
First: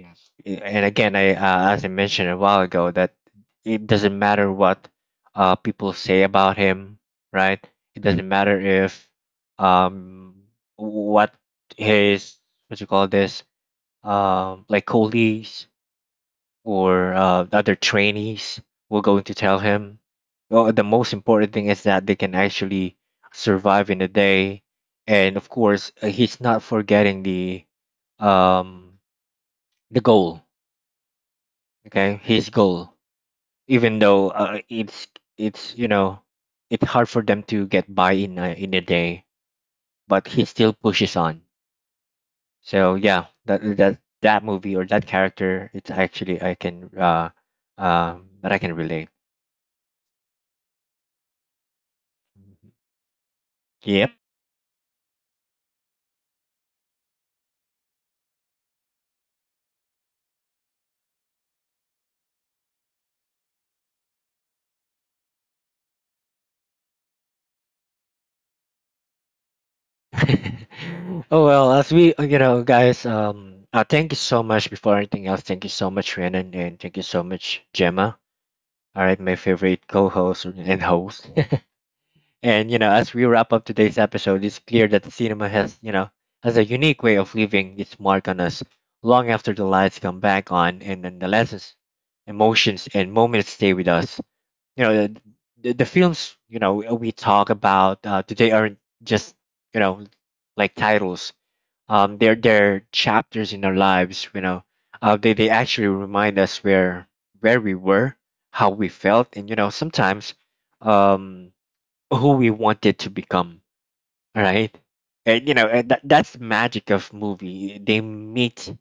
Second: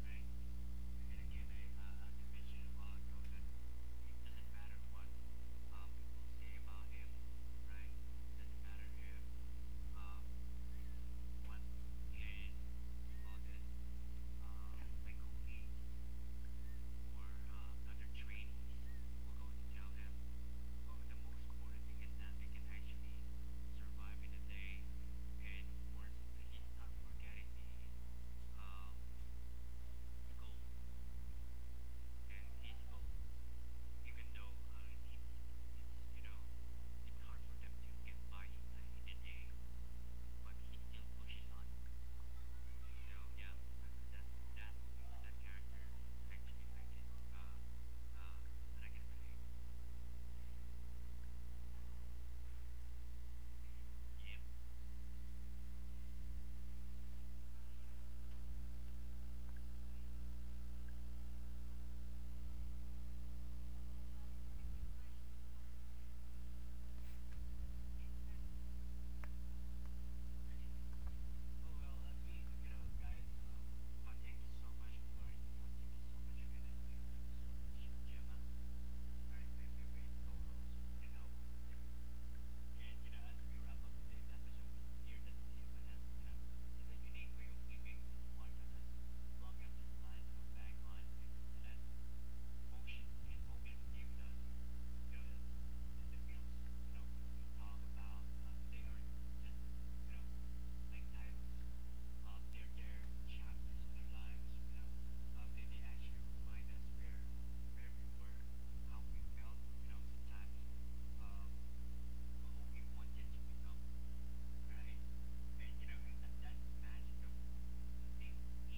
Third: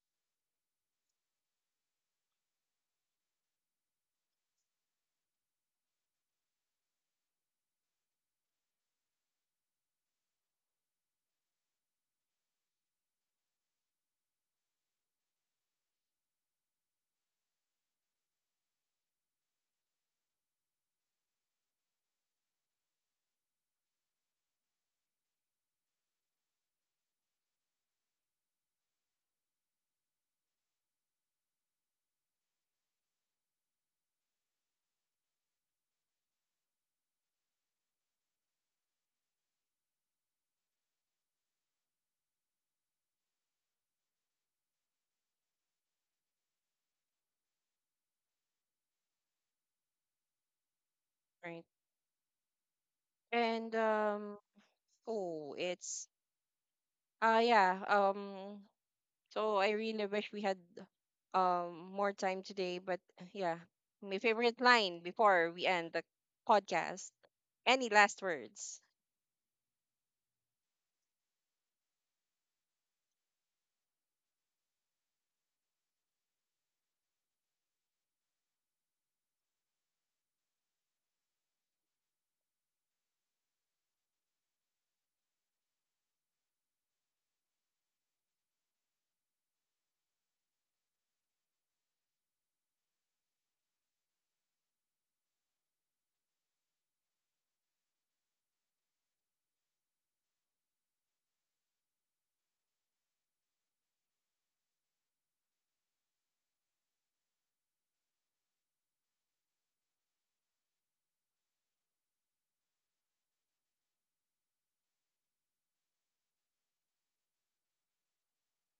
And again, I as I mentioned a while ago that it doesn't matter what people say about him, right? It doesn't matter if um what his, what you call this, like colleagues or the other trainees were going to tell him. Well, the most important thing is that they can actually survive in the day, and of course, he's not forgetting um the goal. Okay, his goal, even though it's, you know, it's hard for them to get by in a day, but he still pushes on. So yeah, that that movie or that character, it's actually I can that I can relate. Right. And Yep. Oh, it's yeah. I really wish we had more time today. But yeah, my favorite line before we end the podcast. Any last words? Oh well, as we you know, guys, thank you so much. Before anything else, thank you so much, Renan, and thank you so much, Gemma. All right, my favorite co-host and host. And you know, as we wrap up today's episode, it's clear that cinema has you know has a unique way of leaving its mark on us long after the lights come back on, and then the lessons, emotions, and moments stay with us. You know, the films you know we talk about today aren't just you know like titles, they're chapters in our lives. You know, they actually remind us where we were, how we felt, and you know sometimes, um, who we wanted to become. Right, and you know and that that's the magic of movie. They meet,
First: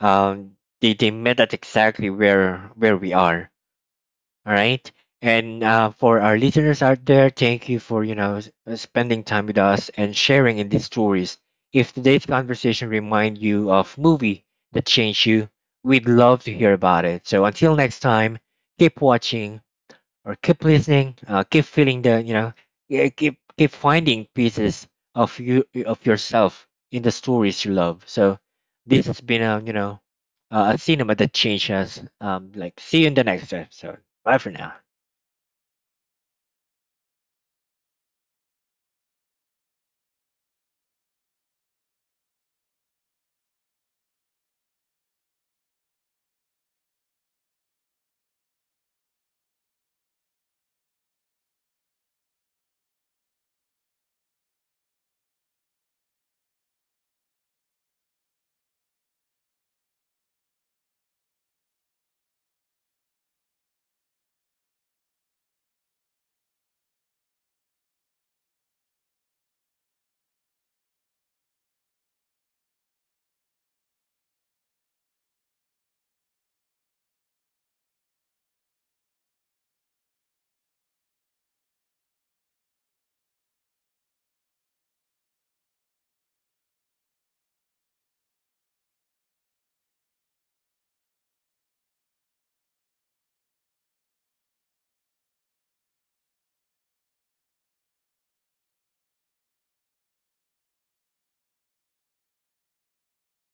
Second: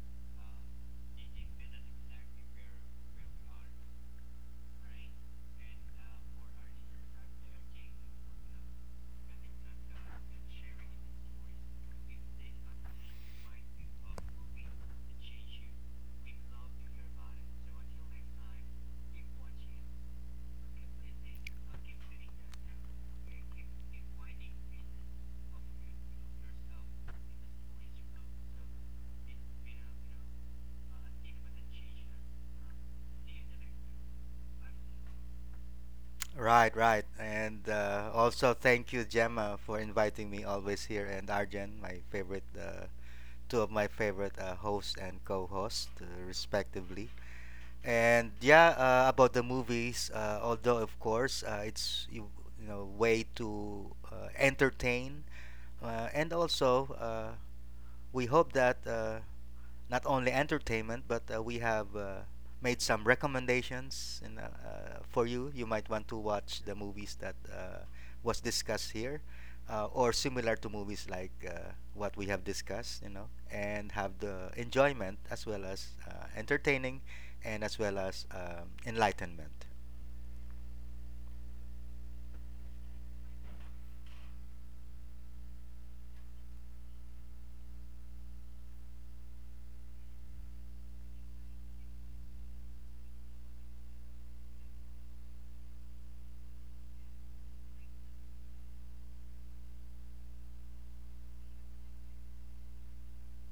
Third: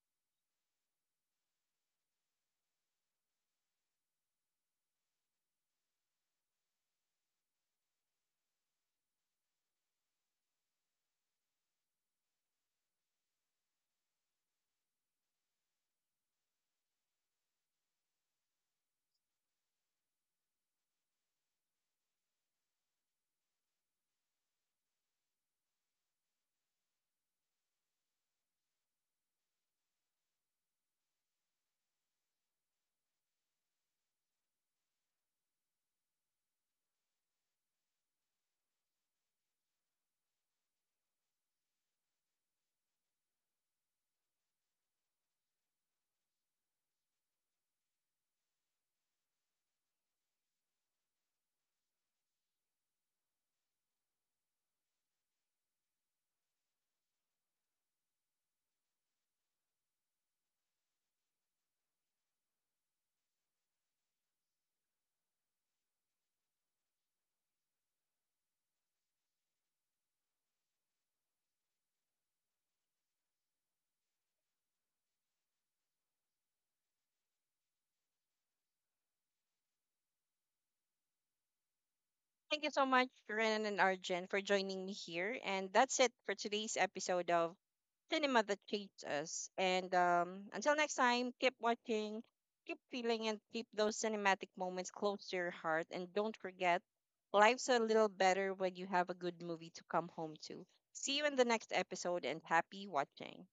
um, they met at exactly where we are, all right. And for our listeners out there, thank you for you know spending time with us and sharing in these stories. If today's conversation remind you of movie that changed you, we'd love to hear about it. So until next time, keep watching, or keep listening, keep feeling the you know, yeah, keep finding pieces of yourself in the stories you love. So this has been a you know a cinema that changed us. Like see you in the next episode. Bye for now. right. Right, and also thank you, Gemma, for inviting me always here, and Arjen, my favorite two of my favorite hosts and co-hosts, respectively. And yeah, about the movies, although of course it's you, you know way to entertain, and also we hope that not only entertainment, but we have made some recommendations in, for you. You might want to watch the movies that was discussed here, or similar to movies like what we have discussed, you know, and have the enjoyment as well as entertaining, and as well as enlightenment. Thank you so much, Renan and Arjun, for joining me here. And that's it for today's episode of Cinema That Shapes Us. And until next time, keep watching, keep feeling, and keep those cinematic moments close to your heart. And don't forget, life's a little better when you have a good movie to come home to. See you in the next episode and happy watching.